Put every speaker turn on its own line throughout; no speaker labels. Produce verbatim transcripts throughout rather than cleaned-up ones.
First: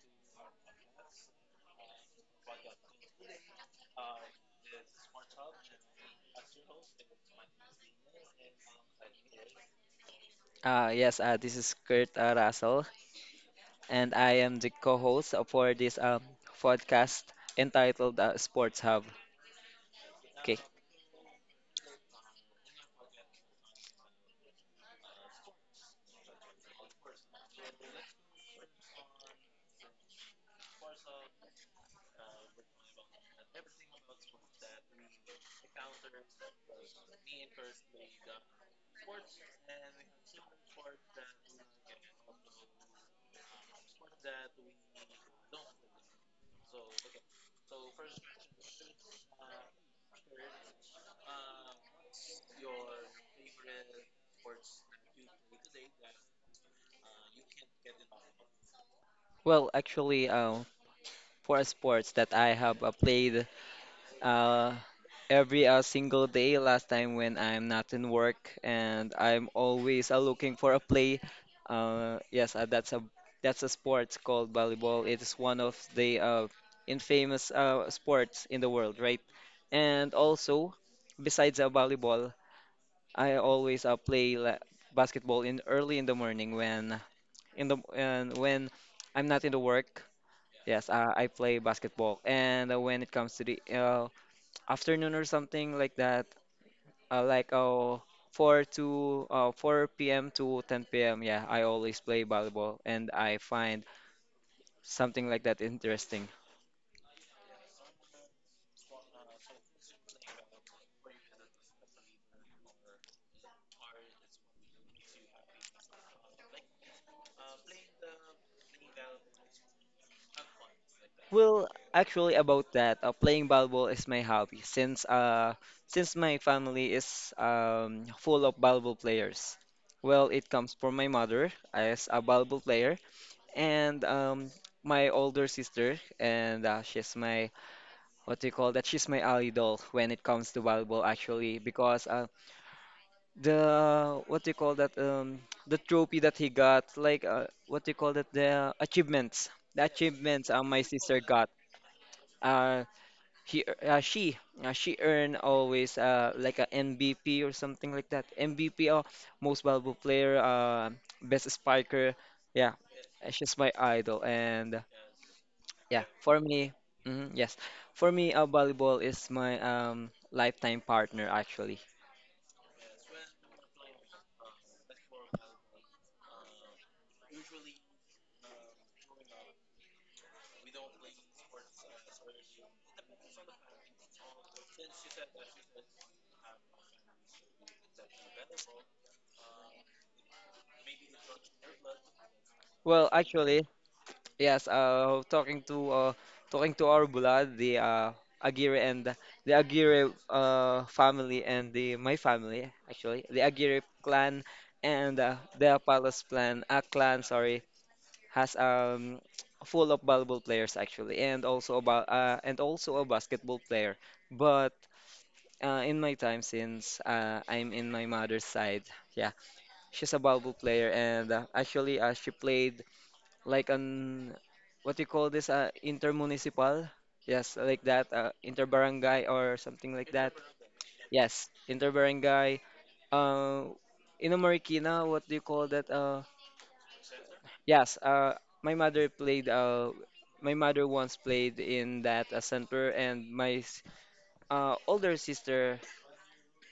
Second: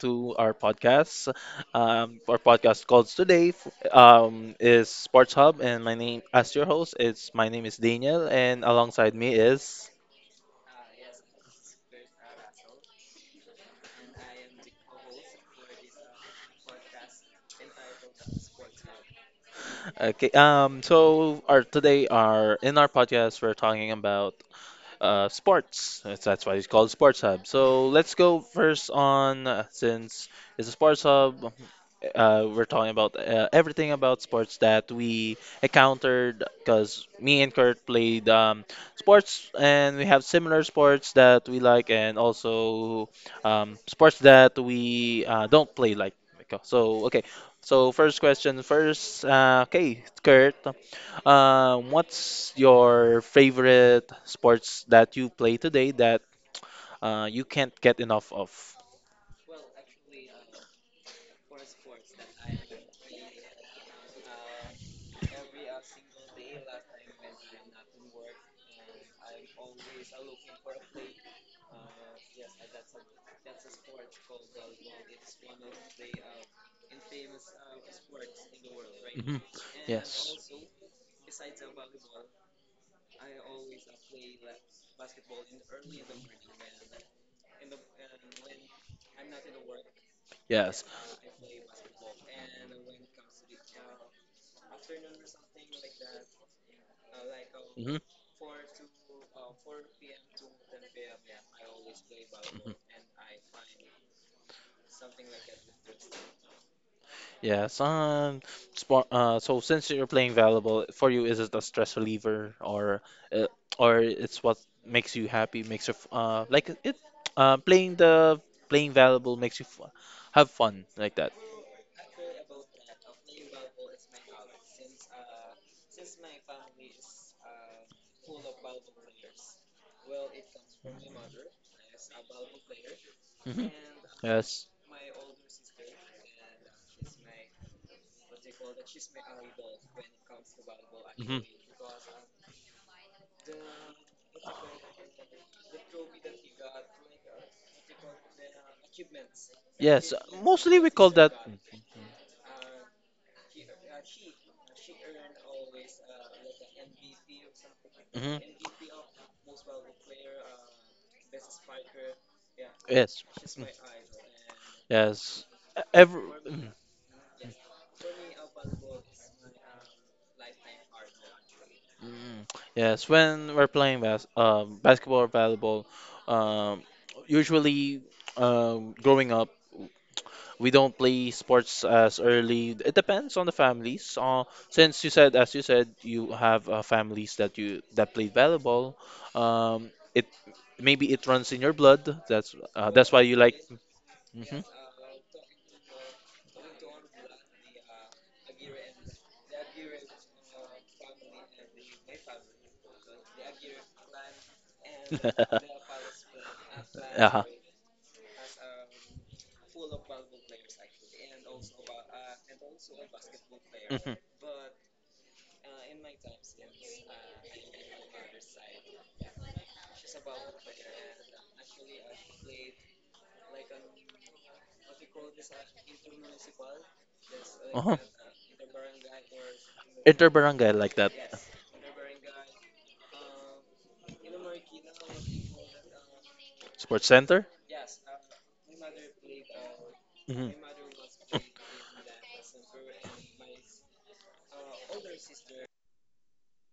to our podcast. Um, our podcast called today f- um, is Sports Hub, and my name, as your host, it's my name is Daniel, and alongside me is
Uh, yes, uh, this is Kurt uh, Russell, and I am the co-host uh, for this um, podcast entitled uh, Sports Hub.
okay.
Okay.
Um, so our today, our in our podcast, we're talking about uh, sports. That's that's why it's called Sports Hub. So let's go first on uh, since it's a sports hub. Uh, we're talking about uh, everything about sports that we encountered because me and Kurt played um, sports and we have similar sports that we like and also um, sports that we uh, don't play like. So okay, so first question first. Uh, okay, Kurt. Um, what's your favorite sports that you play today that uh, you can't get enough of?
Well, actually, um, for sports that I have uh, played uh, every uh, single day last time when I'm not in work and I'm always uh, looking for a play. Uh, yes, uh, that's a that's a sport called volleyball. It is one of the uh, infamous uh, sports in the world, right?
Mhm.
And
Yes.
also, besides uh, volleyball, I always uh, play la basketball in early in the morning when in the and when I'm not in the work.
Yes.
Yes, uh, I play basketball. And uh, when it comes to the uh, afternoon or something like that. Uh, like
Mhm.
oh four to uh, four p m to ten p m. Yeah, I always play
Mhm.
volleyball and I find something like that interesting.
Yes. Um. Sport. Uh. So since you're playing valuable for you, is it a stress reliever, or uh, or it's what makes you happy? Makes you f- uh like it. Uh, playing the playing valuable makes you f- have fun like that.
Well, actually about that, uh, playing volleyball is my hobby since uh since my family is um full of volleyball players. Well, it comes from my mother as a volleyball player
Hmm.
and um
Yes.
my older sister and uh, she's my what do you call that? She's my idol when it comes to volleyball,
Hmm.
actually, because uh, the what do you call that? Um, the trophy that he got, like uh, what do you call that? The achievements, the
Yes. uh,
achievements uh,
Mostly
my
we call
sister
that.
got. Uh, he, ear- uh, she, uh, she earned always uh, like a M V P or something like that.
Hmm.
M V P, or most valuable player, uh, best spiker. Yeah,
Yes.
uh, she's
Mm.
my idol, and
Yes. E-,
yeah,
Every.
for
Mm.
me, mhm, yes, for me, uh, volleyball is my um lifetime partner actually.
Mm, yes, when we're playing bas um, basketball or volleyball, um, usually, um, growing up, we don't play sports as early. It depends on the families. Uh, since you said, as you said, you have uh, families that you that play volleyball. Um, it Maybe it runs in your blood. That's uh,
Well,
that's why you like.
actually,
Hmm.
yes. Uh, talking to uh talking to our blood, the uh Aguirre and the, the Aguirre uh family and the my family actually, the Aguirre clan and uh, the Apalos clan, uh, clan,
Uh-huh.
sorry, has um full of volleyball players actually, and also about uh and also a basketball player,
Mhm.
but. Uh, in my time since uh, I'm in my mother's side, yeah, she's a Balbo player, and uh, actually, uh, she played like an what you call this uh, intermunicipal, yes, like
Uh-huh.
that, uh, interbarangay or something like that.
Interbarangay like that.
Yes, interbarangay. Uh, in a Marikina, what do you call that? Uh,
Sports center?
yes, uh, my mother played. Uh,
Hmm, hmm.
my mother once played in that uh, center, and my s- uh, older sister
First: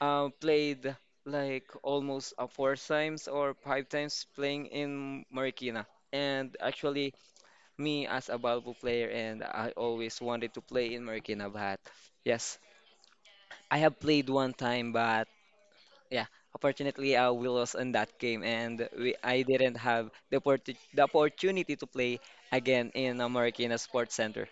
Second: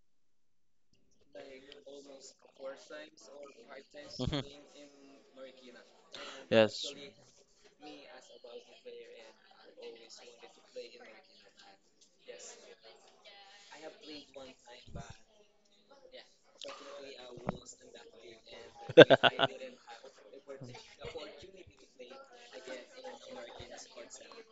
uh, played like almost uh, four times or five times playing in Marikina. And
Yes.
actually, me as a Valpo player, and I always wanted to play in Marikina, but yes, I have played one time, but yeah, unfortunately, uh, we lost in that game, and we, I didn't have the, opportu- the opportunity to play again in uh, Marikina Sports Center.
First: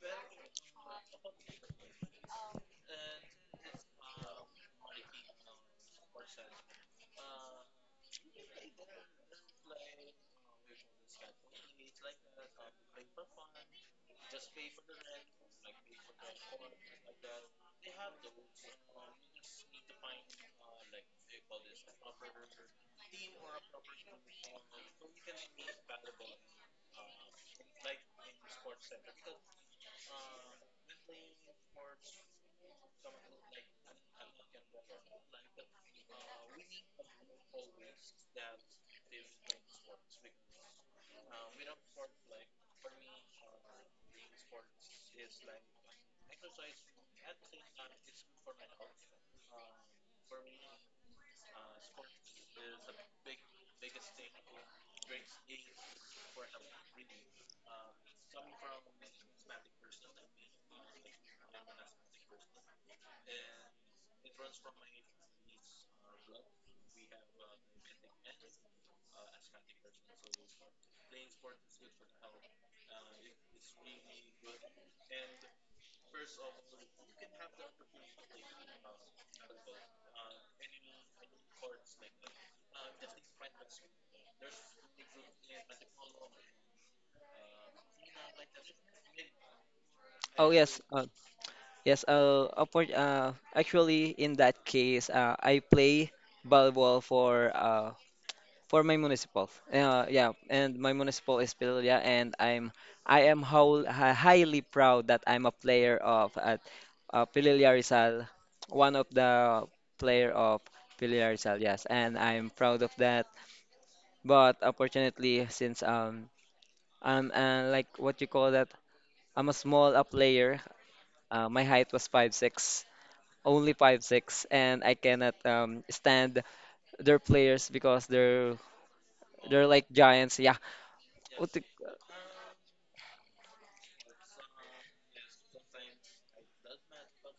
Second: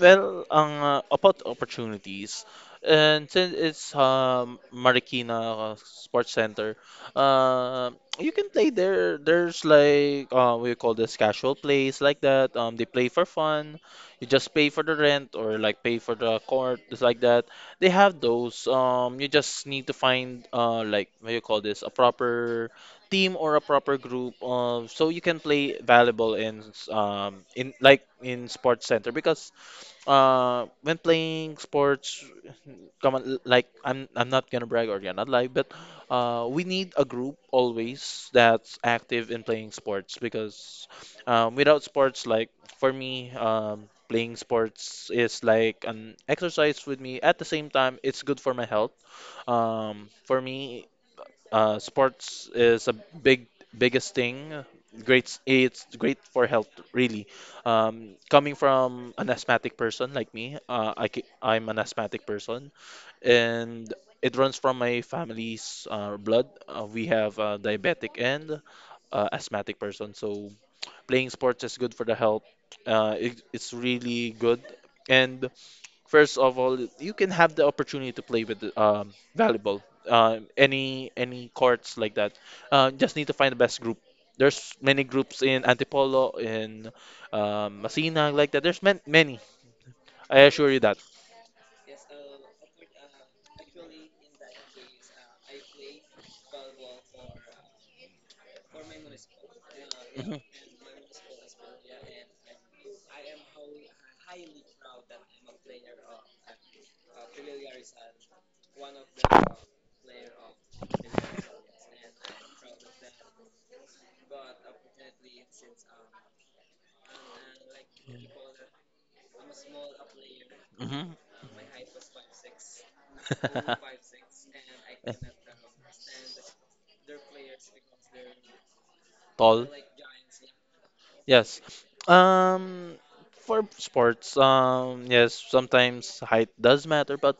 Well, ang uh, about opportunities, and since it's um Marikina Sports Center, uh, you can play there. There's like uh, we call this casual plays like that. Um, they play for fun. You just pay for the rent or like pay for the court, just like that. They have those. Um, you just need to find uh like what you call this a proper team or a proper group uh, so you can play valuable in um in like in sports center because uh when playing sports come on, like I'm I'm not gonna brag or yeah, not lie, but uh we need a group always that's active in playing sports because um without sports like for me um playing sports is like an exercise with me, at the same time it's good for my health, um for me uh, sports is a big biggest thing. Great, it's great for health, really. Um, coming from an asthmatic person like me, uh, I, ca- I'm an asthmatic person, and it runs from my family's uh, blood. Uh, we have a diabetic and uh, asthmatic person, so playing sports is good for the health. Uh, it, it's really good, and first of all, you can have the opportunity to play with um, volleyball, uh, any any courts like that. Uh, just need to find the best group. There's many groups in Antipolo, in um, Masina, like that. There's man- many.
Oh,
I assure you
yes,
that.
uh, Yes, uh, oppor- uh, actually, in that case, uh, I play volleyball for uh, for my municipal. Uh, yeah, and my municipal is Pilia, and I'm I am whole, hi- highly proud that I'm a player of at uh, Pilia Rizal, one of the player of Pilia Rizal. Yes, and I'm proud of that. But unfortunately, since um I'm uh, like what you call that, I'm a small uh, player.
Mhm, mhm.
Uh, my height was five only five six, and I cannot um stand their players because they're
Tall.
they're like giants. Yeah. What
Yes.
the,
Um, for sports, um, yes, sometimes height does matter, but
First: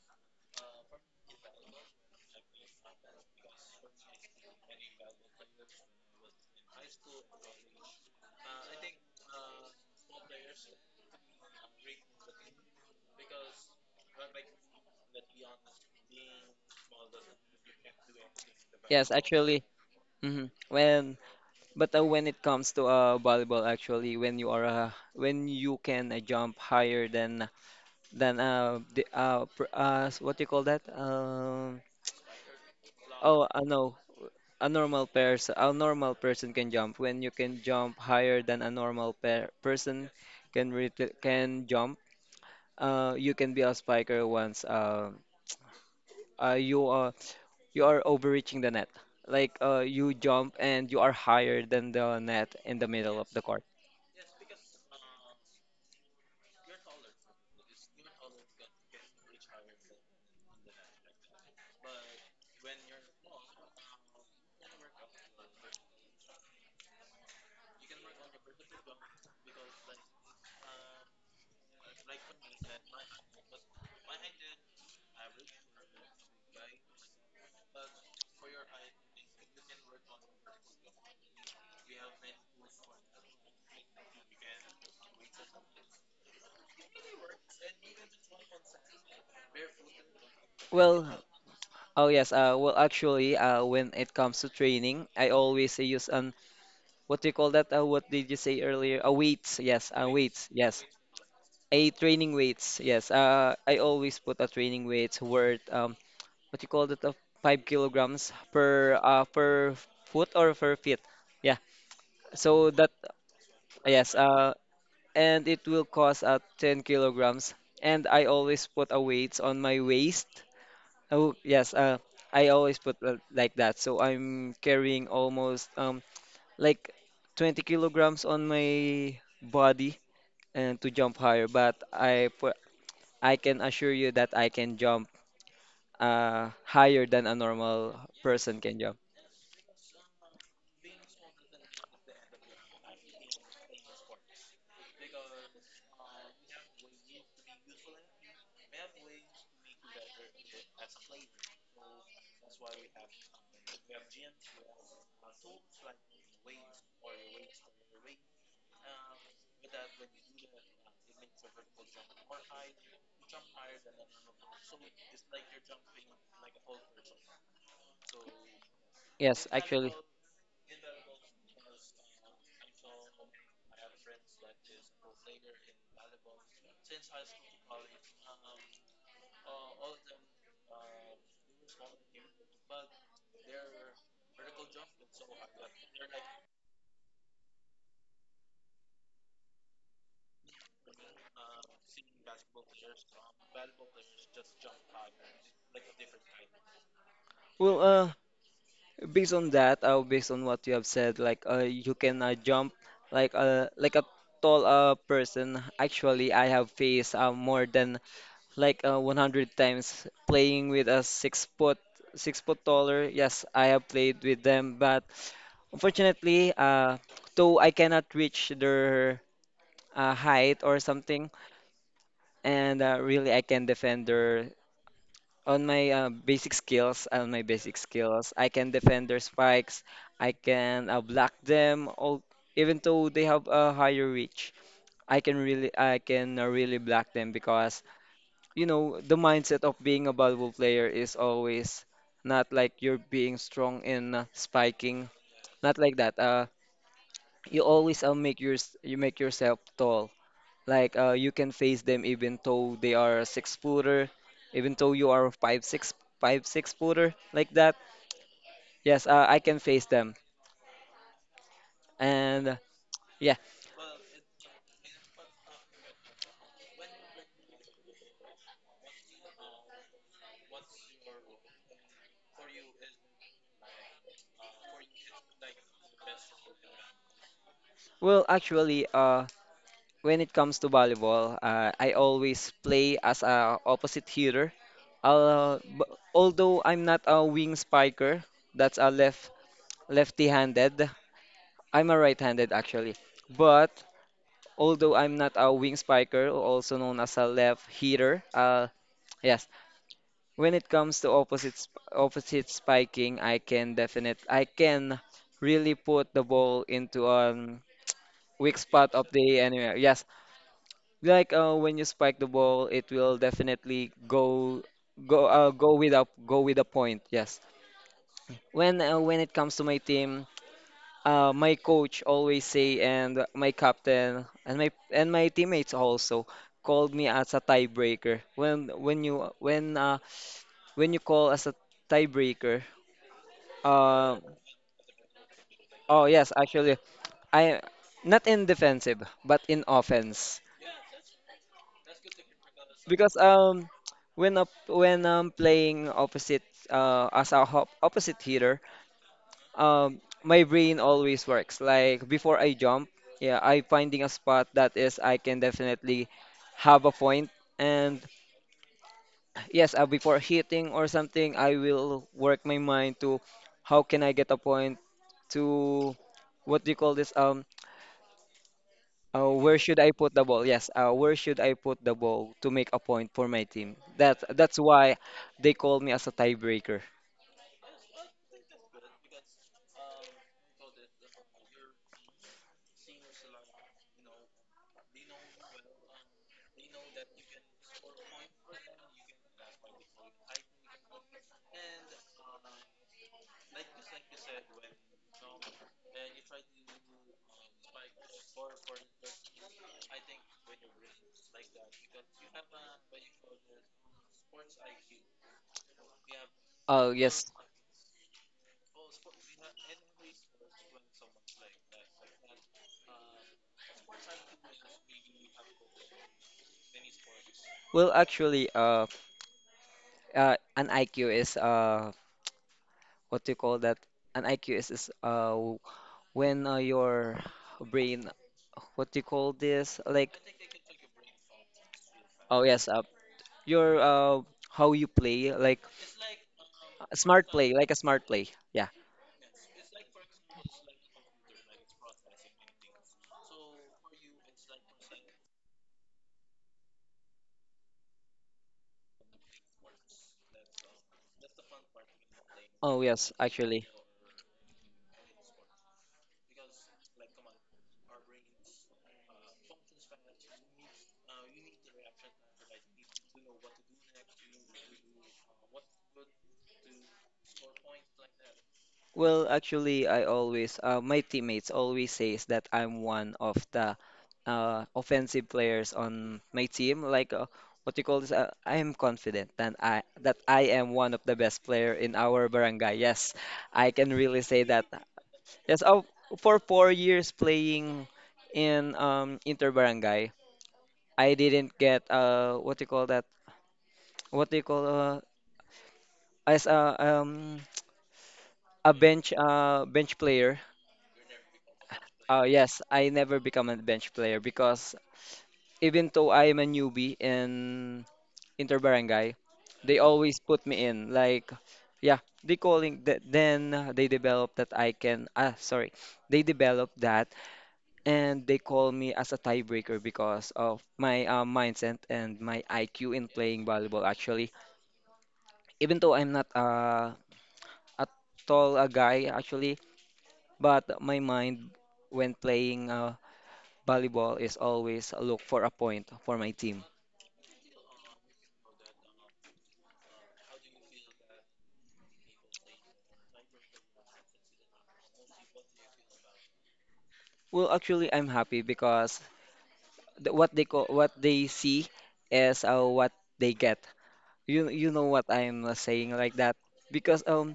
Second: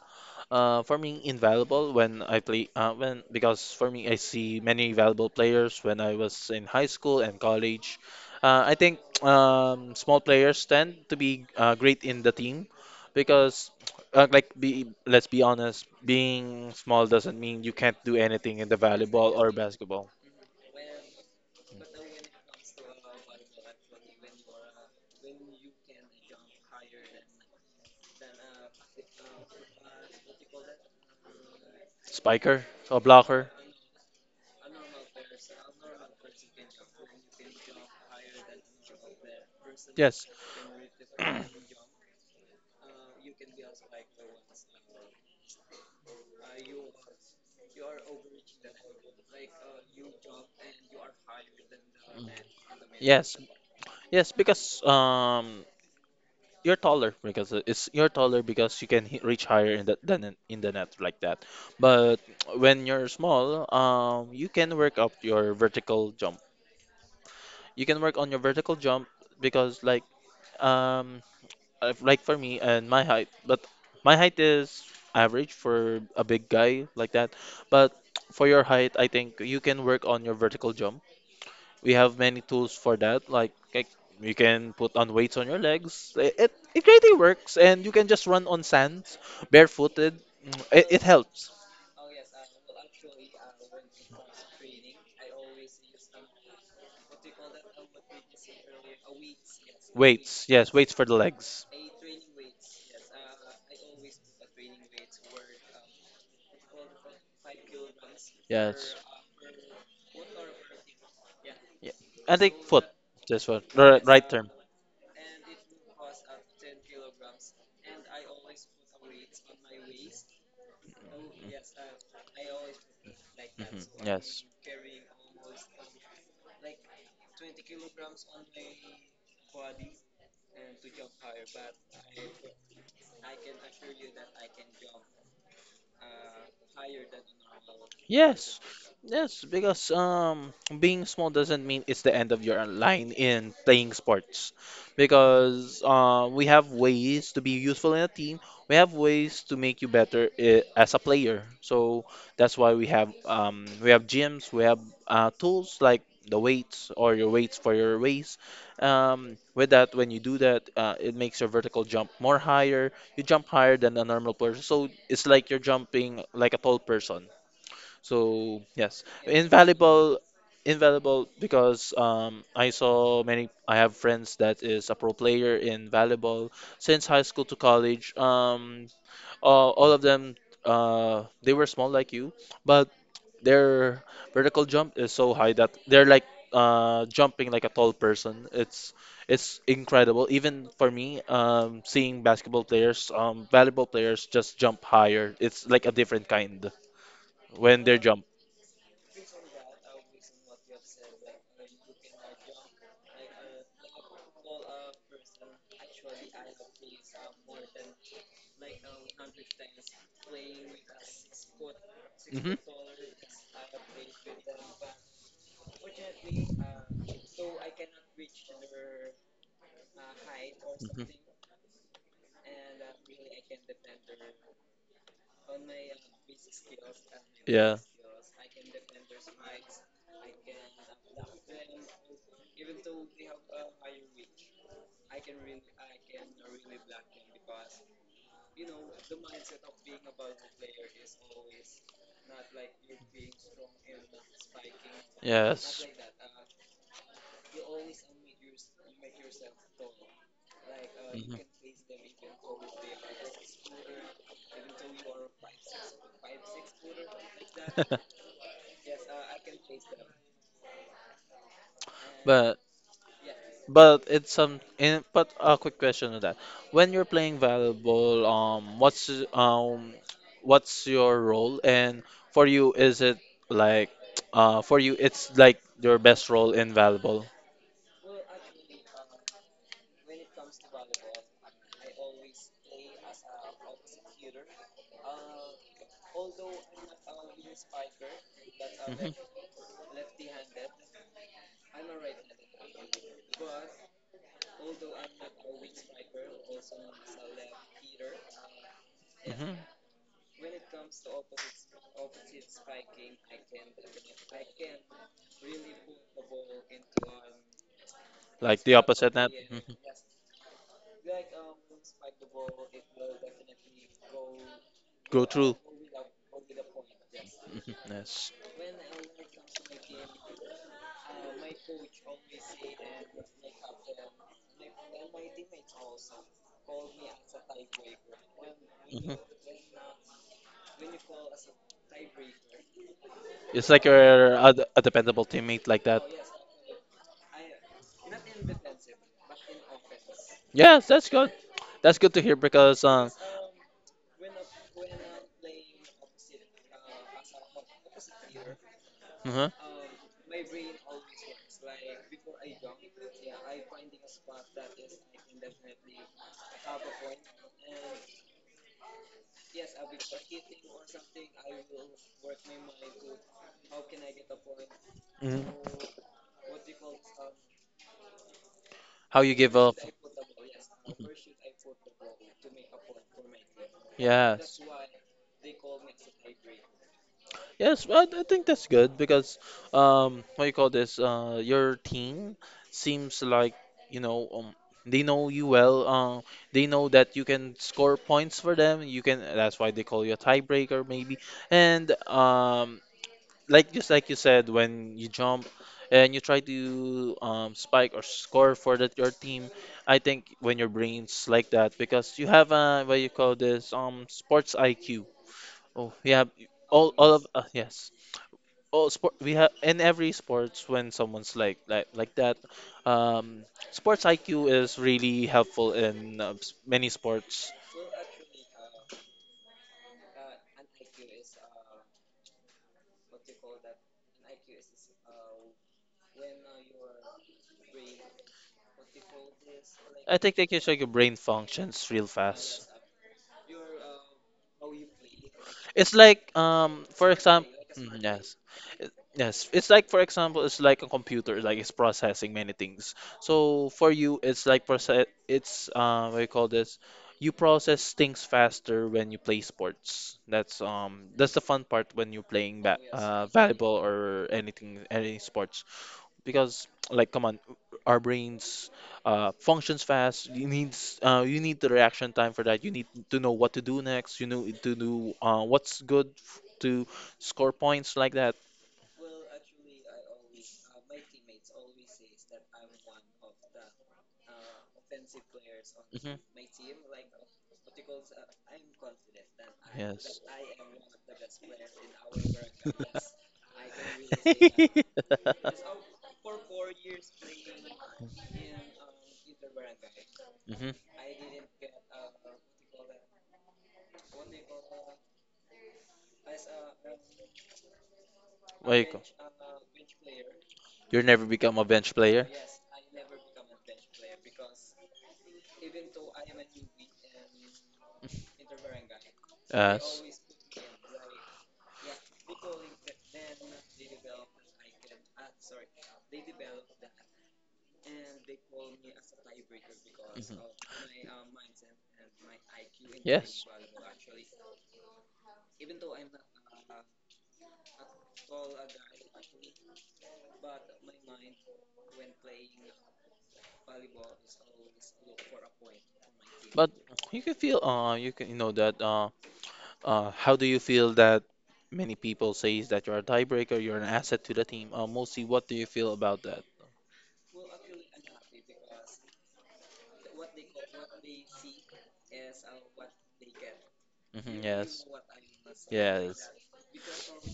Uh, for me, invaluable when I play uh, when because for me I see many valuable players when I was in high school and college. Uh, I think um, small players tend to be uh, great in the team because uh, like be let's be honest, being small doesn't mean you can't do anything in the
yes,
volleyball or
actually.
basketball.
Hmm When but uh, when it comes to uh volleyball, actually, when you are uh, when you can uh, jump higher than than uh the uh, pr uh s- what do you call that? Um
Spiker or
oh
blocker?
uh, no. A normal person, a normal person can jump. When you can jump higher than a normal per person
Yes.
can re can jump. Uh, you can be a spiker once uh, uh, you are you are overreaching the net. Like uh, you jump and you are higher than the net in the middle of
Yes,
the court.
yes, because um, you're taller because uh, it's you're taller because you can hi- reach higher in the than in in the net like that. But when you're small, um, you can work up your vertical jump. You can work on your vertical jump because like um uh, like for me and my height, but my height is average for a big guy like that. But for your height, I think you can work on your vertical jump. We have many tools for that. Like, like you can put on weights on your legs. It, it it really works, and you can just run on sand, barefooted. Mm, It, it
Well,
helps.
oh yes. Uh, well, actually, uh, when it comes to training, I always use an what do you call that? Uh, what did you say earlier? Uh, weights. Yes. Uh,
Weights,
weights.
yes,
Yes.
weights for the legs.
A training weights. Yes. Uh, I always put a training weights worth um, what do you call that? Uh, five kilograms
Yes,
per uh, per foot or per feet. Yeah,
yeah. I think
so
foot.
that
That's what the
yes,
right term.
uh, and it will cost uh, ten kilograms. And I always put a weight on my waist. Oh, yes, uh, I always put uh, like
Hmm.
that. So
Yes.
I'm carrying almost um, like twenty kilograms on my body and to jump higher. But I put, I can assure you that I can jump uh, higher than a normal
Yes,
person can jump.
yes, because um, being small doesn't mean it's the end of your line in playing sports, because uh, we have ways to be useful in a team. We have ways to make you better i- as a player. So that's why we have um, we have gyms, we have uh, tools like the weights or your weights for your waist. Um, with that, when you do that, uh, it makes your vertical jump more higher. You jump higher than a normal person, so it's like you're jumping like a tall person. So yes,
Yes, actually.
invaluable, invaluable because um, I saw many. I have friends that is a pro player in volleyball since high school to college. Um, all, all of them, uh, they were small like you, but their vertical jump is so high that they're like uh, jumping like a tall person. It's it's incredible. Even for me, um, seeing basketball players, um, volleyball players just jump higher. It's like a different kind
Well,
when they're
uh, Based on that, uh, based on what you have said, like uh, you can uh, jump like uh, like a tall uh, person. Actually, I have faced uh, more than like uh, one hundred times playing with a six foot six
hmm.
foot taller. Yes, I have played with them, but unfortunately, uh, though I cannot reach their uh, height or something, and uh, really I can defend their on my uh, basic skills, on my basic
Yeah.
skills, I can defend their spikes. I can uh, block them. All even though they have a higher reach, I can really, I can uh, really block them because you know the mindset of being a valuable player is always not like you're being strong in uh, spiking, not
Yes.
like that. Uh, you always uh, make your you make yourself tall like uh, you can face them even though they are a six footer, even though you are a five six five six footer like that. Yes, uh, I can face them. And uh,
But
yeah,
but it's some in, but a quick question on that. When you're playing volleyball, um, what's um, what's your role? And for you, is it like uh, for you, it's like your best role in volleyball?
well, actually, uh, when it comes to volleyball, uh, I always play as a opposite hitter. Uh, b although I'm not a wing spiker, that's a
Hmm.
left lefty-handed. I'm a right-handed actually, but although I'm not a wing spiker, also known as a left hitter, uh, yes,
Hmm.
when it comes to opposites opposite spiking, I can definite I can really put the ball into a weak
Like the
spot of
opposite net,
the enemy. Yes, like uh, when you spike the ball, it will definitely go
go
go uh,
through.
go with a go with a point. Yes.
Hmm. Yes.
When uh, when it comes to my team, uh, my coach always say and my captain and my and my teammates also called me as a tiebreaker when when
Mm-hmm.
you when uh, when you call as a tiebreaker
It's like
uh,
a, a, a dependable teammate like that.
oh yes actually I not in defensive but in offense
Yes, that's good. That's good to hear because um,
because um when up when I'm playing opposite uh, as a hop opposite hitter,
uh
um my brain always works like before I jump. Yeah, I finding a spot that is I can definitely have a point point. And yes, uh, before hitting or something, I will work my mind to how can I get a point
hmm
to what do you call this? Um
how
uh,
you give
where
up.
should I put the ball yes, uh, where should I put the ball to make a point for my team? That that's
Yes.
why they call me as a tiebreaker.
Yes, well, I think that's good because um, what you call this? Uh, your team seems like you know um, they know you well. Uh, they know that you can score points for them. You can. That's why they call you a tiebreaker, maybe. And um, like just like you said, when you jump and you try to um, spike or score for that your team, I think when your brain's like that because you have a what you call this um sports I Q. Oh, we have
Oh
all all of
yes
uh, yes. All sport we have in every sports when someone's like like like that, um, sports I Q is really helpful in uh, s- many sports.
well actually uh, uh An IQ is uh what do you call that? An I Q is, is uh w- when uh, your brain, what do you call this? Like
I think they can check your brain functions real
oh yes,
fast.
uh, your uh how you play, like
It's like um
a
for
smart play,
example,
like a smart play.
yes.
Yeah.
It- Yes, it's like for example, it's like a computer, like it's processing many things. So for you, it's like process. It's uh, what do you call this? You process things faster when you play sports. That's um, that's the fun part when you're playing
Oh
ba
yes,
uh,
actually.
volleyball or anything, any sports because like come on our brains uh, functions fast, you needs uh, you need the reaction time for that, you need to know what to do next, you know to do uh, what's good f- to score points like that.
Well, actually, I always uh, my teammates always says that I'm one of the uh, offensive players on
Hmm.
my team. Like uh, what you call this? Uh, I am confident that I that
Yes.
I am one of the best player in our barangay. Yes, I can really say that. Yes, oh, for four years playing in um inter barangay,
Hmm.
I didn't get uh what you call that? What do you call uh as a um a
Like
bench uh bench player.
you'll never become a bench
Oh
player.
yes, I never become a bench player because even though I am a newbie in Interbarangay, they
Yes.
always put me in. Like, yeah, they calling that. Then they develop that I can. Ah, sorry, they develop that, and they call me as a tiebreaker because
Mhm.
of my uh, mindset and my I Q in playing
Yes.
volleyball. Actually, even though I'm not uh, a tall a guy actually, but my mind when playing uh, volleyball is always look for a point for my team.
But you can feel uh you can you know that uh uh, how do you feel that many people says that you're a tiebreaker, you're an asset to the team? Uh, mostly, what do you feel about that?
Well, actually, I'm happy because th what they call what they see is uh, what they get.
Hmm.
You you
Yes,
know what I'm uh, saying like
yes.
that because um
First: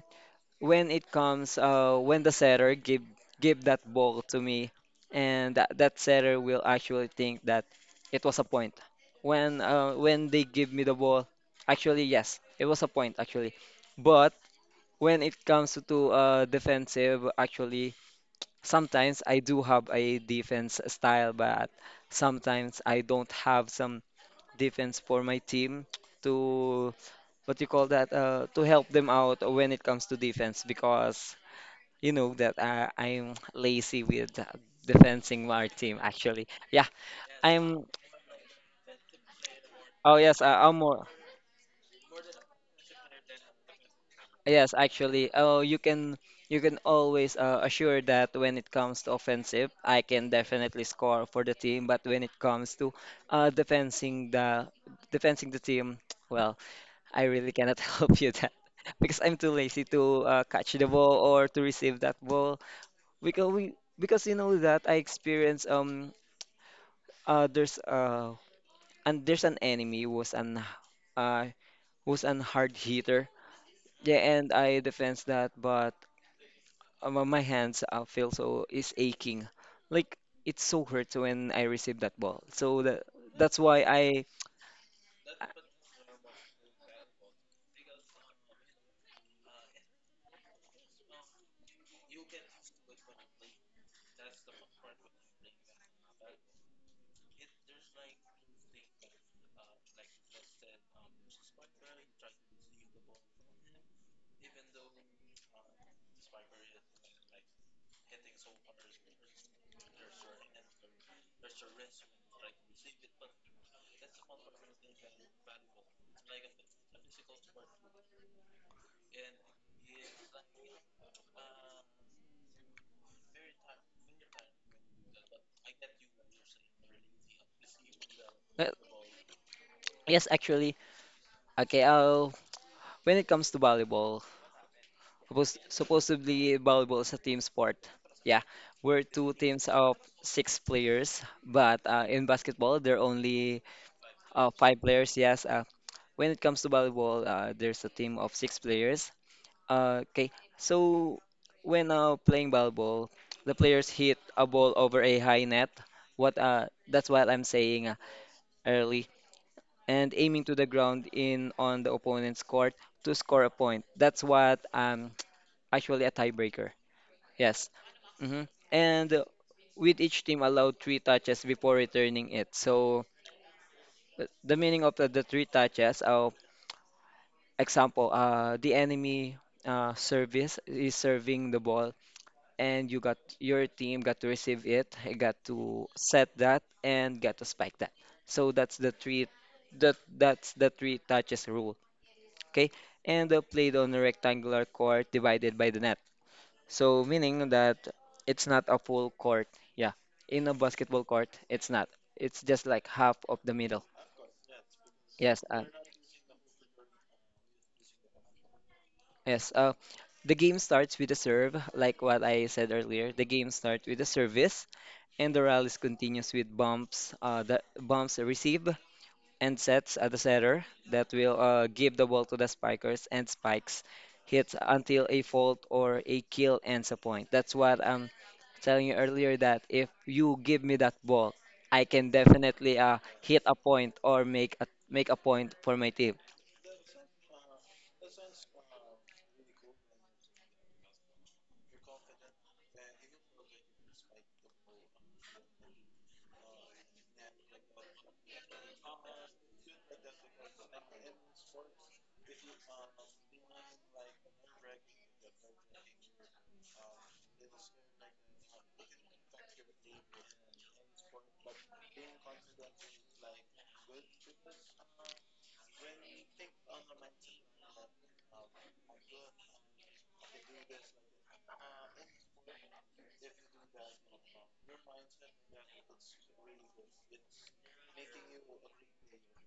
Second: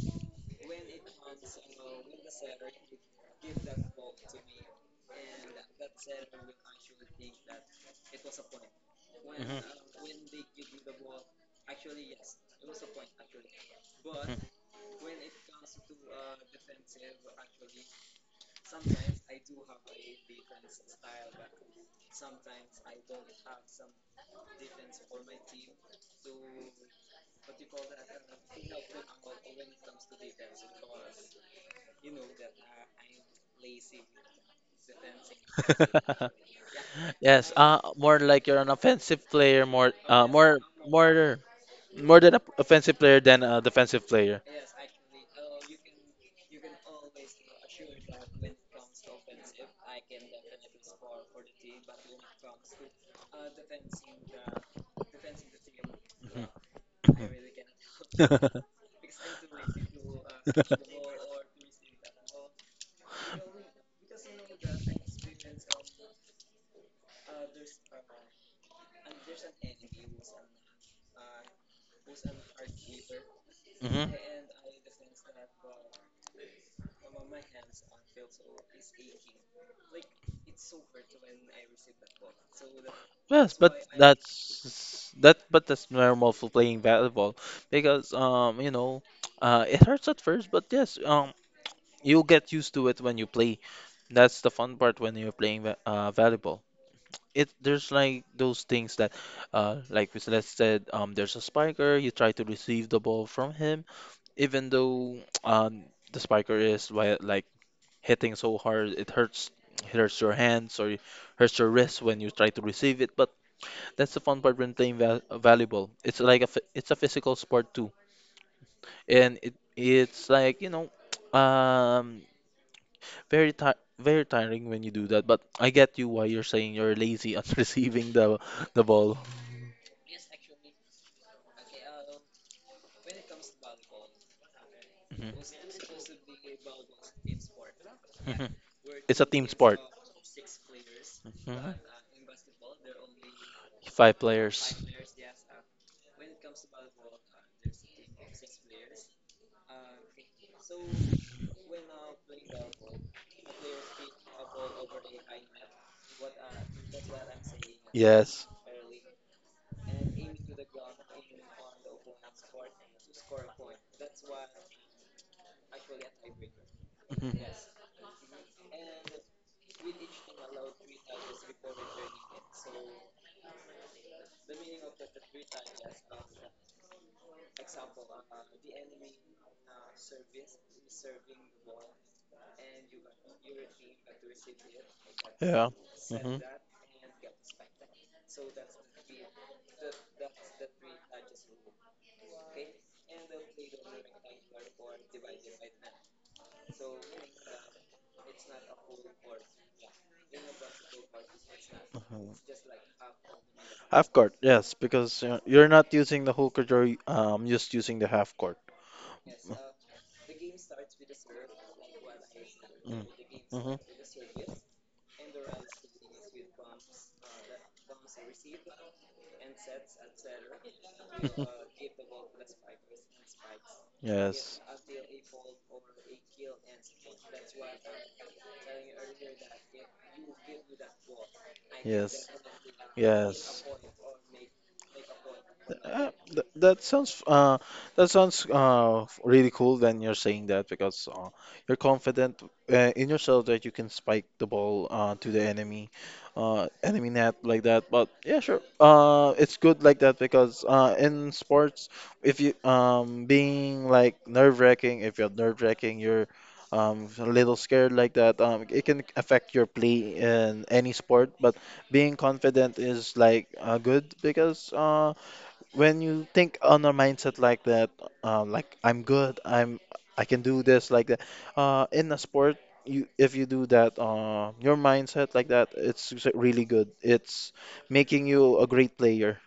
when it comes uh when the setter give give that ball to me and that that setter will actually think that it was a point. When
Hmm.
uh when they give me the ball, actually yes, it was a point actually. But when it comes to uh defensive, actually, sometimes I do have a defense style, but sometimes I don't have some defense for my team to, what you call that uh, to help them out when it comes to defense. Because you know that, uh, I'm lazy with defending my team actually. Yeah.
Yes, uh,
I'm.
more like you're an offensive player, more,
Oh
uh,
yes, uh,
more,
I'm more.
more, more than an offensive player than a defensive player.
Yes, actually. Oh, you can, you can always uh, assure that when it comes to offensive, I can definitely score for the team. But when it comes to uh, defending the defending the team,
Mhm.
well, I really cannot help you that because I'm too lazy to uh, catch the ball or to receive that ball. Because we because you know that I experience um uh, there's uh and there's an enemy who's an uh who's an hard hitter.
Mhm.
Yeah, and I defense that, but. Uh, My my hands uh, feel so is aching. Like it so hurts when I receive that ball. So that
Yes,
that's
but
why I
that's that but that's normal for playing volleyball because um you know uh it hurts at first, but yes um you'll get used to it when you play. That's the fun part when you're playing va- uh volleyball. It there's like those things that uh like we let's said um there's a spiker you try to receive the ball from him even though um the spiker is wi- like hitting so hard, it hurts, it hurts your hands or it hurts your wrist when you try to receive it, but that's the fun part when playing val valuable. It's like a phy- it's a physical sport too, and it it's like you know, um, very ti very tiring when you do that. But I get you why you're saying you're lazy on receiving the
uh,
the ball.
yes, actually, okay. Uh, when it comes to volleyball,
Mhm.
suppos supposedly volleyball is a team sport. Yeah,
Mhm.
we're
It's a
two
team
teams
sport.
of six players,
Mhm.
but uh, in basketball there are only
Five
uh,
players.
five players. Yes. Uh, when it comes to volleyball, uh, there's a team of six players. Uh, okay, so when uh, playing volleyball, the players hit a ball over a high net. What uh, that's what I'm saying uh,
Yes.
early, and aiming to the ground in on the opponent's court to score a point. That's what um actually a tiebreaker.
Mhm.
Yes. Mm-hmm. And uh, with each team allowed three touches before returning it. So th- the meaning of the, the three touches, uh, example, uh, the enemy uh, service is serving the ball, and you got, your team got to receive it, it got
Yeah.
to set
Mhm.
that, and got to spike that. So that's the three, that that's the three touches rule. Okay, and uh, played on a rectangular court divided by the net. So meaning that it's not a full court. Yeah, in a basketball court, it's not. It's just like half of the middle.
Half court, yes, because you
Yes, uh,
you're not using the whole court, you're um, just using the half court.
yes. Uh, the game starts with a serve, like what I said
Mm.
earlier. The game
Hmm.
starts with a service, and the rallies continues with bumps, uh, the bumps receive and sets at the setter that will uh, give the ball to the spikers, and spikes hits
Yes,
until a fault or a kill ends a point. That's what I'm telling you earlier that if you give me that ball, I can
yes,
definitely uh, hit a
yes.
point or make a make a point for my
Uh,
team.
th that sounds uh that sounds uh really cool. Then you're saying that because uh, you're confident uh, in yourself that you can spike the ball uh to the enemy uh enemy net like that. But yeah, sure, uh it's good like that because uh in sports, if you um being like nerve-wracking, if you're nerve-wracking, you're um a little scared like that, um it can affect your play in any sport. But being confident is like, uh, good because uh when you think on a mindset like that, uh, like, I'm good, I'm I can do this like that. Uh, in a sport, you if you do that, uh, your mindset like that, it's s- really good. It's making you a great player.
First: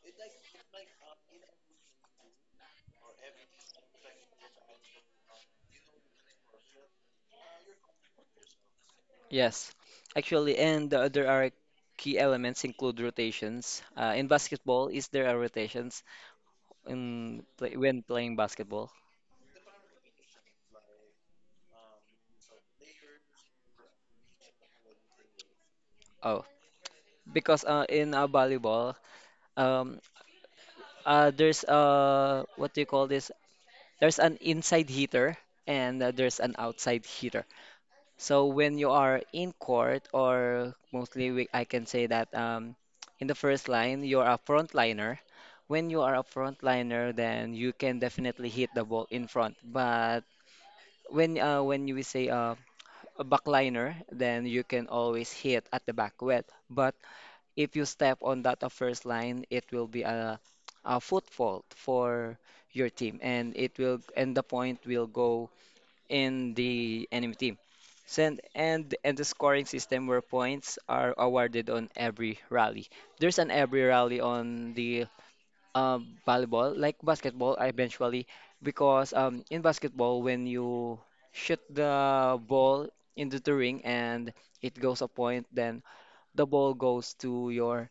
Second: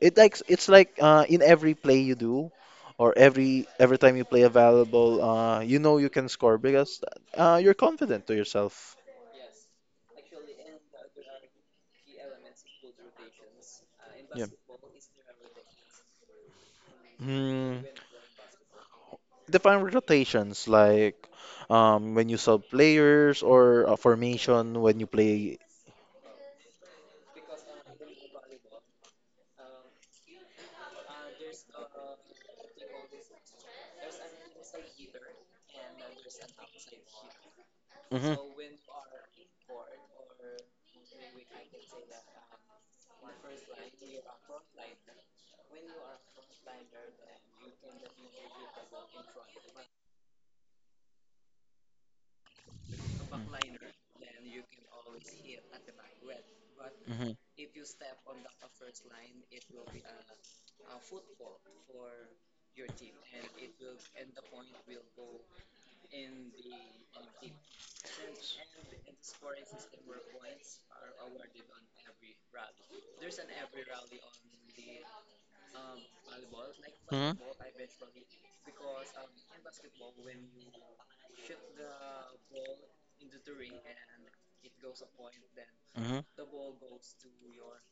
It like it's like, uh, in every play you do, or every every time you play a valuable, uh, you know you can score because uh, you're confident to yourself.
Yes, actually, and uh, there are key elements include rotations. Uh, in
Yeah.
basketball, is there are rotations in play,
Hmm.
when playing basketball?
Define rotations, like, um, when you sub players or a formation when you play.
Oh, because uh, in uh, volleyball, um, uh, there's uh, what do you call this? There's an inside hitter, and uh, there's an outside hitter.
Hmm.
So when you are in court, or mostly we, I can say that, um, in the first line, you're a frontliner. When you are a frontliner, then you can definitely hit the ball in front. But when uh, when you say uh, a backliner, then you can always hit at the back well. But
Hmm.
if you step on that uh, first line, it will be a, a foot fault for your team, and it will and the point will go in the enemy team. Send and and the scoring system where points are awarded on every rally. There's an every rally on the uh, volleyball, like
Hmm.
basketball, uh, eventually, because um, in basketball when you shoot the ball into the ring and it goes a point, then
Hmm.
the ball goes to your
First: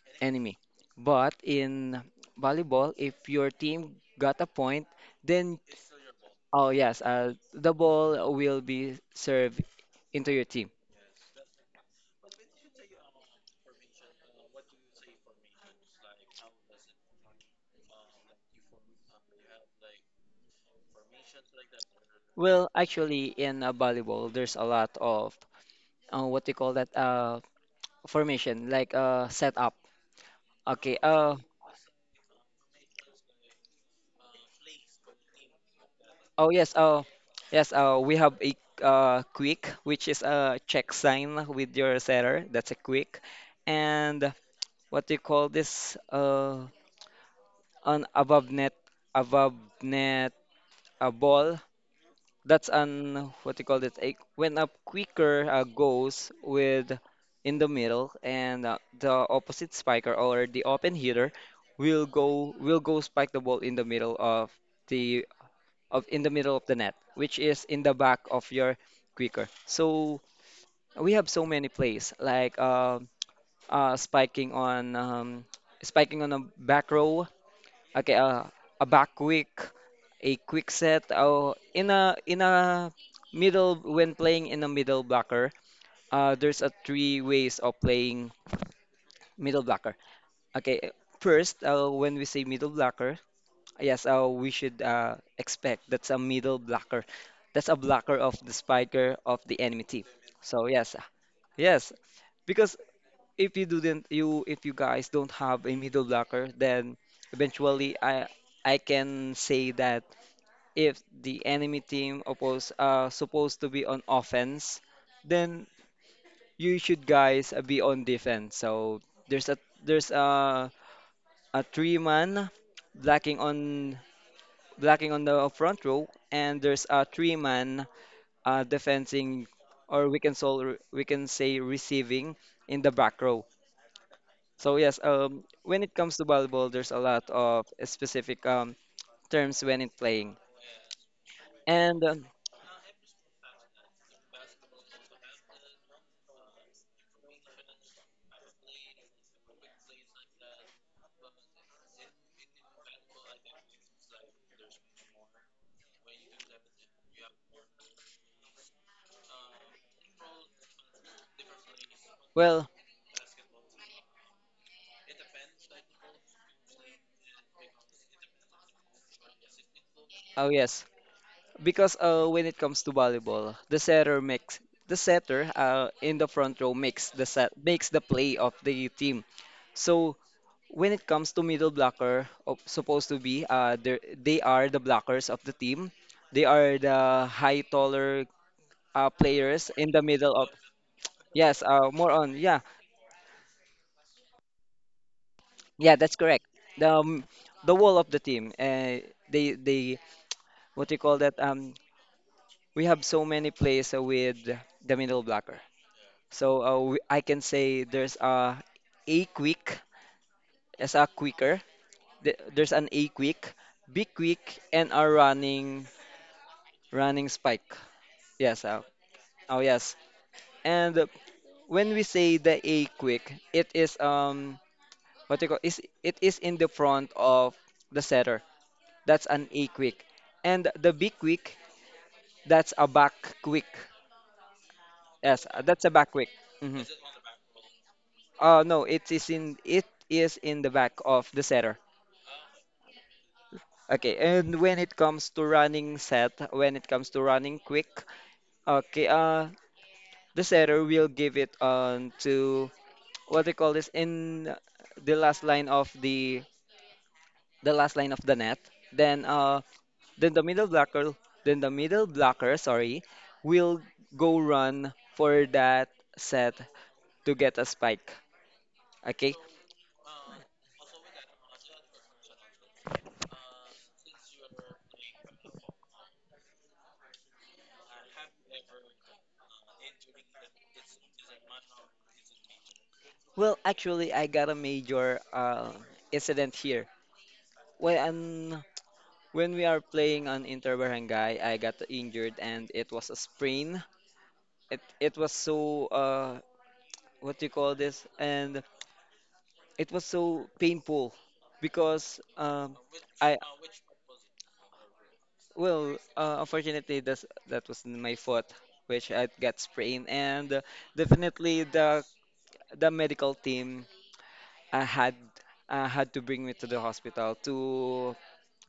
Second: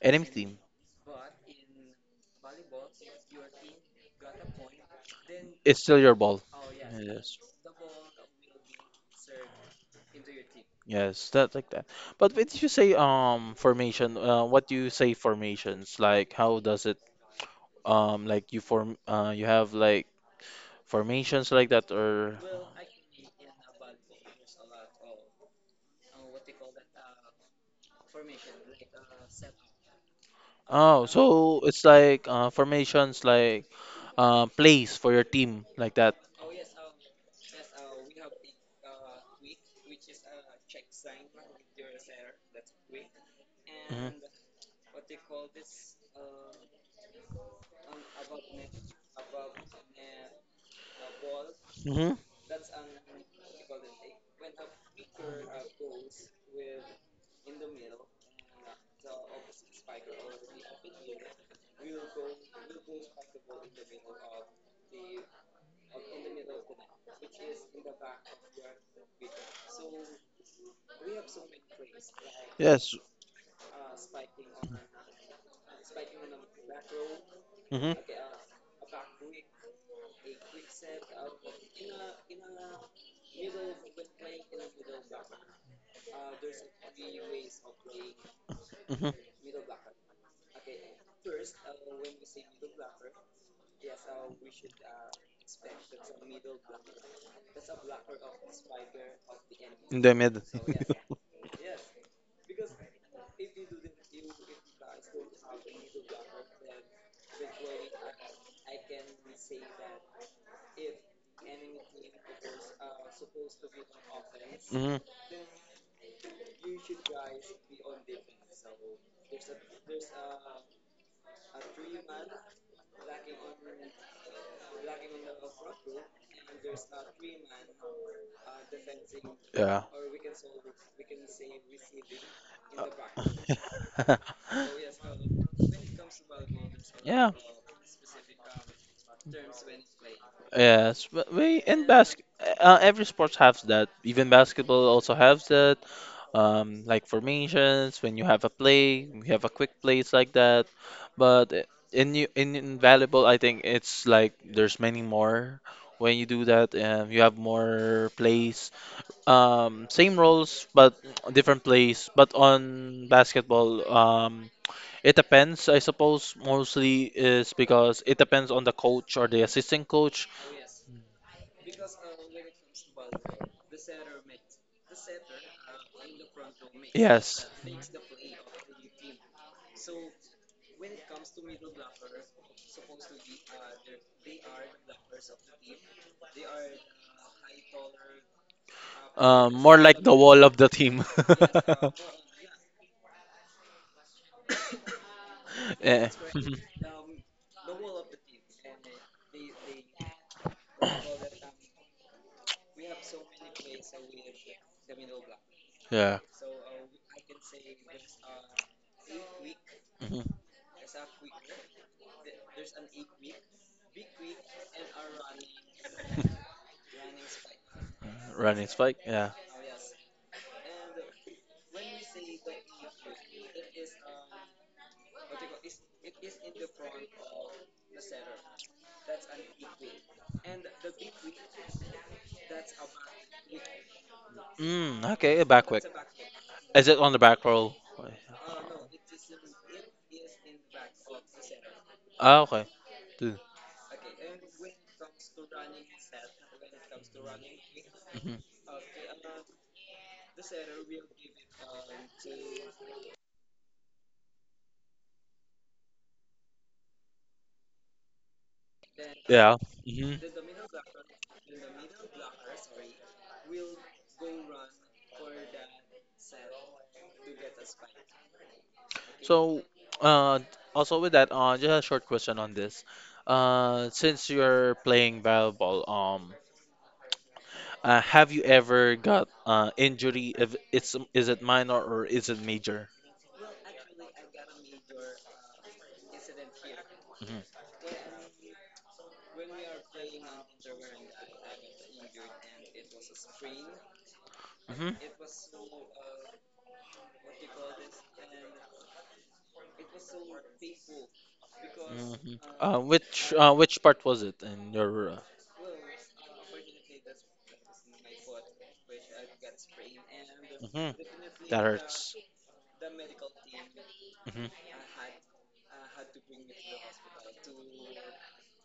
Enemy
enemy.
team.
But in volleyball, if your team got a point, then,
It's still your ball.
oh yes, uh,
Yes,
the ball will be served into your team.
yes, that like that. But when you say um formation, uh, what do you say formations? Like, how does it um like you form uh you have like formations like that, or
Well, actually, in uh, volleyball, there's a lot of uh, what do you call that uh, formation, like uh, setup. Okay.
oh,
Uh,
so it's like uh formations like uh plays for your team like that.
oh yes. Uh, yes. Uh, we have a uh, quick, which is a check sign with your setter. That's a quick,
Mhm.
and what do you call this? Uh, an above net, above net a ball,
Uhum.
that's an, what you call it, a, when a quicker uh, goes with in the middle, and uh, the opposite spiker or the open hitter will go will go spike the ball in the middle of the of in the middle of the net, which is in the back of your quicker. So we have so many plays, like
Yes.
uh, uh, spiking on um, spiking on a back row.
Uhum.
Okay, uh, a back quick, a quick set, oh, in a in a middle, when playing in a middle blocker, uh, there's a three ways of playing
Uhum.
middle blocker. Okay, uh, first, uh, when we say middle blocker, yes, uh, we should uh, expect that's a middle blocker. That's a blocker of the spiker of the enemy
The
team.
deu medo.
So yes, uh, yes, because if you didn't, you if you guys don't have a middle blocker, then eventually I I can say that, if the enemy team oppose uh supposed to be on offense,
Uhum.
then you should guys uh, be on defense. So there's a there's a a three man blocking on blocking on the front row, and there's a three man uh defending,
Yeah.
or we can, so we can say, receiving in the back row.
Uh,
So yes, um, when it comes to volleyball, there's a lot
yeah.
of specific um terms when it playing,
Yes. But we in
and um,
basket, uh, every sport has that. Even basketball also has that. um, like formations, when you have a play, you have a quick plays like that. But i- in you- in invaluable, I think it's like there's many more when you do that. Um, you have more plays, um, same roles but different plays. But
well,
on basketball, um, it depends. I suppose mostly is because it depends on the coach or the assistant coach.
oh yes. Because uh, when it comes to volleyball, the setter makes, the setter uh, in the front row makes the
Yes.
set, makes the play of the team. So when it comes to middle blocker, of, supposed to be, uh, they're- they are the blockers of the team. They are the high taller uh,
Um,
players
more
in the
like the
middle
wall
of,
of the team.
yes, uh, more on, yeah, yeah,
Yeah.
that's correct.
Mhm.
The um, the wall of the team. Uh, they they what do you call that? Um, we have so many plays with the middle blocker.
Yeah.
So uh, we, I can say there's a A quick,
Mhm.
as a quicker. th- There's an A quick, B quick, and a running, running spike. Yes.
Running
Uh,
spike. Yeah.
oh yes. And when we say the A quick, it is, um what you call is it is in the front of the setter. That's an A quick. And the B quick, that's a back quick.
Mm, okay,
Yes,
a
uh,
back
that's
quick.
a back quick. Hmm.
Is it on the back roll?
Uh, no, it is in, it is in the back of the setter.
Ah, okay.
Okay, and when it comes to running set, when it comes to running quick,
Mm-hmm.
okay, uh, the setter will give it on to what they call this in the last line of the the last line of the net. Then
Yeah.
uh,
Hmm.
then the middle blocker, then the middle blocker, sorry, will go run for that set to get a spike. Okay.
So, uh, also with that, uh, just a short question on this. Uh, since you're playing volleyball, um, uh, have you ever got uh injury? If it's is it minor or is it major?
Well, actually, I got a major uh, incident here.
Mhm.
When When we are playing on Inter Barangay, I got injured and it was a sprain. It
Mhm.
it was so, uh what do you call this? And it was so painful because
Mhm.
um
Uh, which
I
uh, which part was it in your? Uh,
well, uh, unfortunately, that's, that was my foot which I got sprained, and uh,
mhm.
definitely
That
the
hurts.
the medical team
Mhm.
uh, had uh, had to bring me to the hospital to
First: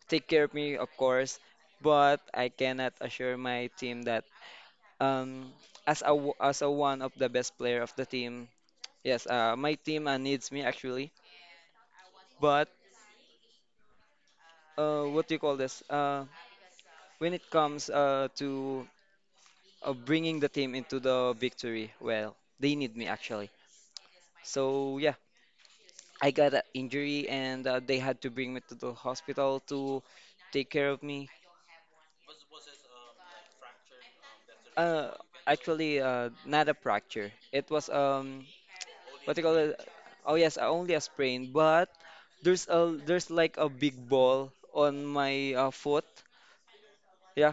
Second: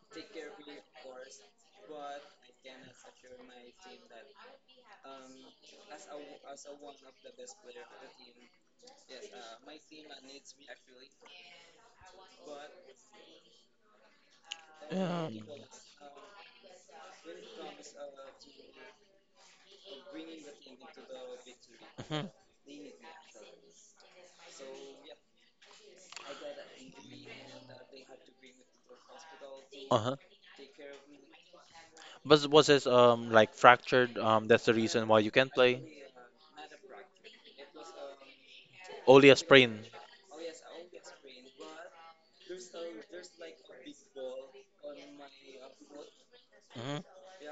take care of me, of course, but I cannot assure my team that, um as a w- as a, one of the best player of the team. Yes, uh my team uh, needs me actually, but uh what do you
Um,
call this uh when it comes uh to uh, bringing the team into the victory,
mhm.
well, they need me actually. So yeah, I got an injury, and uh, they had to bring me to the hospital to
Uh-huh.
take care of me.
But was it um like fractured? Um, that's the reason
Uh
why you can't play.
actually uh Not a fracture, it was, um
Only
what
a
do you call it?
sprain.
Oh yes, uh, only a sprain, but there's a, there's like a big ball on my uh, foot.
Mhm.
Yeah,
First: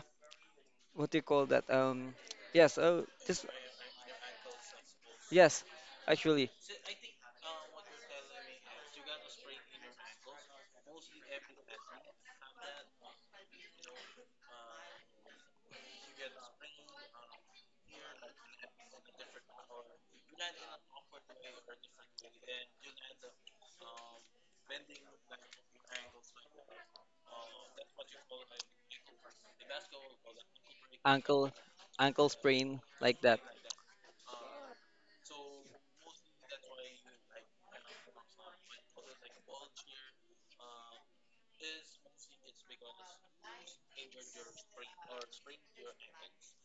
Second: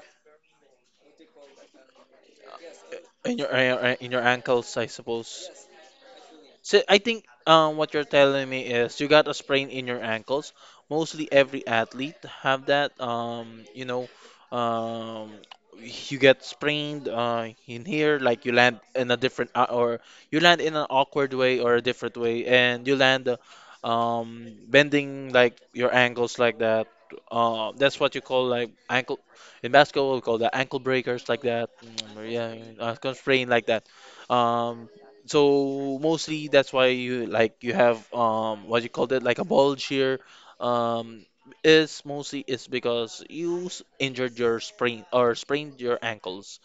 what do you call that? Um, yes, oh,
In
this.
your uh, uh, in your ankles, I suppose.
Yes, actually.
So I think um, what you're telling me is you got a sprain in your ankles. Mostly every athlete have that. Um, you know, um, you get sprained uh, in here, like you land in a different uh, or you land in an awkward way or a different way, and you land uh, um, bending like your ankles like that. Uh, that's what you call like ankle in basketball. We call that ankle breakers like
ankle
that.
Ankle
Mm, yeah,
sprain,
uh,
like that.
sprain like that. Um, so mostly that's why you like you have um what you called it like a bulge here um is mostly is because you s- injured your sprain or sprained your ankles.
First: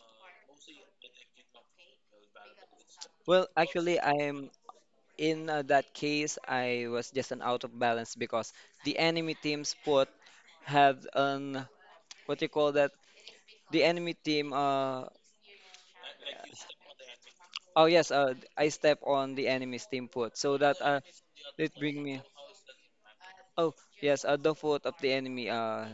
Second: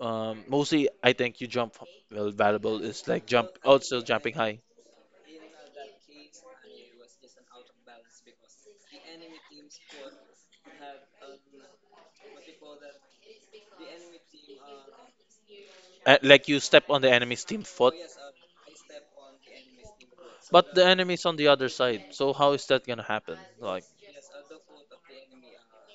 Um, mostly I think you jump, well valuable is like
Well,
jump,
actually
also jumping
I'm
high.
in, uh, that case I was just an out of balance because the enemy team's foot had an, what do you call that? The enemy team, uh.
Uh, like you step on the enemy's team
Oh
foot,
yes, uh, I step on the enemy's team foot, so
but
that,
the
uh.
enemy's on the other
It
side.
bring me.
So how is that gonna happen?
Oh,
Like,
yes, at the foot of the enemy, uh,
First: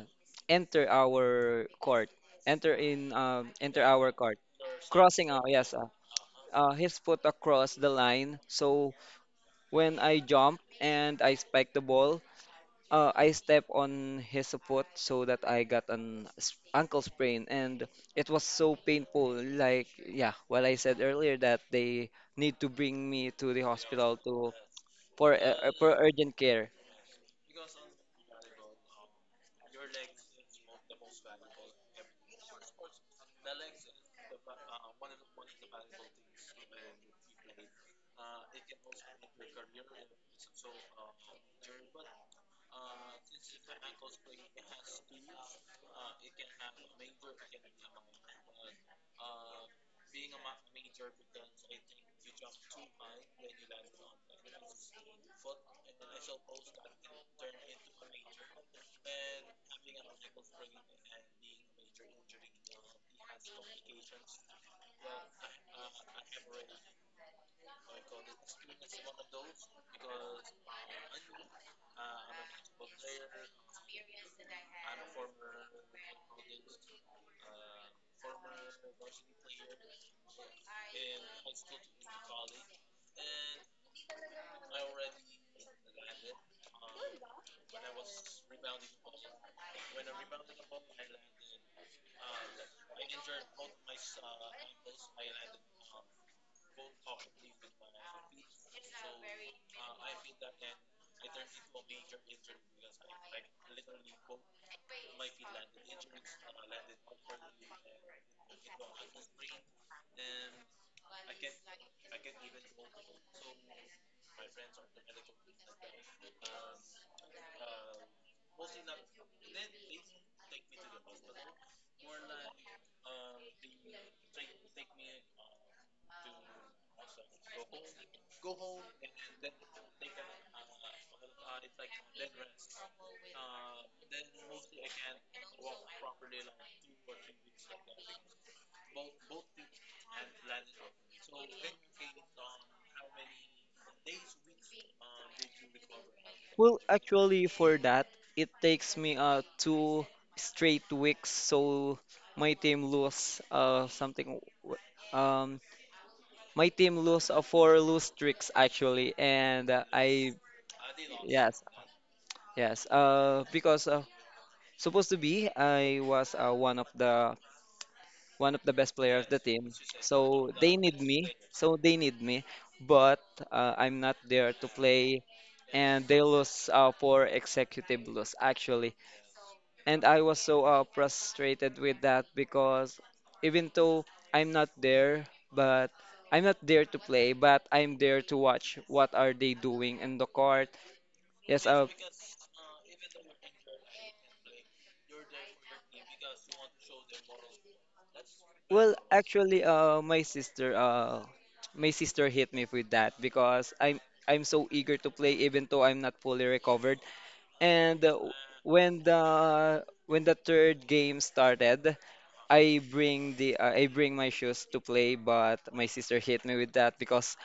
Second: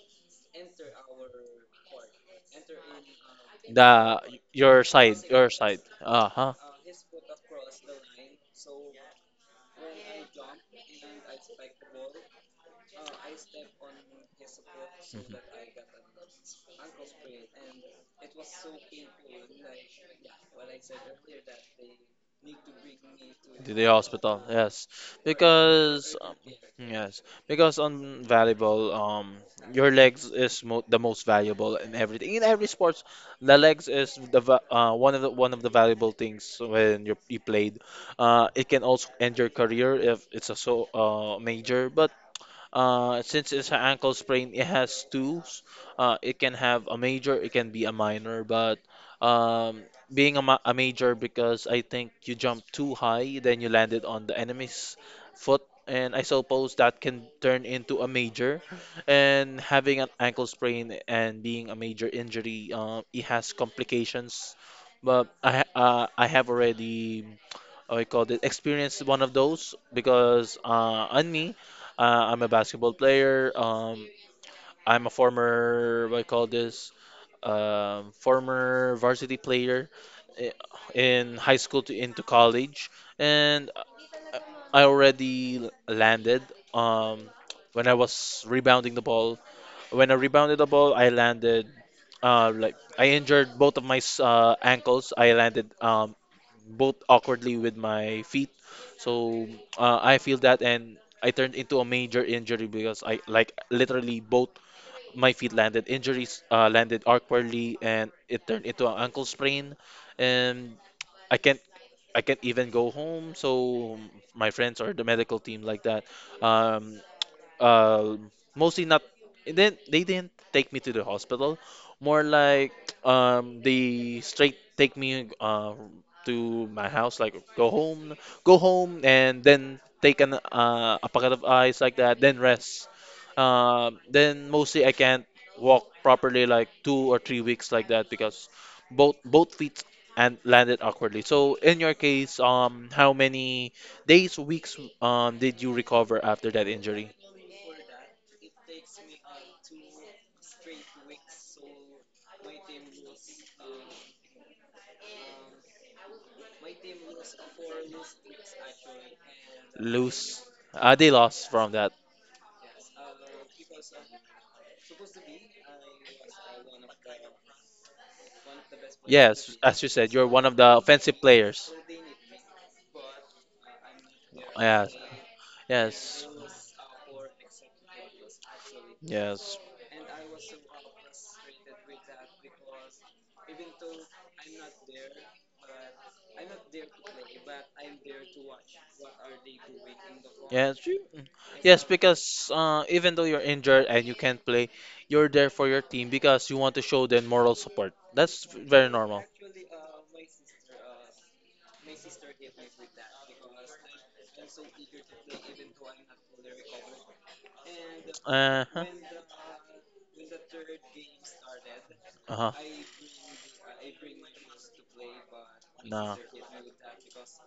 enter our court. Enter in, um, enter our
the
court.
your side,
Crossing out,
your
yes.
side.
Uh,
Uh-huh.
uh, his foot across the line. So when I jump and I spike the ball, uh, I step on his foot, so
Mhm.
that I got an s- ankle sprain, and it was so painful. Like, yeah, what I said earlier, that they need to bring me to the
To the
hospital
hospital,
to
yes,
for uh, uh, for
because um,
urgent care.
yes, because on volleyball, um, your legs is mo the most valuable in everything. In every sports, the legs is the va- uh, one of the one of the valuable things when you you played. Uh, it can also end your career if it's a so uh, major, but uh, since it's an ankle sprain, it has two. Uh, it can have a major, it can be a minor, but um, being a, ma- a major because I think you jumped too high, then you landed on the enemy's foot, and I suppose that can turn into a major. And having an ankle sprain and being a major injury, uh, it has complications. But I ha- uh, I have already I call it experienced one of those because uh, on me. Uh, I'm a basketball player. Um, I'm a former, what I call this, um, former varsity player i- in high school to into college, and I already l- landed. Um, when I was rebounding the ball, when I rebounded the ball, I landed. Uh, like I injured both of my s- uh, ankles. I landed um, both awkwardly with my feet. So uh, I feel that, and I turned into a major injury because I like literally both my feet landed injuries, uh, landed awkwardly, and it turned into an ankle sprain, and I can't. I can't even go home, so my friends or the medical team like that, um, uh, mostly not. And then they didn't take me to the hospital. More like, um, they straight take me uh, to my house, like go home, go home, and then take an uh, a packet of ice like that, then rest. Um, then mostly I can't walk properly like two or three weeks like that because both both feet and landed awkwardly. So in your case, um, how many days, weeks, um, did you recover after that
Well,
injury?
actually, for that, it takes me uh two straight weeks. So my team lose, uh something. w- Um, my team lose uh, four lose streaks actually, and uh, I
Lose. Uh, they lost
yes,
from that.
yes. Uh, because uh, supposed to be I was uh, one of the one of the best player of the
Yes,
team.
as you said, you're one
So
of the
they need
offensive
me.
players.
So they need me, but uh, I'm not there
They
to
yes. And
play, and they
yes, they
lose uh, for executive loss actually.
there. Yes. So
And I was so uh, frustrated with that because even though I'm not there, but I'm not there to play, but I'm there to watch what are they doing in the court.
yes. You- it's
Yes,
yes,
uh,
because uh, even though you're injured and you can't play, you're there for your team because you want to show them moral support. That's very
well,
normal.
actually, uh, my sister, uh, my sister hit me with that because I'm I'm so eager to play, even though I'm not fully recovered. And uh,
Uh-huh.
when the when the third game started,
Uh-huh.
I bring the uh, I bring my shoes to play, but my
No.
sister hit me with that because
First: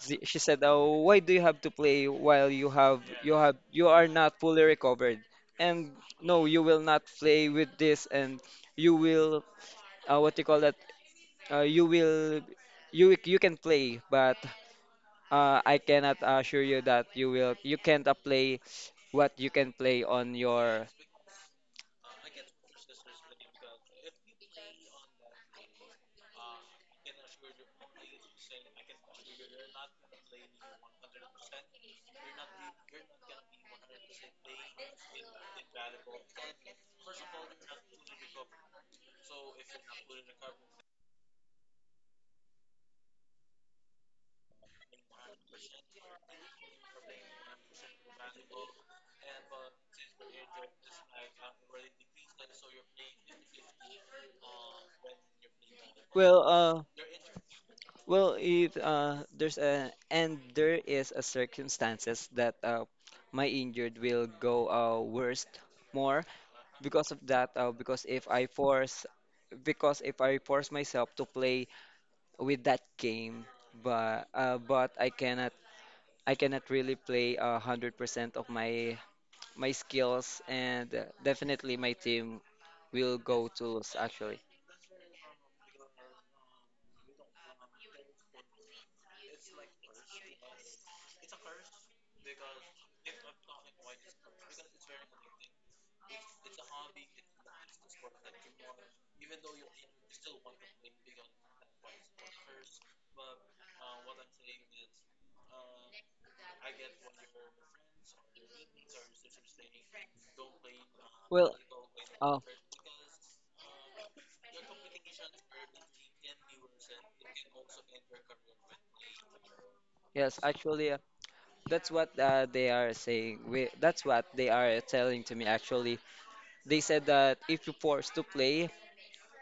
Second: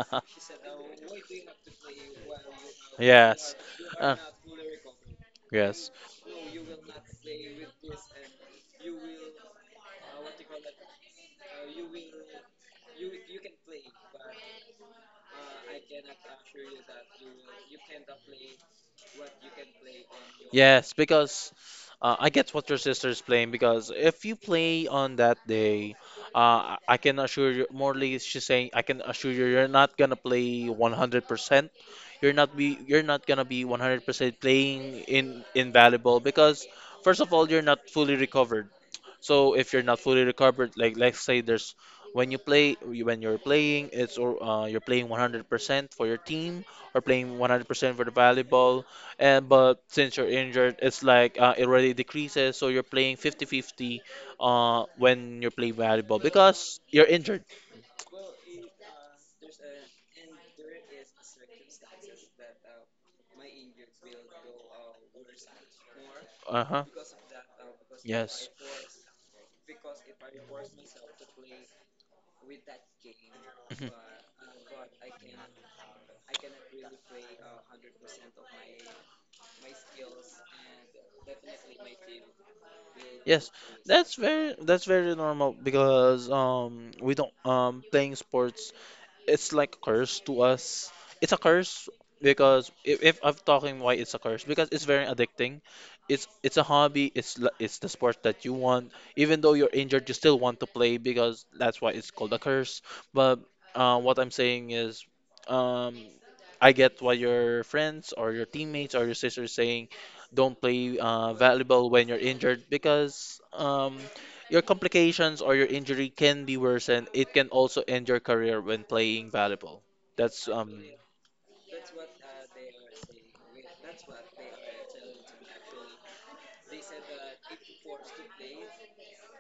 she she said, "Oh, why do you have to play while you have you
Yes.
have you are
Uh,
not fully recovered?
yes.
And no, you will not play with this, and you will uh, what you call that? uh, you will you you can play but uh, I cannot assure you that you will you can't uh, play what you can play on your
Yes, because uh, I get what your sister's playing because if you play on that day, uh, I I can assure you, Morley, she's saying, I can assure you, you're not gonna play one hundred percent. You're not be, you're not gonna be one hundred percent playing in in volleyball because first of all, you're not fully recovered. So if you're not fully recovered, like let's say there's when you play when you're playing, it's or uh, you're playing one hundred percent for your team or playing one hundred percent for the volleyball and but since you're injured, it's like uh, it already decreases, so you're playing fifty-fifty, uh, when you're playing volleyball
well
because
uh
you're injured.
well it uh there's a and there is a circumstances that uh my injured will go uh worst more
Uh-huh.
because of that uh, because if I
Yes.
force because if I force myself to play with that game
Mhm.
but uh, but I cannot I cannot really play a hundred percent of my my skills, and uh, definitely my team will go
Yes,
to lose,
that's
actually.
very that's very normal because um we don't um playing sports, it's like a curse to us. It's a curse because if, if I'm talking why it's a curse because it's very addicting. It's it's a hobby. It's l- it's the sport that you want. Even though you're injured, you still want to play because that's why it's called a curse. But uh, what I'm saying is, um, I get why your friends or your teammates or your sisters saying, don't play uh,
Well,
volleyball when you're
uh,
injured because um, your complications or your injury can be worsened. It can also end your career when playing volleyball.
yes,
That's um
actually, uh, that's what uh, they are saying. We, that's what they are telling to me, actually. They said that if you force to play,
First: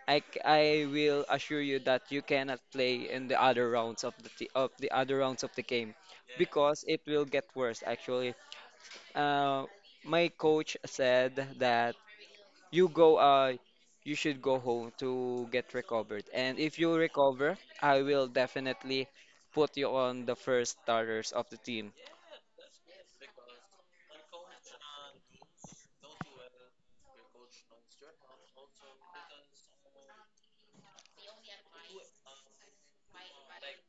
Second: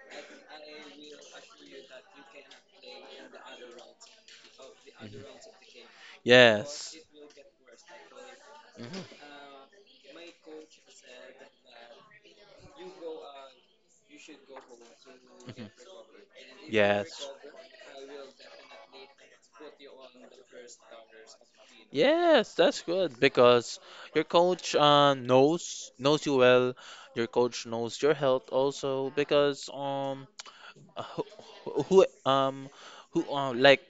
I, c- I will assure you that you cannot play in the other rounds of the t- of the other rounds of the game because
Yes.
it will get worse actually.
Mhm,
Uh, my coach said that you go uh you should go home to
mhm.
get recovered, and if you
Yes.
recover, I will definitely put you on the first starters of the team.
Yes, that's good because your coach uh, knows knows you well. Your coach knows your health also because um Uh, who, who who, um who uh, like,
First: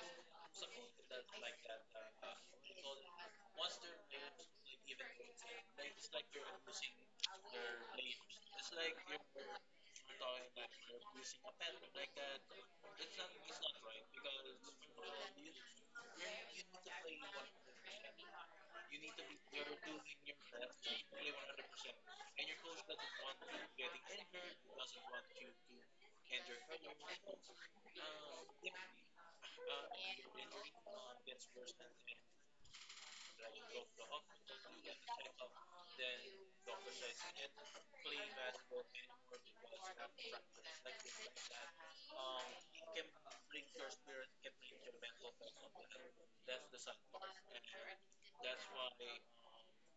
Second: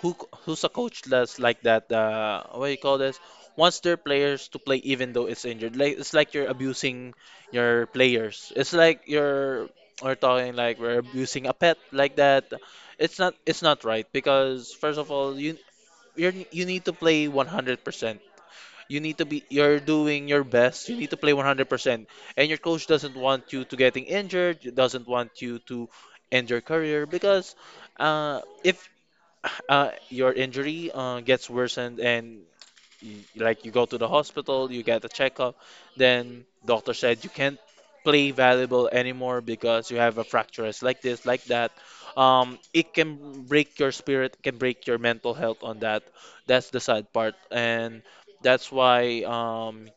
who who's a coach that's like that uh what do you call this wants their players to play even though it's injured, like it's like you're abusing your players, it's like you're we're talking like we're abusing a pet like that. It's not, it's not right because first of all, you you're, you need to play one hundred percent, you need to be you're doing your best. You need to play one hundred percent. And your coach doesn't want you to getting injured, doesn't want you to end your career because uh, if uh, your injury uh, gets worsened and you, like, you go to the hospital, you get a checkup, then doctor said you can't play valuable anymore because you have a fracture. It's like this, like that. Um, it can break your spirit, can break your mental health on that. That's the sad part, and that's why um,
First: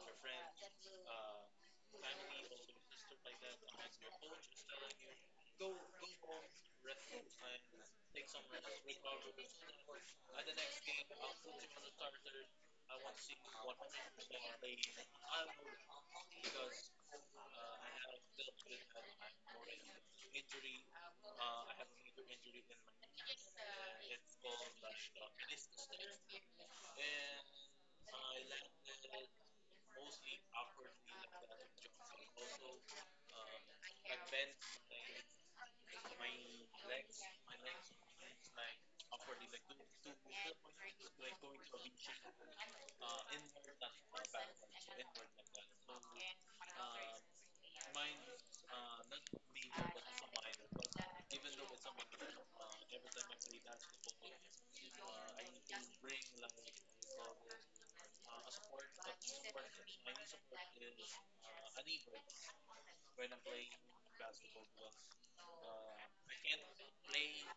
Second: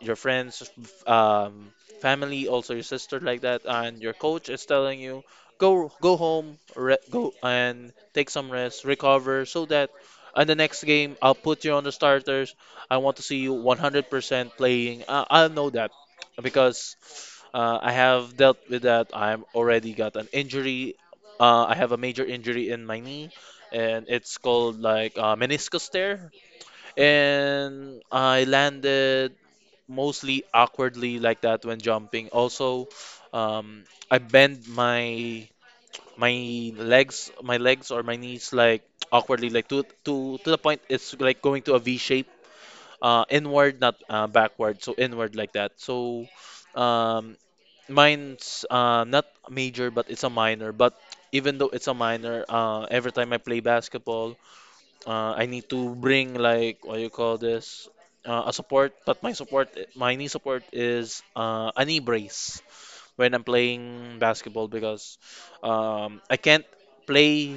your friends, f- um, family, also your sister like that, and your coach is telling you go go home, re- go and take some rest, recover, so that in the next game I'll put you on the starters. I want to see you one hundred percent playing. I- I'll know that because uh, I have dealt with that. I'm already got an injury. Uh, I have a major injury in my knee, and it's called like uh, meniscus tear, and I landed mostly awkwardly like that when jumping. Also, um, I bend my my legs, my legs or my knees like awkwardly, like to to to the point it's like going to a V shape, uh, inward, not uh, backward, so inward like that. So, um, mine's uh, not major, but it's a minor. But even though it's a minor, uh, every time I play basketball uh, I need to bring like what you call this uh, a support, but my support, my knee support is uh, a knee brace when I'm playing basketball because um, I can't play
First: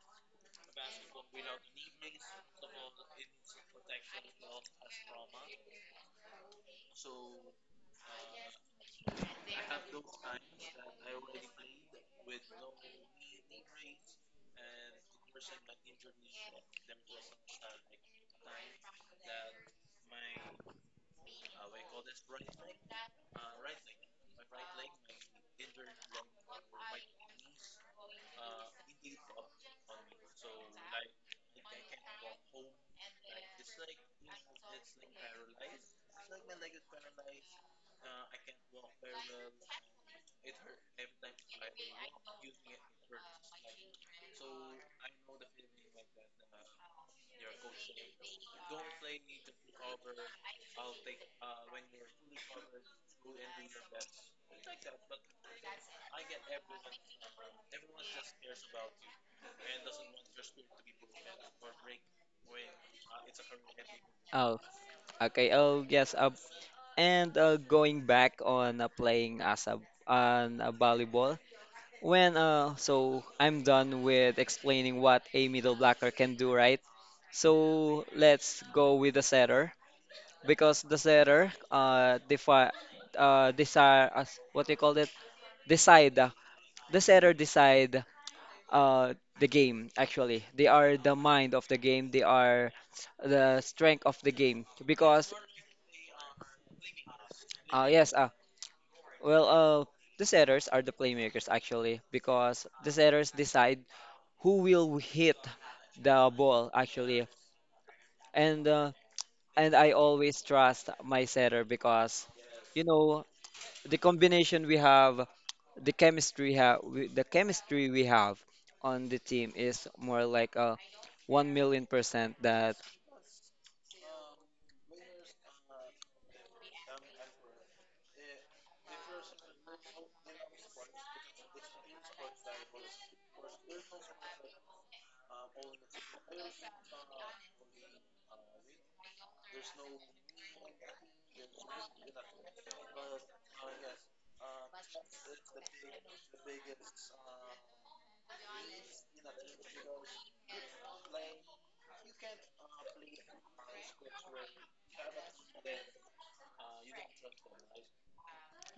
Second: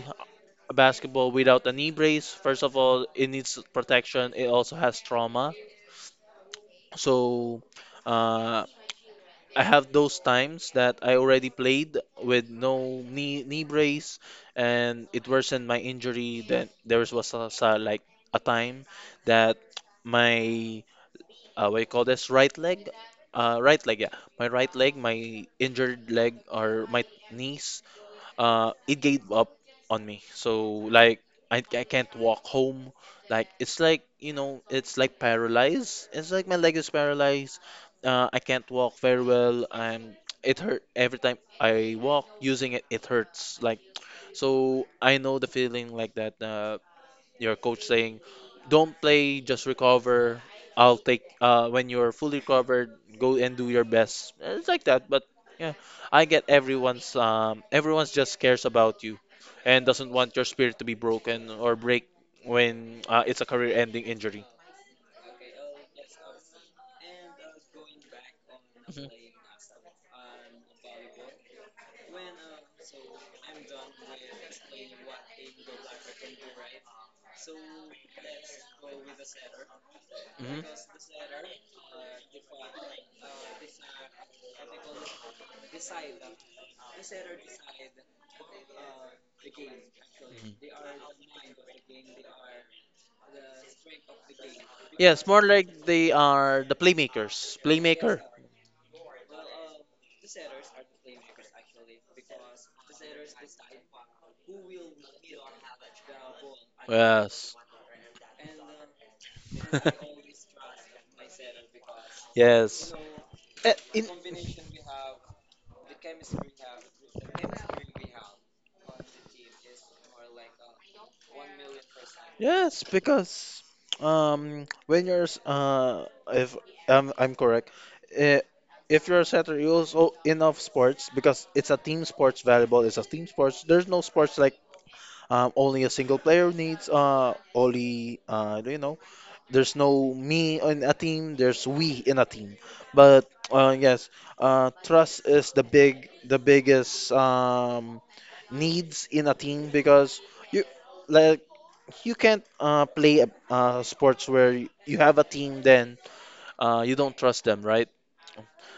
basketball without a knee brace. First of all, it needs protection. It also has trauma. So uh, I have those times that I already played with no knee knee brace and it worsened my injury. Then there was a, sa- like a time that my uh, what you call this right leg, uh, right leg, yeah, my right leg, my injured leg or my knees uh, it gave up on me. So like I, I can't walk home. Like it's like you know it's like paralyzed. It's like my leg is paralyzed. Uh, I can't walk very well. I'm it hurt every time I walk using it. It hurts like so I know the feeling like that. Uh, your coach saying, "Don't play, just recover. I'll take uh, when you're fully recovered, go and do your best." And it's like that, but yeah, I get everyone's um, everyone's just cares about you and doesn't want your spirit to be broken or break when uh, it's a career-ending injury.
Oh, okay. Oh, yes, uh, and uh, going back on uh,
Hmm.
playing as a on a volleyball. When uh so I'm done with explaining what a middle blocker can do, right? So let's go with the setter, because the setter uh defi uh desire as what do you call it, decide uh, the setter decide uh the game, actually. They are the mind of the game, they are the strength of the game
Yes,
because
more like they are the playmakers,
uh yes
playmaker.
uh well, uh the setters are the playmakers actually, because the setters decide who will hit the ball actually.
Yes.
And uh, and I always trust my setter because
you,
you
yes.
know
Eh,
the
in
combination we have the chemistry have the chemistry we have on the team is more like a one million percent that.
yes, because um when you're s- uh if um I'm correct, eh, if you're a setter, you also enough sports because it's a team sports. Valuable is a team sports. There's no sports like um only a single player needs. Uh, only uh do you know? There's no me in a team. There's we in a team. But uh, yes, uh, trust is the big, the biggest um, needs in a team because you like you can't uh, play a, uh, sports where y- you have a team then uh, you don't trust them, right?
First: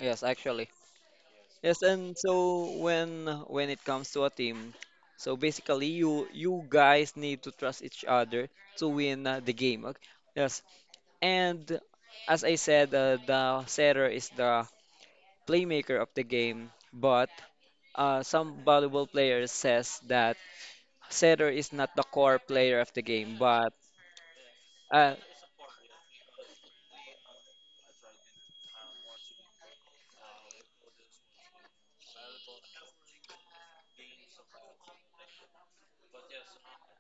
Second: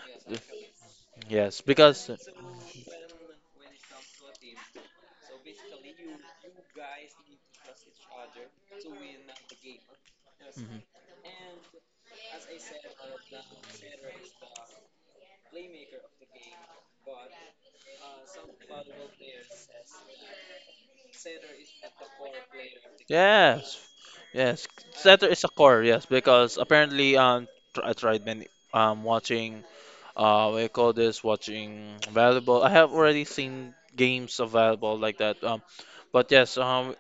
Yes, actually.
Yes,
Yes,
because.
and so when when it comes to a team, so basically you you guys need to trust each other to win uh, the game, okay? Yes.
Mhm.
And as I said, uh, the setter is the playmaker of the game, but uh, some valuable players says that setter is not the core player of the game, but
Yes, yes,
uh,
center is a core, yes, because apparently um tr I tried many um watching uh what do you call this watching valuable. I have already seen games of valuable like that. Um, but yes, um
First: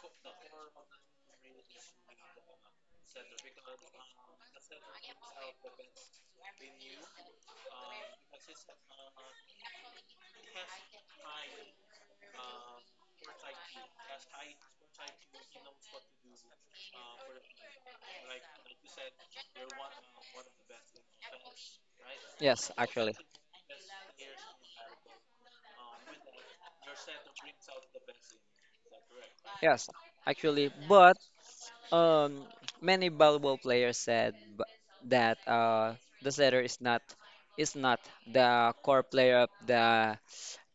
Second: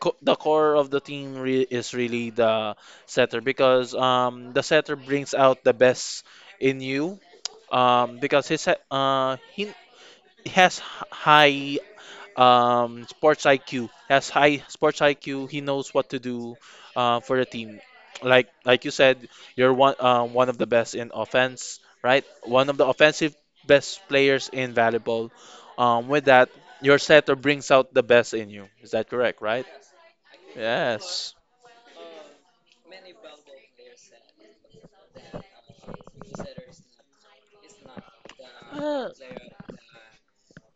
co the core of the team re is really the setter because um the setter brings out the best in you um because his he- uh he he has h- high um, sports I Q. Has high sports I Q. He knows what to do uh, for the team. Like like you said, you're one um, one of the best in offense, right? One
yes,
of the
actually.
offensive best players in volleyball. Um, with that, your setter brings out the best in you. Is that correct, right?
Yes, actually. But
Yes.
um, many volleyball players said b- that uh, the setter is not is not the core
Uh,
player of the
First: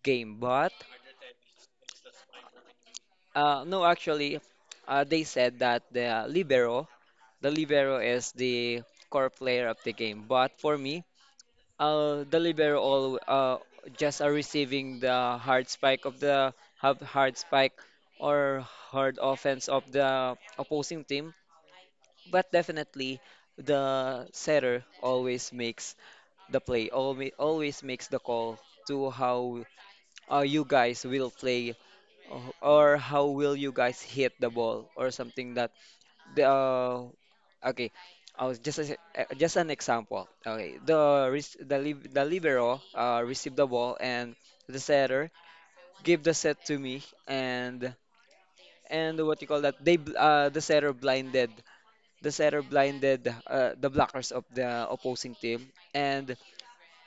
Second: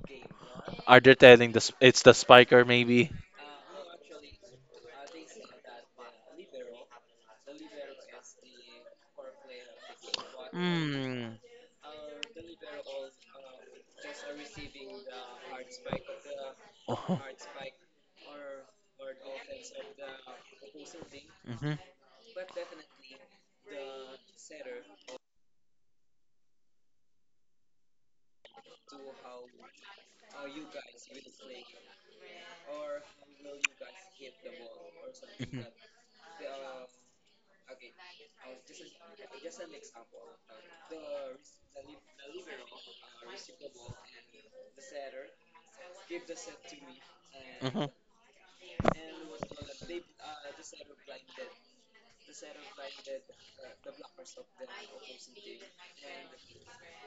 game. But
are they telling the sp- it's the spiker maybe?
uh, no, actually, uh, they said that the libero, the libero is the core player of the game. But for me,
Hmm.
Uh, the libero all uh, just are receiving the hard spike of the have hard spike or hard offense of the opposing team, but definitely the setter always makes the play, always always makes the call to how uh, you guys will play, uh, or how will you guys hit the ball or something that the uh, okay, I was just a- uh, just an example. Okay, the res- the lib- the libero uh, received the ball and the setter gave the set to me,
mhm.
and and what you call that? They bl- uh, the setter blinded The setter blinded uh, the blockers of the opposing team, and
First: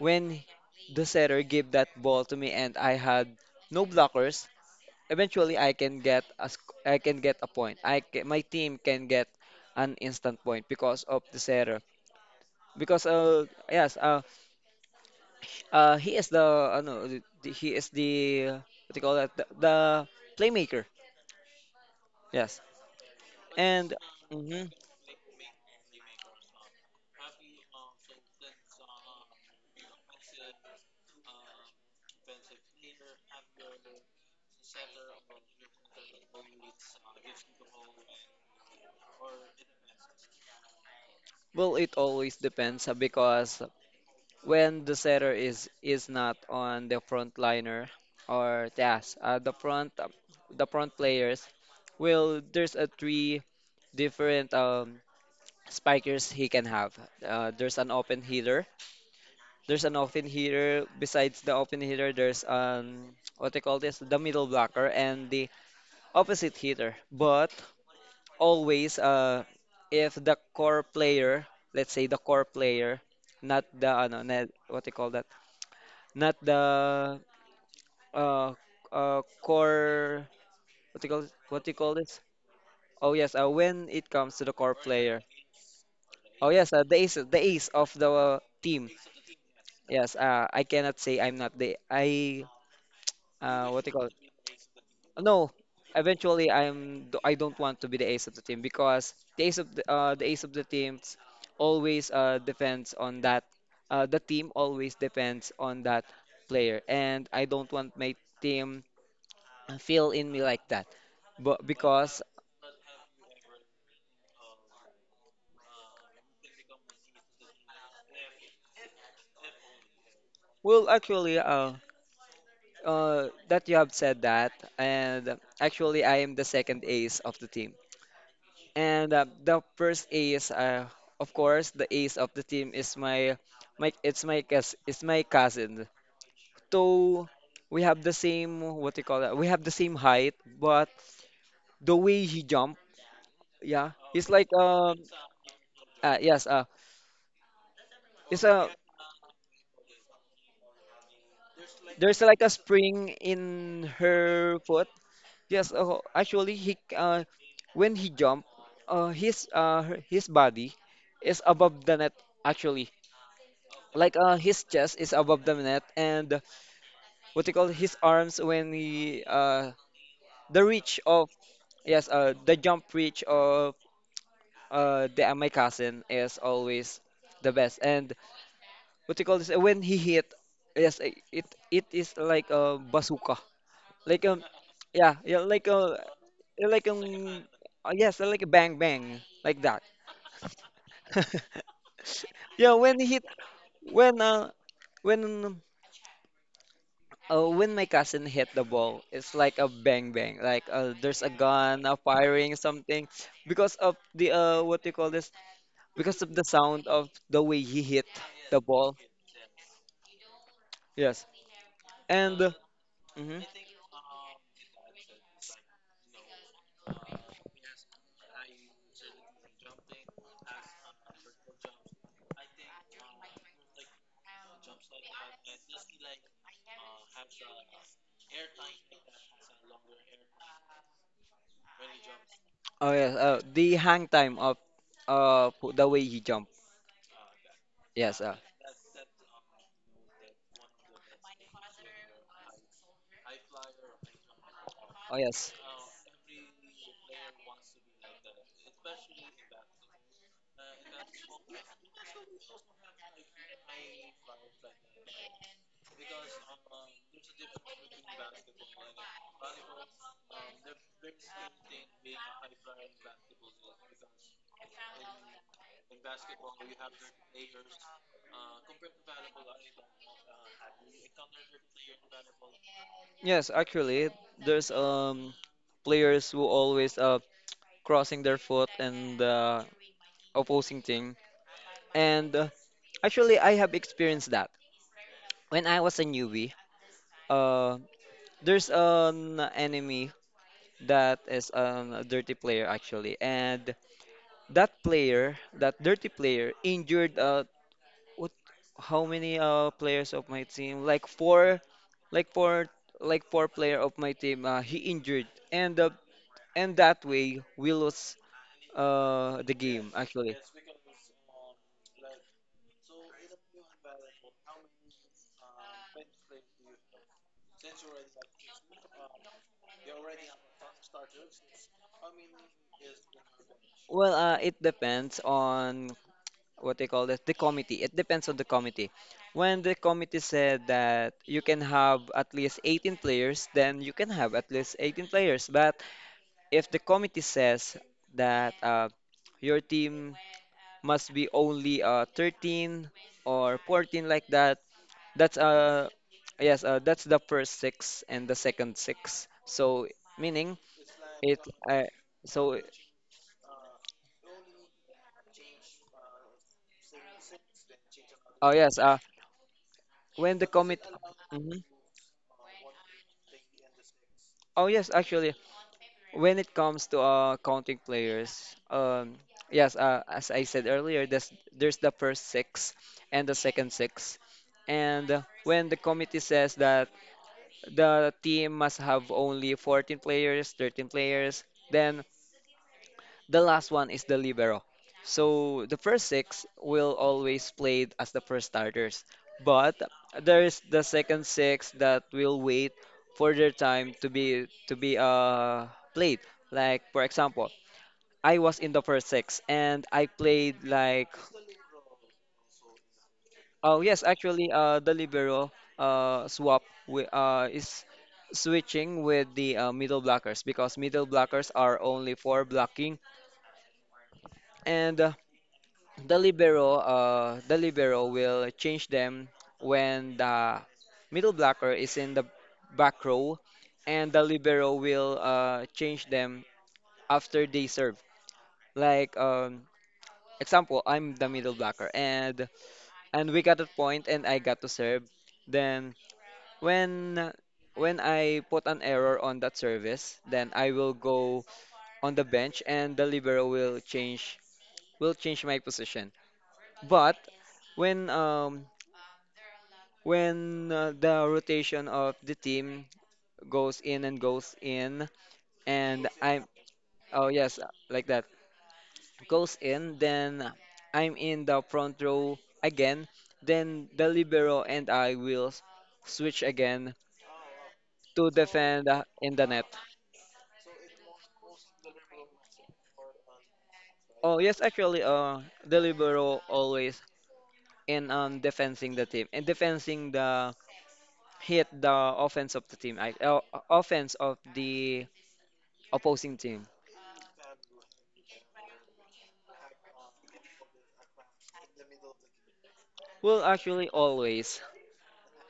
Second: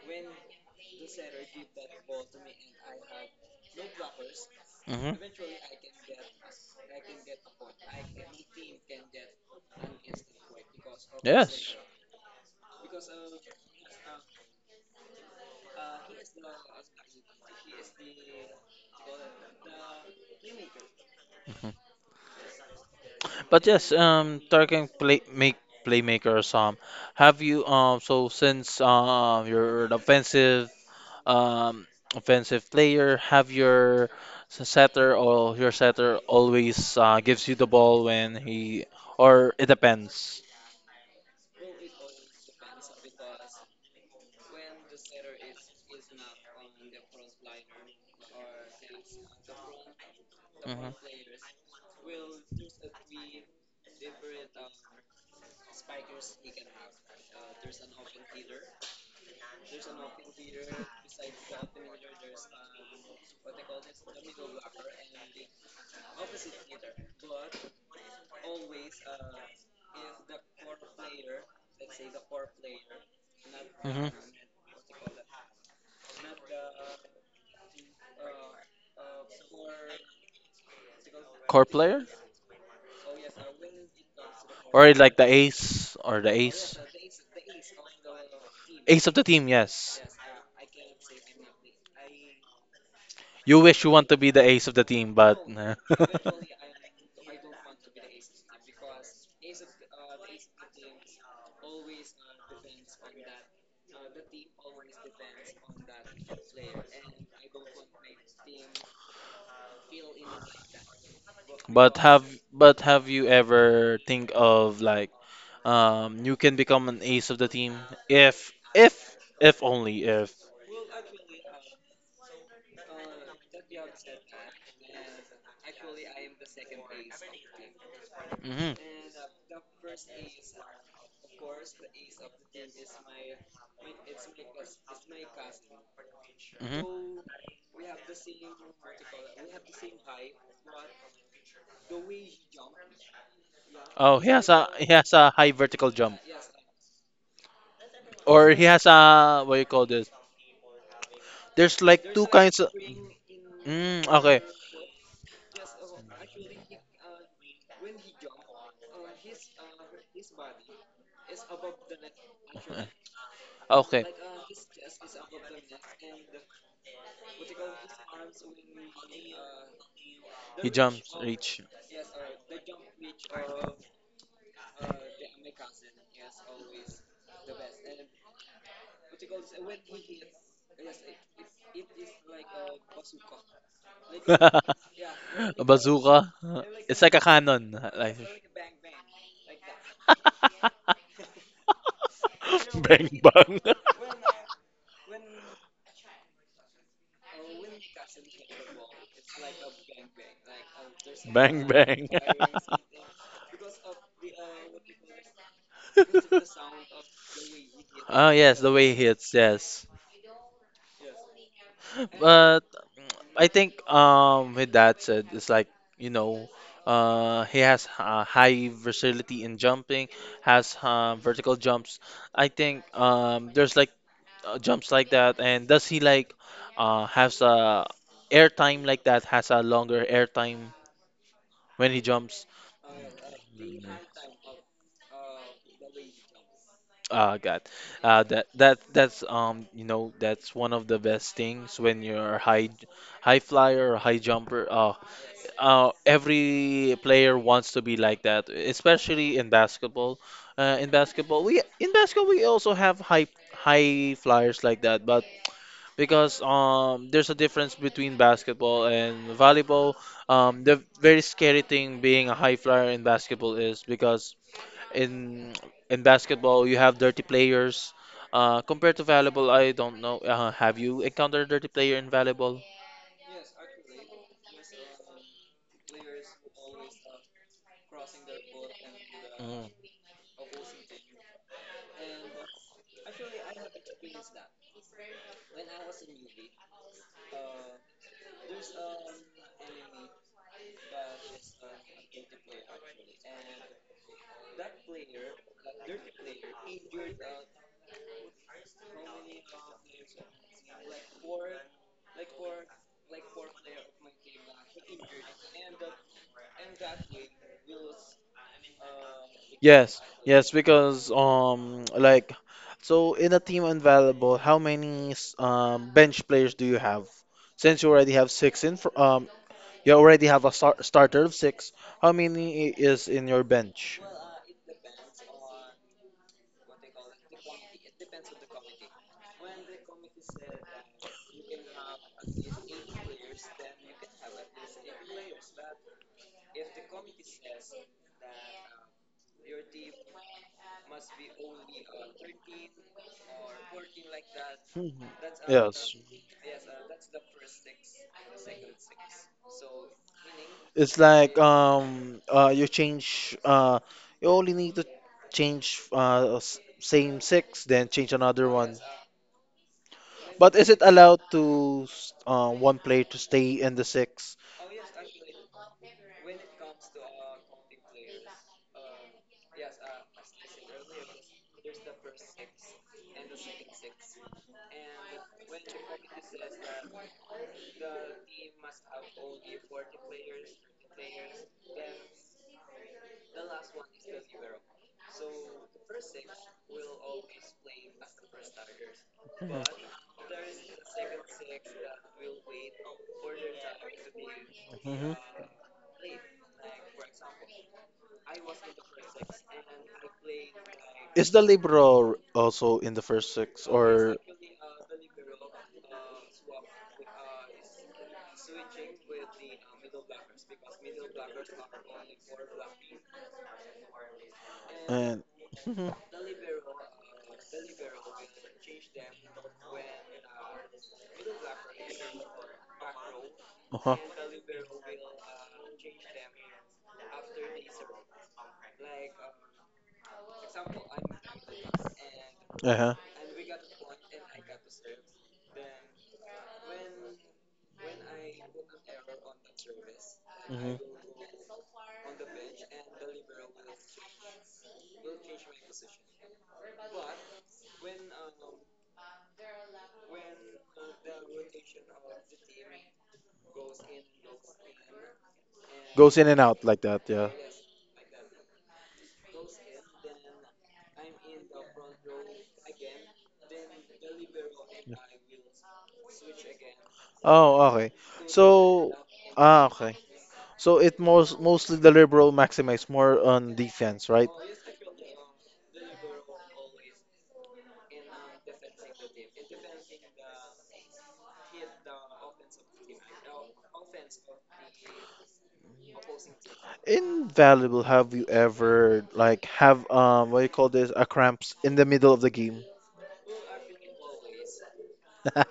when the setter gave that ball to me and I had no blockers, eventually I can get a sc- I can get a point. I ca- my team can get an instant point because of this
Yes.
error. Because uh yes uh, uh he is the uh, no, the, the- he is the uh, what do you call that, the, the playmaker.
Mhm.
Yes.
But yes,
And
um,
mhm,
talking play make playmakers. Um, have you um so since um you're an offensive um offensive player, have your s- setter or your setter always uh, gives you the ball when he or it depends.
well, it always depends, uh, because when the setter is is not on the front liner, or yes, uh, the front uh, the
Hmm.
front players, well, there's a three different um spikers he can have. Uh, there's an open hitter. There's an open hitter. Besides the open hitter, there's um what they call this, the middle blocker and the opposite hitter. But always, uh, if the core player, let's say the core player, not the
Hmm.
ano, na- what they call that, not the uh, uh core, what do you call, what
Core
do you call
player?
this? Oh yes, uh, when it comes to the core
Or like
player.
the ace or the
Oh yes,
ace.
uh, the ace, the ace of the team.
Ace of the team, yes.
Yes, uh, I cannot say I'm not the I
You
uh, what
wish
do
you
you call
want
it?
to be the ace of the team, but
No, eventually I'm I don't want to be the ace of the team, because the ace of the uh, the ace of the team always uh, depends on that uh, the team always depends on that player, and I don't want my team feel in me like that. But
but
because,
have but have you ever think of like um you can become an ace of the team if if if only if.
well, actually, uh, uh that you have said that, and actually I am the second ace of the team.
Hmm.
And uh, the first ace, uh, of course, the ace of the team is my, my it's my cous it's my cousin.
Hmm.
Though we have the same, what do you call that? We have the same height, but the way he jump, yeah,
Oh,
it's
he has
like
a he
um,
has a high vertical
uh,
jump,
yes, uh, it's
or he
a,
has a what you call this? There's like
there's
two
like a
kinds of.
spring in
Mm, okay.
her foot. Yes, uh, actually, he uh, when he jump, uh, his uh, her- his body is above the net actually,
Okay.
like uh his chest is above the net, and what they call his arms when he uh the
He
reach
jumps,
of,
reach.
yes, uh the jump reach of uh the uh, my cousin is always the best, and what they call this when he hit, yes, i- it it is like a bazooka, like um,
A
yeah yeah, like a,
bazooka.
like
It's like a
um,
cannon.
uh,
Like,
yes, like a bang bang like that. Yeah, when he
bang
hit,
bang.
when uh when Uh, when my cousin hit the ball, it's like a bang bang. Like uh, there's a
bang
gun uh,
bang.
firing something because of the uh, what do you call this? Because of the sound of the way he hit
oh yes,
the
the way
ball.
he hits, yes.
Yes, and uh,
But
mhm.
I think um with that said, it's like you know, uh, he has uh, high versatility in jumping, has uh, vertical jumps. I think um there's like uh, jumps like that, and does he like uh has a air time like that? Has a longer air time when he jumps?
Oh yes, uh, the hang time of uh po- the way he jumped.
Uh, God,
Yes,
uh,
uh,
that that that's um you know that's one of the best things when you're a high high flyer or high jumper. Uh,
oh yes,
Uh, every player wants to be like that, especially in basketball. Uh, in basketball, we in basketball, we also have high high flyers like that, but because um there's a difference between basketball and volleyball. Um, the very scary thing being a high flyer in basketball is because in in basketball you have dirty players. Uh, compared to volleyball, I don't know. Uh, have you encountered a dirty player in volleyball?
yes. Actually, there's um players who always uh crossing their foot and the opposing team. And uh, actually, I have experienced that. When I was a newbie, uh, there's an enemy that is um, a dirty player actually, and that player, that dirty player, injured, uh, what? How many uh players of my team? Like four, like four, like four player of my team. Uh, he injured, and uh, and that way we lost uh the game
Yes,
actually.
yes, because um like so in a team invaluable, how many s- um bench players do you have? Since you already have six in fr- um you already have a star starter of six, how many i- is in your bench?
Well, uh, it depends on what they call this, the committee, it depends on the committee. When the committee said that you can have at least eighteen players, then you can have at least eighteen players, but if the committee says that uh, your team must be only uh, thirteen or fourteen like that,
Mhm.
that's uh
Yes.
yes, uh, that's the first six and the second six, so meaning
It's like
it uh,
um uh
so
you change uh you only need to change uh s- same six then change another
oh
one.
yes, uh when the
But is it
commit.
allowed
Mhm.
to s- uh, one player to stay in the six?
Oh yes, actually, when it comes to uh, counting players, um, yes, uh, as I said earlier, there's, there's the first six and the second six. And uh, when the committee says that the team must have only fourteen players, thirteen players, then the last one is the libero. So the first six will always play as the first starters,
Mhm.
but there is the second six that will wait for their time to be to be
Mhm.
uh played. Like for example, I was in the first six and I played like.
Is the Libro also in the first six
Oh yes,
or
actually, uh the libero uh swap wi- uh is switching with the uh, middle blockers because middle blockers are only for blocking and uh,
and Mhm.
the libero uh the libero will change them when the middle blocker is in the back row,
Uh-huh.
and the libero will uh change them after they serve. Like um example, I'm the middle blocker and
Uh-huh.
and we got a point and I got to serve. Then when when I put an error on that service, then I
Hmm.
will go on the bench, and the libero will change will change my position. But when um when uh, the rotation of the team goes in and goes in and
Goes in and
I'm.
out like that,
Oh
yeah.
yes, uh, like that. Goes in, then I'm in the front row again, then the libero and I will s- switch again
Oh, okay.
to defend
So,
uh, in the
ah,
net.
okay. So it most mostly the liberal maximize more on defense, right?
Oh yes, actually, uh the libero always in on defending the team and defending the hit the offense of the team, I, uh, offense of the opposing team.
Invaluable. Have you ever like have um what do you call this a cramps in the middle of the game?
Well, actually, always.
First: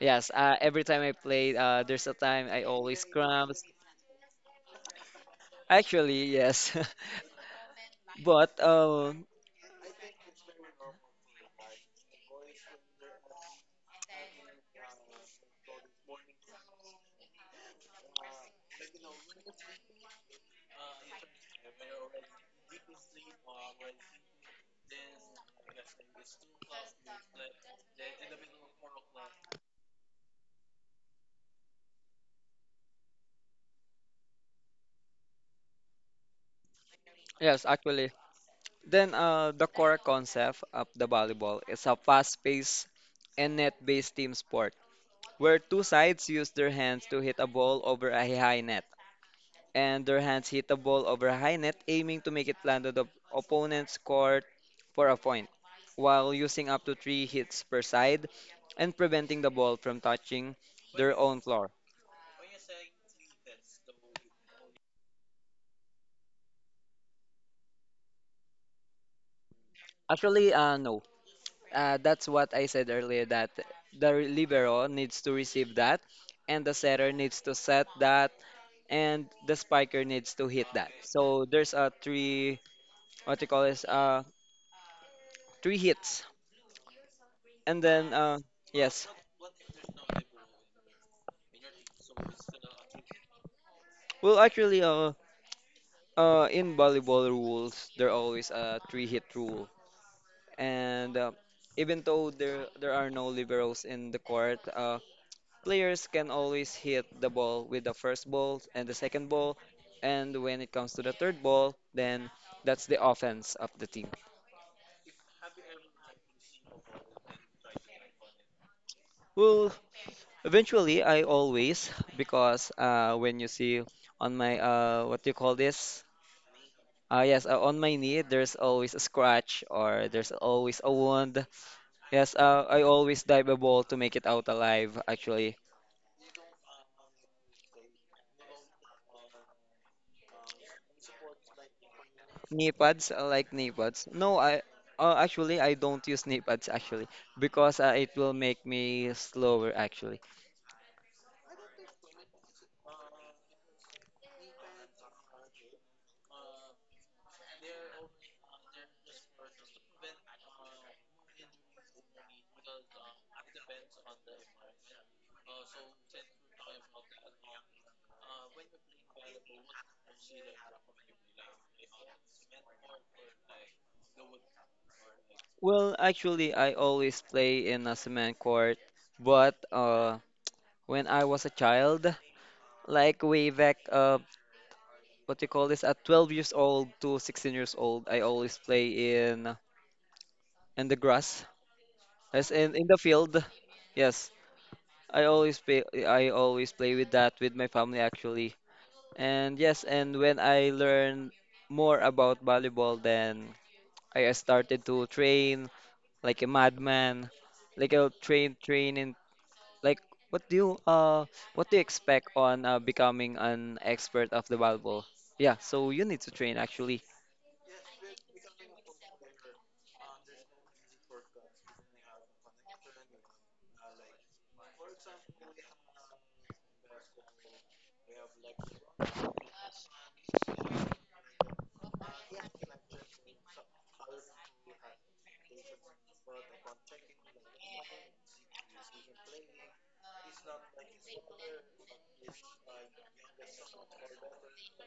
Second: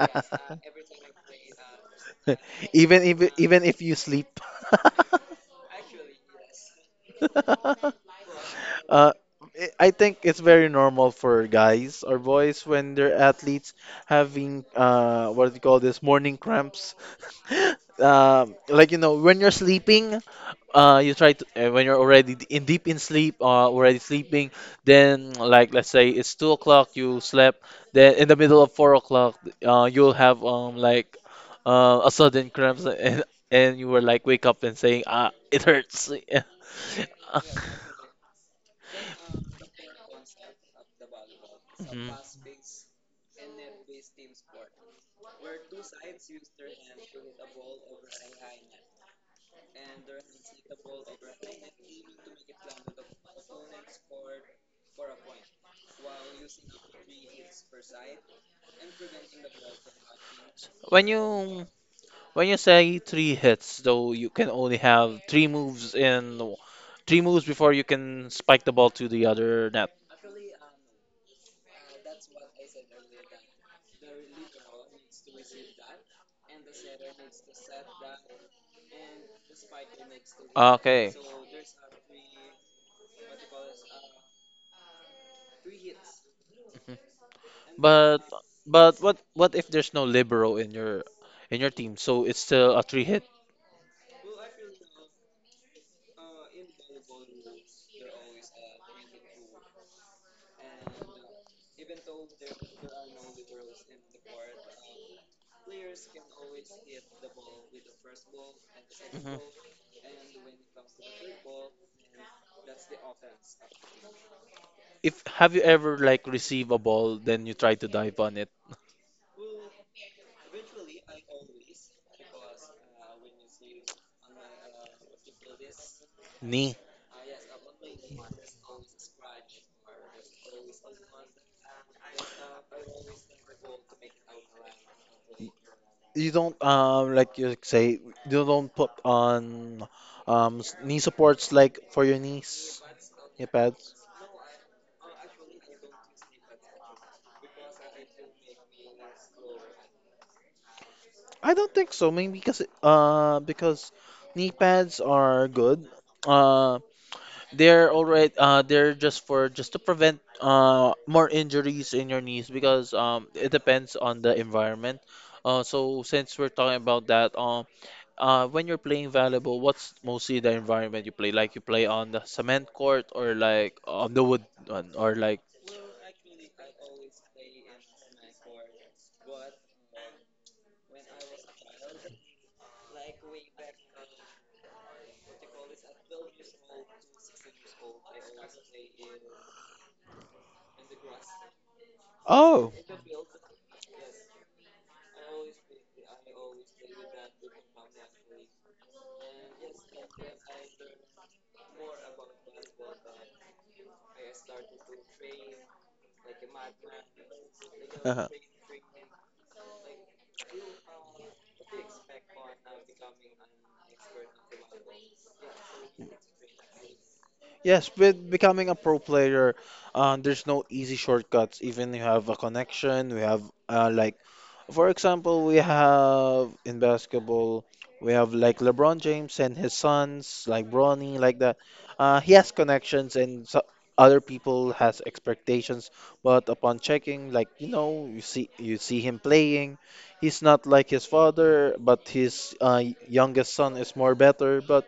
Yes, uh, every time I play, uh, there's a time I
Even
always
if
cramps.
even if you sleep.
Actually, yes. But
Uh,
um,
I I think it's very normal for guys or boys when they're athletes having uh what do you call this morning cramps. Um, like you know when you're sleeping, uh you try to uh, when you're already d- in deep in sleep, uh, already sleeping. Then like let's say it's two o'clock, you slept. Then in the middle of four o'clock, uh you'll have um like uh, a sudden cramps and and you were like wake up and saying ah it hurts.
yes, actually. Then uh, the core concept of the volleyball is a
Mhm.
fast-paced and net-based team sport where two sides use their hands to hit a ball over a high net. And their hands hit the ball over a high net, aiming to make it land on the opponent's court for a point, while using up to three hits per side and preventing the ball from touching
When
their own
you
floor.
when you say three hits, though, you can only have three moves in w- three moves before you can spike the ball to the other net.
Actually, uh, no. Uh, that's what I said earlier that the libero needs to receive that, and the setter needs to set that, and the spiker needs to hit that.
Okay.
So there's a three, what you call this, uh, three hits,
Mhm.
and then
But
uh,
but
yes.
what what if there's no libero in your in your team? So it's still a three hit.
Well, actually, uh, uh, in volleyball rules, there always a three-hit rule, and uh, even though there there are no liberos in the court, uh, players can always hit the ball with the first ball and the second
Mhm.
ball, and when it comes to the third ball, then that's the offense of the team.
If have you ever like receive a ball then you try to dive on it
Well, eventually, I always because uh, when you see on my uh, what do you call this?
knee
Uh, yes, uh, on my knee, there's always a scratch or there's always a wound. Yes, uh, I always dive a ball to make it out alive, actually.
you don't um like you say you don't put on um s- knee supports like for your
Knee
knees
pads, I
knee
like knee
pads.
pads. No, I uh, actually I don't use knee pads actually because uh, it will make me slower actually.
I don't think so maybe because it- uh because knee pads are good uh they're alright uh they're just for just to prevent uh more injuries in your knees because um it depends on the environment uh so since we're talking about that um, uh, when you're playing volleyball, what's mostly the environment you play? Like you play on the cement court or like on the wood one or like
Well, actually I always play in a cement court, but uh when I was a child, like way back uh what you call this at twelve years old to sixteen years old, I always play in in the grass, as
oh.
in in the field. Yes. I always play I always play with that with my family actually. And yes, and when I learned more about volleyball, then I started to train like a madman. Like I'll
Uh huh.
train train in like what do you uh what do you expect on uh, becoming an expert of the volleyball? Yeah, so you need to train actually.
Yes, with becoming a pro player, uh, there's no easy shortcuts. Even you have a connection, we have uh, like, for example, we have in basketball, we have like LeBron James and his sons, like Bronny, like that. Uh, he has connections, and so other people has expectations. But upon checking, like you know, you see you see him playing. He's not like his father, but his uh, youngest son is more better. But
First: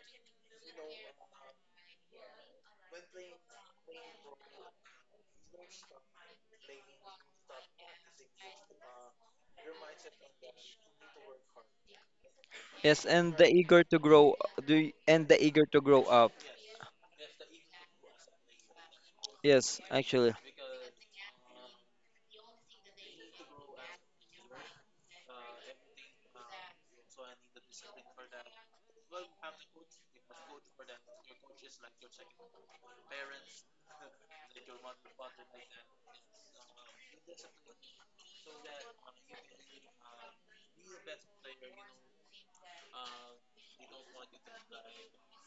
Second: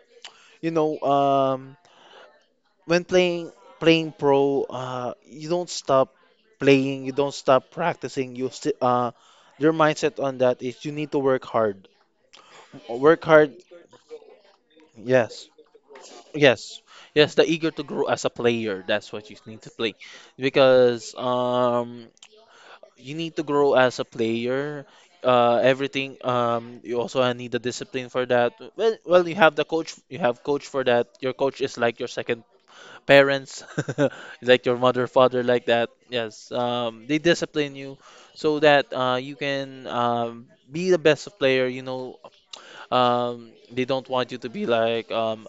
you know, um when playing playing pro, uh, you don't stop playing, you don't stop practicing. You sti uh, your mindset on that is you need to work hard.
Yes,
Work
and the
hard.
eager to grow do y- and the
Yes,
eager to grow up.
yes, yes, the eager to grow as a player. That's what you need to
Yes,
play,
actually.
because um you need to grow as a player. Uh, everything. Um, you also need the discipline for that. Well, well, you have the coach. You have coach for that. Your coach is like your second parents, like your mother, father, like that. Yes, um, they discipline you so that uh, you can um, be the best player. You know, um, they don't want you to be like um,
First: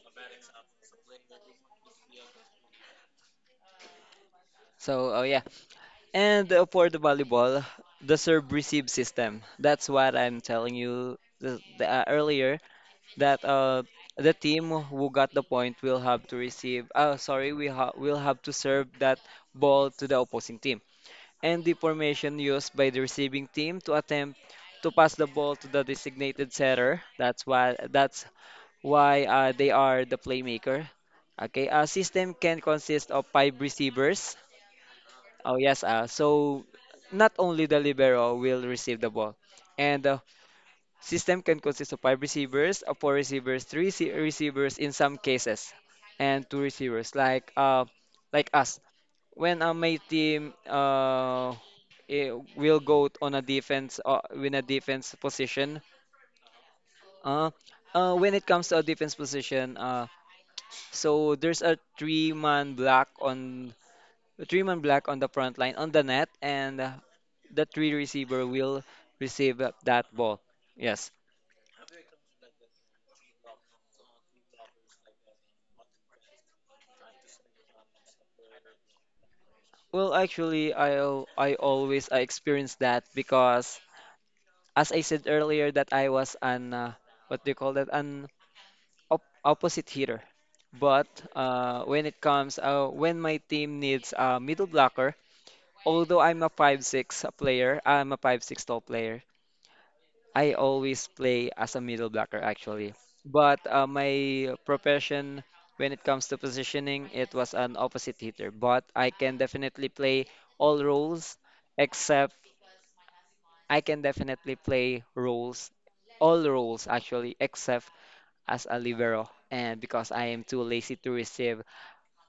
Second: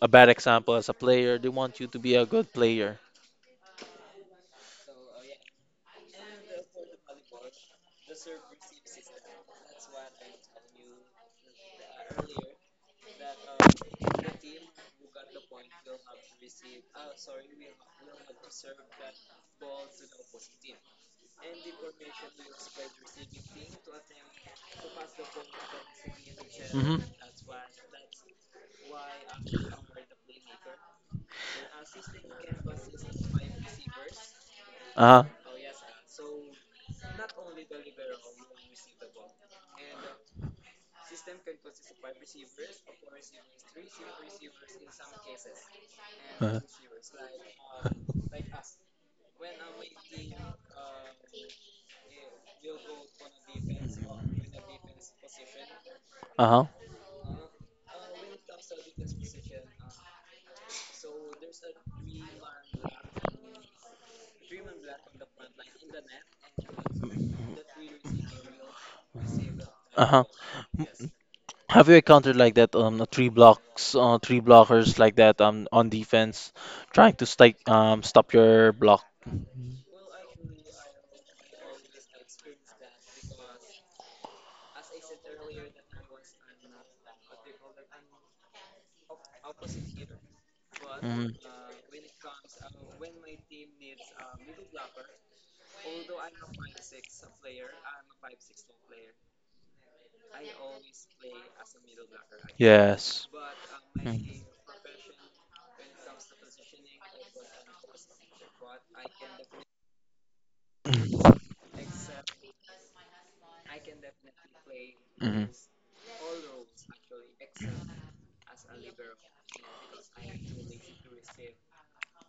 a bad example as a player. They want you to be a good player.
So uh, yeah. And uh, for the volleyball, the serve receive system. That's what I'm telling you the, the, uh, earlier that uh, the team who got the point will have to receive. Uh, sorry, we ha will have to serve that ball to the opposing team. And the formation used by the receiving team to attempt to pass the ball to the designated setter.
Mm-hmm.
That's why that's why uh, they are the playmaker. Okay, a system can consist of five receivers.
Uh-huh.
Oh yes, uh, so not only the libero will receive the ball, and the system can consist of five receivers, of four receivers, three rece- receivers in some cases, and
Uh-huh.
two receivers like uh like us. When uh, my team uh eh, will go on a defense uh, win a defense position,
Uh-huh.
uh, uh when it comes to a defense position, uh so there's a three-man block on Treeman Black on the front line on the net, and uh, the three receiver will receive uh, that
Uh-huh.
ball. Yes.
Have you encountered like that um three blocks uh three blockers like that um on defense trying to stop um stop your block?
Well, actually, I al- I always I experienced that because as I said earlier that I was an uh, what do you call that an op opposite hitter. But
Hmm.
uh, when it comes uh, when my team needs a middle blocker, although I'm a five six player, I'm a five six tall player, I always play as a middle blocker actually.
Yes.
But uh,
Mm-hmm.
my profession, when it comes to positioning, it was an opposite hitter. But I can definitely play all roles except I can definitely play roles, all roles actually, except as a libero. And because I am too lazy to receive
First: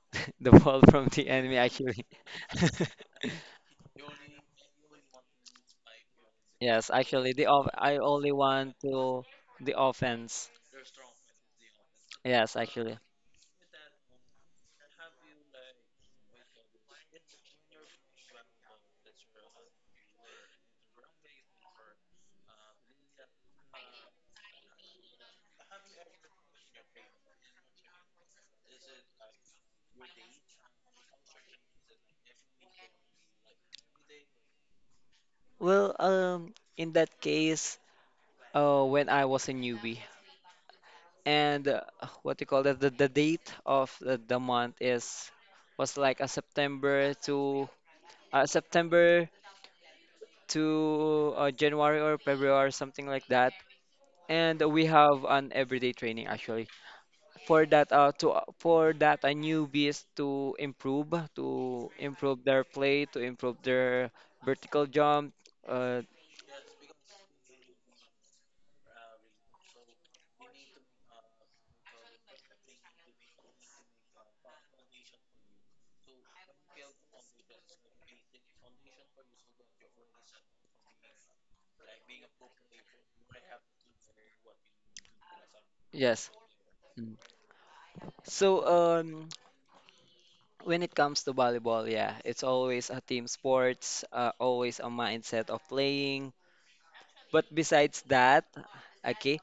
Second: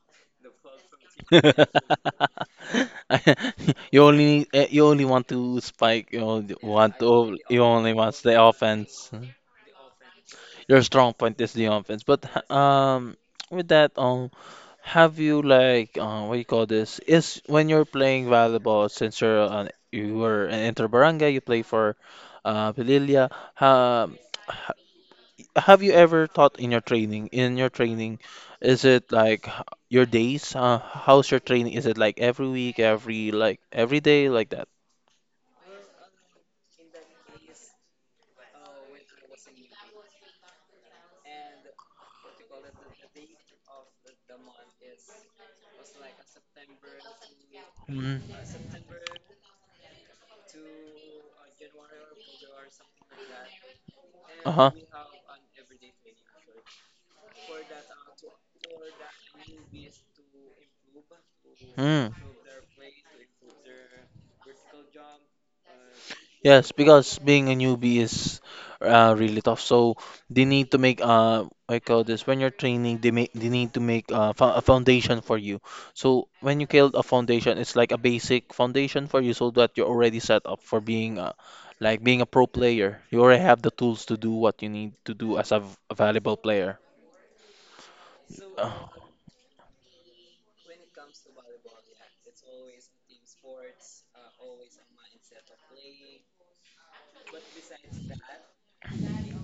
the ball from the enemy, actually.
You only need- eh, you only want to spike. You only
Yes,
want
actually,
to.
the
You
off
only
I
want
only
the
want
offense.
to the offense.
Your strong point is the offense. But h-
Yes, actually.
um, with that, um, have you like uh, what do you call this? Is when you're playing volleyball, since you're an, you were an inter barangay, you play for uh Pililia. Um, have you ever taught in your training? In your training, is it like h- your days? Uh, how's your training? Is it like every week, every like every day, like that?
Well, um, in that case, uh, when I was a newbie, and uh, what you call that, the, the date of the, the month is was like a September to
Mm.
uh, September to uh, January or February or something like that. And
Uh-huh.
we have an everyday training actually for that uh, to uh, for that a newbies to improve to
Mm.
improve their play to improve their vertical jump. Uh,
Yes, because being a newbie is uh, really tough. So they need to make uh, I call this when you're training, they make they need to make uh, fo- a foundation for you. So when you build a foundation, it's like a basic foundation for you, so that you're already set up for being uh, like being a pro player. You already have the tools to do what you need to do as a, v- a
yes.
valuable player.
Mm. So
Uh,
um. When it comes to volleyball, yeah, it's always a team sports, uh, always a mindset of playing. But besides that, okay,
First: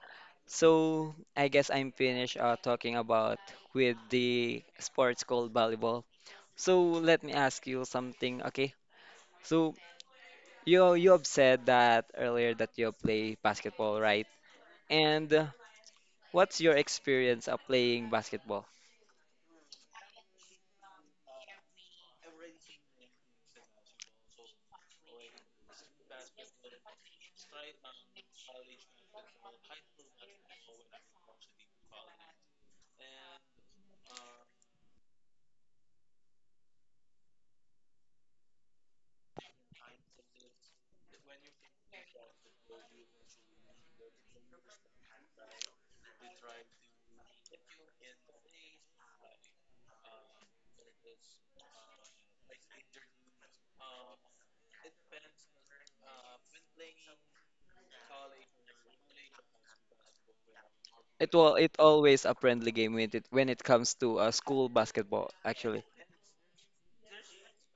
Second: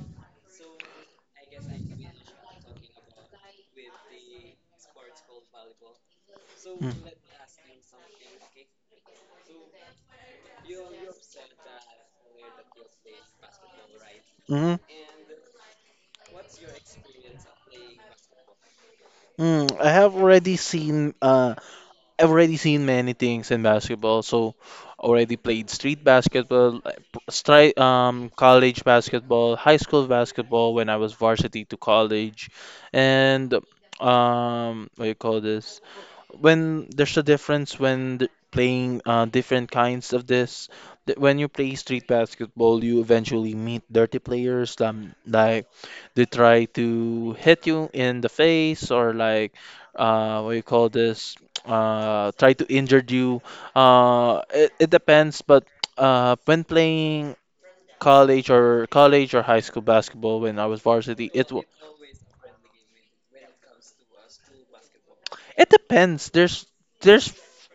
so I guess I'm finished uh, talking about with the sports called volleyball. So
mm.
let me ask you something, okay? So you you have said that earlier that you play basketball, right?
Mm,
And uh, what's your experience of playing basketball?
mm. I have already seen uh, I've already seen many things in basketball. So, already played street basketball, uh, p- stri um, college basketball, high school basketball when I was varsity to college, and um, what do you call this? When there's a difference when th- playing uh, different kinds of this. Th- When you play street basketball, you eventually meet dirty players. Um, like they try to hit you in the face, or like uh, what you call this? Uh, try to injure you. Uh, it, it depends, but uh, when playing college or college or high school basketball, when I was varsity,
It
it
will
wa-
it always a friendly game when it when it comes to uh, school basketball,
it
actually.
depends. There's there's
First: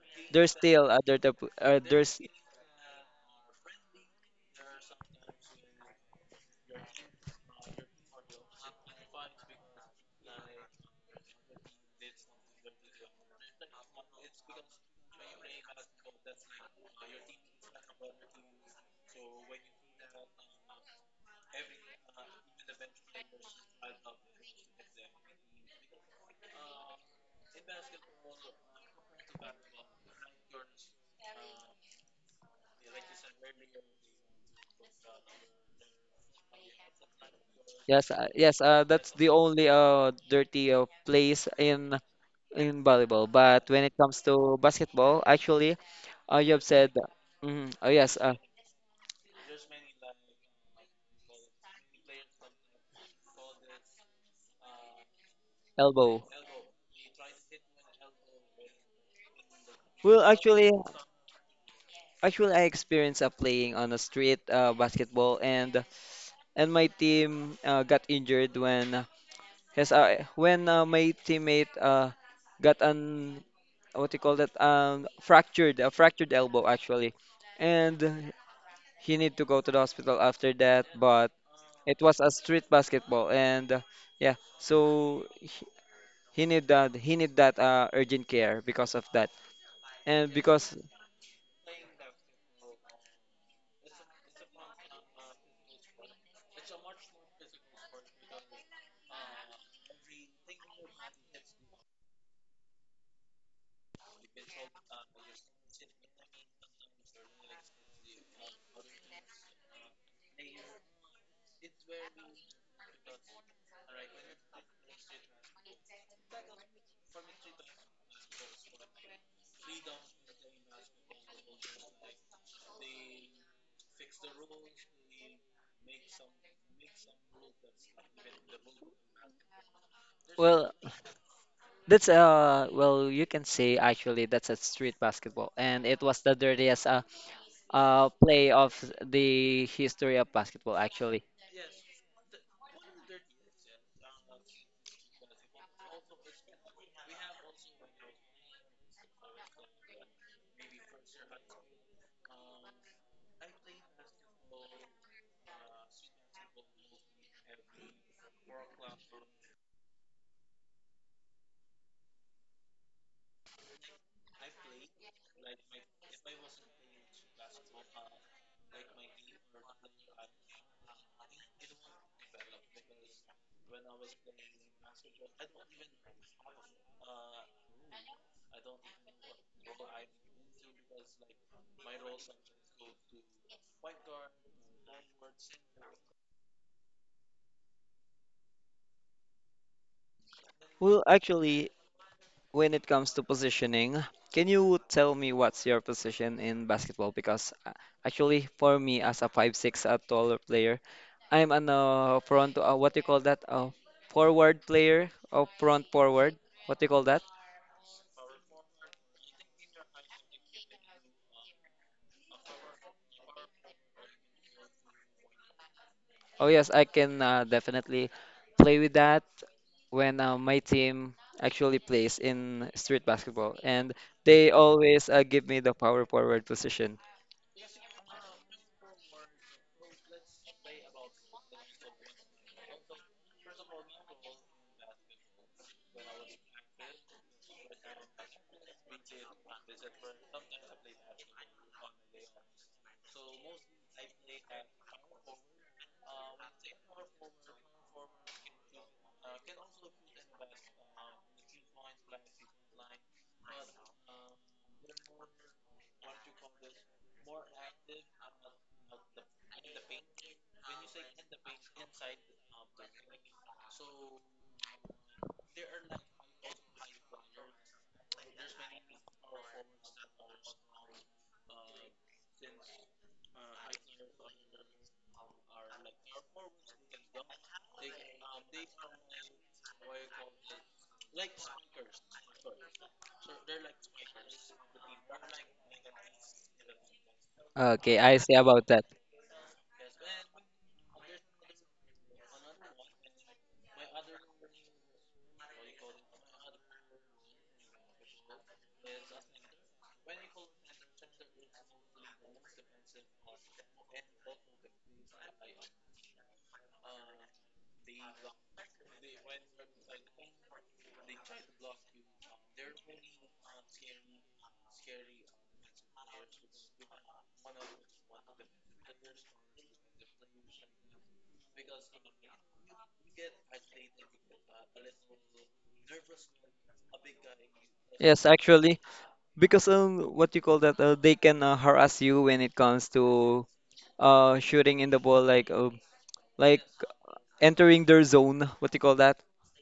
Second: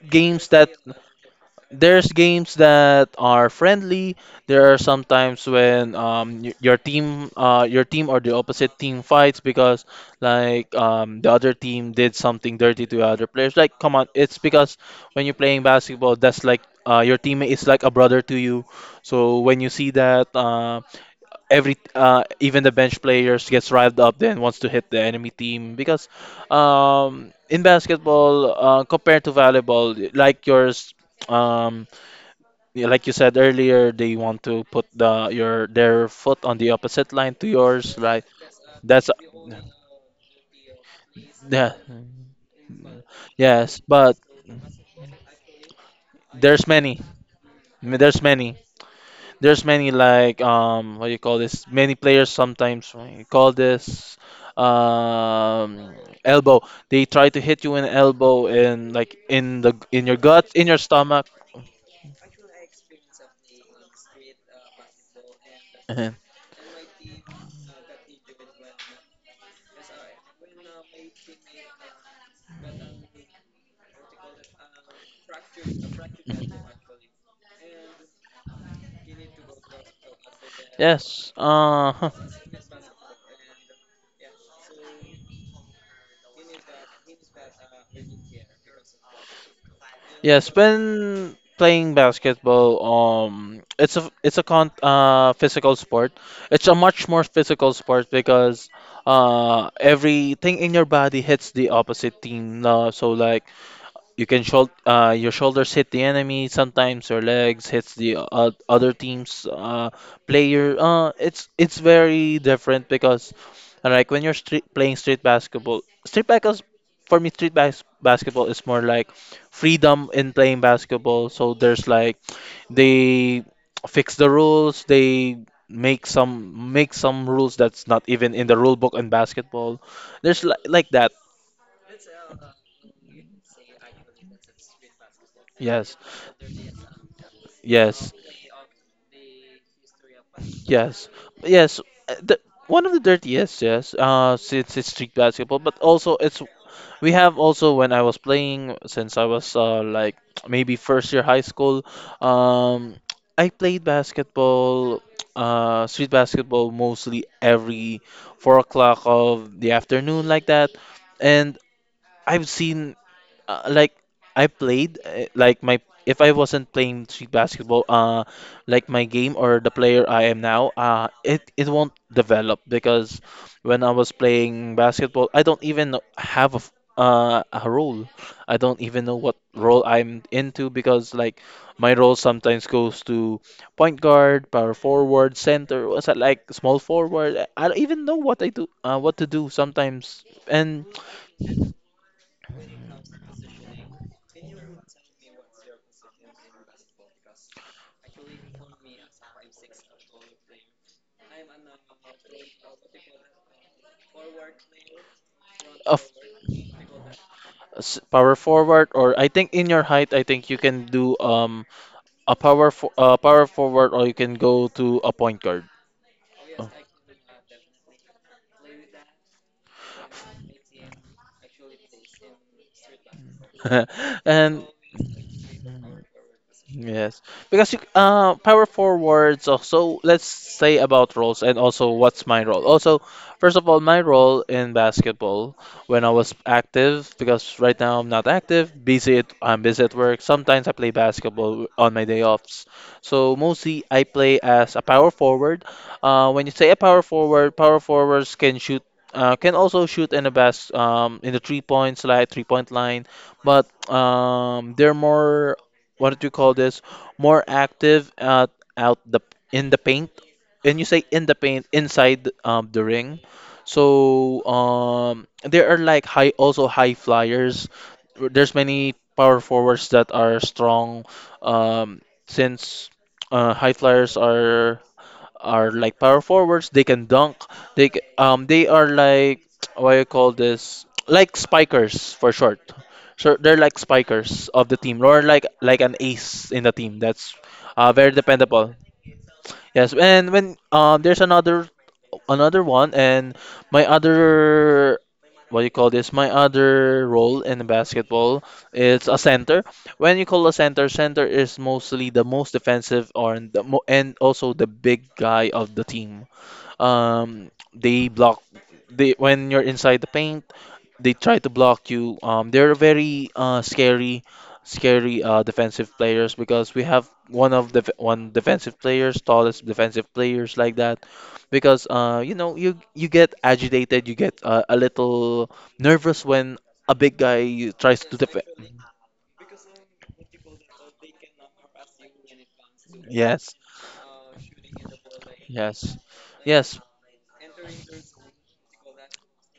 games
There's
that
still a dirt up- uh,
there's
there's
games that are friendly. There are sometimes when um y- your team uh your team or the opposite team fights because like um the other team did something dirty to the other players. Like come on, it's because when you're playing basketball, that's like uh your teammate is like a brother to you. So when you see that uh every uh even the bench players gets riled up then wants to hit the enemy team because um in basketball uh, compared to volleyball like yours, um, yeah, like you said earlier, they want to put the your their foot on the opposite line to yours,
Yes,
right?
uh, yes, uh,
That's
that's the only uh dirty uh, place
yeah,
in in volleyball. But
yes,
when it
but
comes to basketball, actually, uh, you have
there's
said
many,
mm, oh yes,
there's
uh,
many, there's many like um, what do you call this? Many players sometimes what you call this um
elbow.
elbow. They try to hit you in elbow in like in the in your
Well,
gut, in
actually,
your stomach.
actually, I experienced uh, playing on a street uh, basketball, and
Mhm.
and my team uh, got injured when. Yes, I when uh, my teammate uh, got an what you call that um fractured a fractured elbow actually, and he need to go to the hospital after that. But
Yes,
it
uh,
was a street basketball, and uh, yeah, so he, he need that he need that uh, urgent care because of that, and
Yes,
because.
when playing basketball, um, it's a it's a con uh physical sport. It's a much more physical sport because uh everything in your body hits the opposite team. Uh, so like you can shoul uh, your shoulders hit the enemy sometimes, your legs hits the uh, other team's uh, player. Uh, it's it's very different because uh, like when you're street, playing street basketball, street basketball for me, street bas basketball is more like freedom in playing basketball. So there's like they fix the rules, they make some make some rules that's not even in the rule book in basketball. There's like
Well,
like that.
that's uh well you can say actually that's a street basketball, and
Yes,
it was the dirtiest uh, uh
yes.
play of the history of basketball
Yes,
actually.
yes. uh, The, one of the dirtiest, yes. Uh, since it's street basketball, but also it's we have also when I was playing since I was uh like maybe first year high school, um, I played basketball, uh, street basketball mostly every four o'clock of the afternoon like that, and I've seen uh, like I played uh, like my, if I wasn't playing street basketball, uh, like my game or the player I am now, uh, it it won't develop because when I was playing basketball, I don't even know- have a f- uh, a role. I don't even know what role I'm into because like my role sometimes goes to point guard, power forward, center, what's that like small forward. I I don't even know what I do, uh, what to do sometimes, and.
Well, actually, when it comes to positioning, can you tell me what's your position in basketball? Because uh, actually, for me, as a five-six, a taller player, I'm an uh, front, uh, what do you call that? A forward player or front forward? What do you call that?
S- power forward or I think in your height I think you can do um a power fo- uh, power forward, or you can go to a point guard.
Oh, yes,
Oh.
I can uh, definitely play with that when uh, my team actually plays in street basketball. And they
And
always uh, give me the power forward position.
yes, because you, uh, power forwards also, let's say about roles and also what's my role. Also, first of all, my role in basketball when I was active, because right now I'm not active, busy at, I'm busy at work. Sometimes I play basketball on my day offs. So mostly I play as a power forward. Uh, when you say a power forward, power forwards can shoot, uh, can also shoot in the best, um, in the three points like three point line, but um, they're more what do you call this? More active at out the in the paint. And you say in the paint, inside um, the ring. So um, there are like high, also high flyers. There's many power forwards that are strong, um, since uh, high flyers are are like power forwards. They can dunk. They c- um they are like what you call this, like spikers for short. So they're like spikers of the team, or like like an ace in the team. That's uh,
Okay,
very
I see about
dependable.
that.
Yes, and when um there's another, another one, and my other what do you call this? My other role in basketball is a center. When you call a center, center is mostly the most defensive or and the mo and also the big guy of the team. Um, they block they when you're inside the paint, they try to block you. Um, they're very uh, scary, scary uh, defensive players, because we have one of the one defensive players, tallest defensive players like that. Because uh, you know, you you get agitated, you get uh, a little nervous when a big guy tries to
Yes,
defend.
actually. Because um, what you call that? Uh, they can uh, harass you when it comes to
Yes,
uh shooting in the ball, like uh,
yes,
like
yes.
entering their zone. What you call that?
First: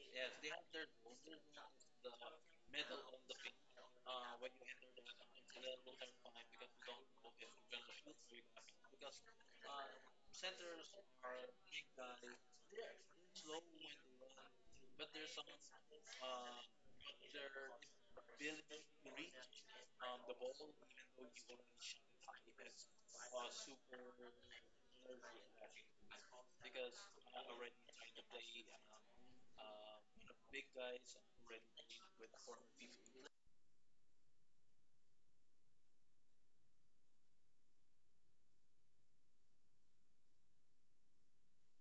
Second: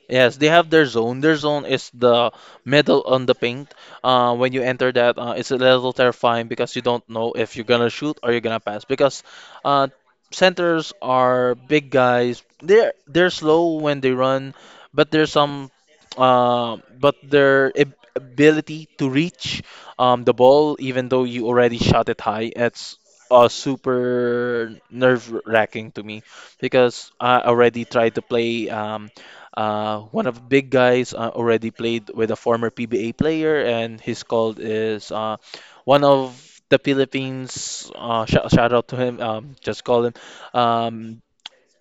Yes, they have their zone. Their zone is the middle on the paint. Uh, when you enter that, uh, it's a little terrifying because you don't know if you're gonna shoot or you're gonna pass. Because uh, centers are big guys. They're they're slow when they run, but there's some, uh, but their ab- ability to reach um, the ball, even though you already shot it high, it's uh, super nerve-wracking to me because I already tried to play. Um, uh, one of big guys uh, already played with a former P B A player, and his call is uh, one of the Philippines. Uh, sh Shout out to him. Um, just call him. Um,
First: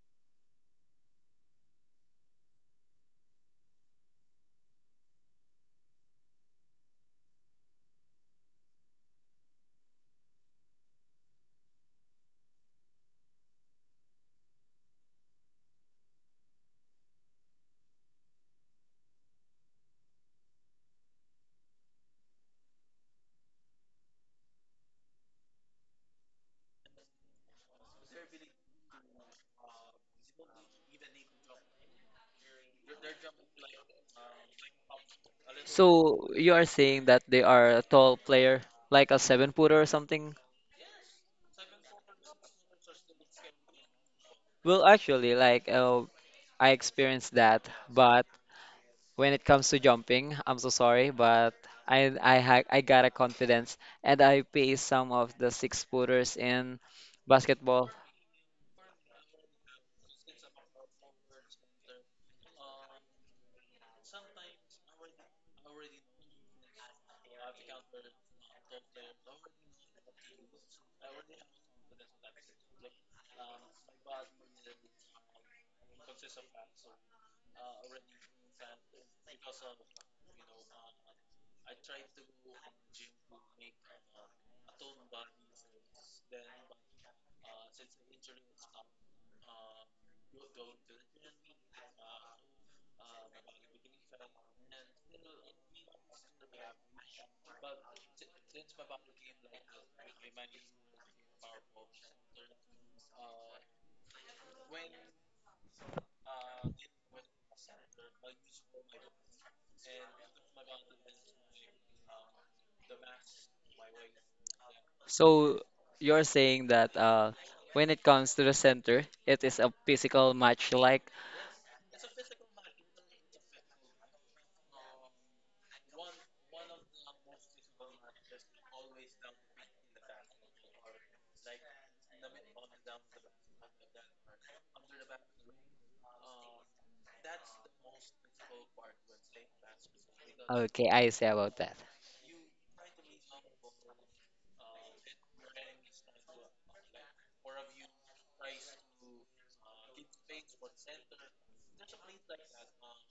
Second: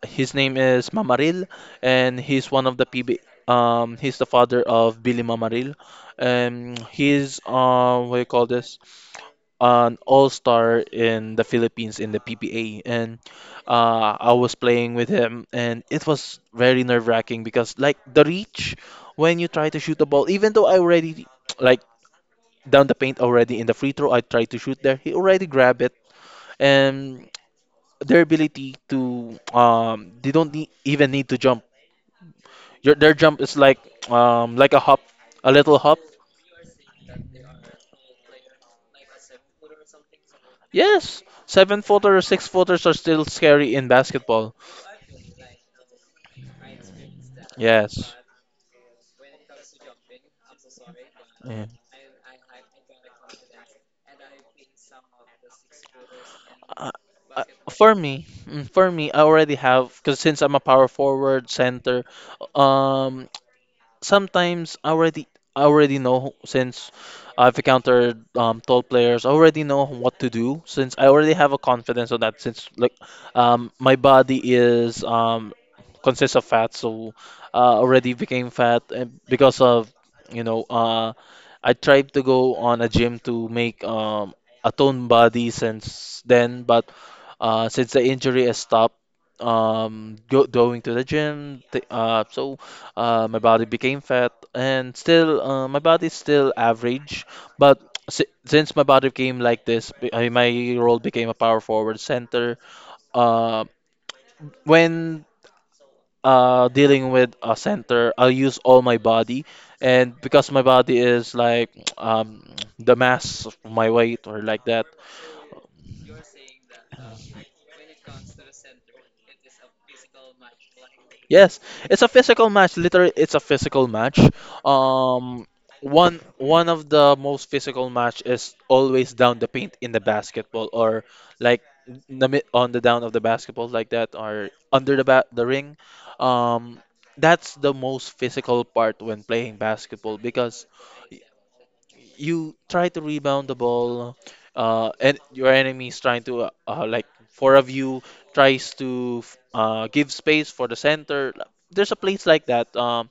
his name is Mamaril, and he's one of the P B A. Um, he's the father of Billy Mamaril. Um, he's uh, what do you call this? An all-star in the Philippines in the P P A, and uh, I was playing with him, and it was very nerve-wracking because like the reach when you try to shoot the ball, even though I already like down the paint already in the free throw, I tried to shoot there, he already grabbed it, and their ability to um they don't need, even need to jump. Your, their jump is like um like a hop, a little hop.
So you are saying that they are a tall player, like a seven footer or something?
Yes, seven footer, six footers are still scary in basketball.
Well, actually, like uh, I experienced that,
Yes.
but when it comes to jumping, I'm so sorry, but
Yeah.
I I ha I got a confidence and I pace some of the six footers in
Uh, uh,
basketball.
for me, mm, for me, I already have because since I'm a power forward center, um, sometimes I already, I already know since I've encountered um, tall players. I already know what to do since I already have a confidence on that. Since like um, my body is um, consists of fat, so uh, already became fat, and because of you know uh, I tried to go on a gym to make um, a toned body since then, but uh, since the injury has stopped um, go, going to the gym, t uh, so. Uh, my body became fat, and still, uh, my body's still average. But si since my body became like this, be- mean, my role became a power forward center. Uh, when uh, dealing with a center, I'll use all my body, and because my body is like um, the mass of my weight or like that,
So you're saying that uh, when it comes to the center, it is a physical match like.
yes, it's a physical match. Literally, it's a physical match. Um, one One of the most physical match is always down the paint in the basketball, or like in the mid- on the down of the basketball like that, or under the ba the ring. Um, that's the most physical part when playing basketball because
Okay, I see about that.
you try to rebound the ball, uh, and your enemy is trying to uh, uh, like four of you tries to f- uh, give space for the center. There's a place like that. Um,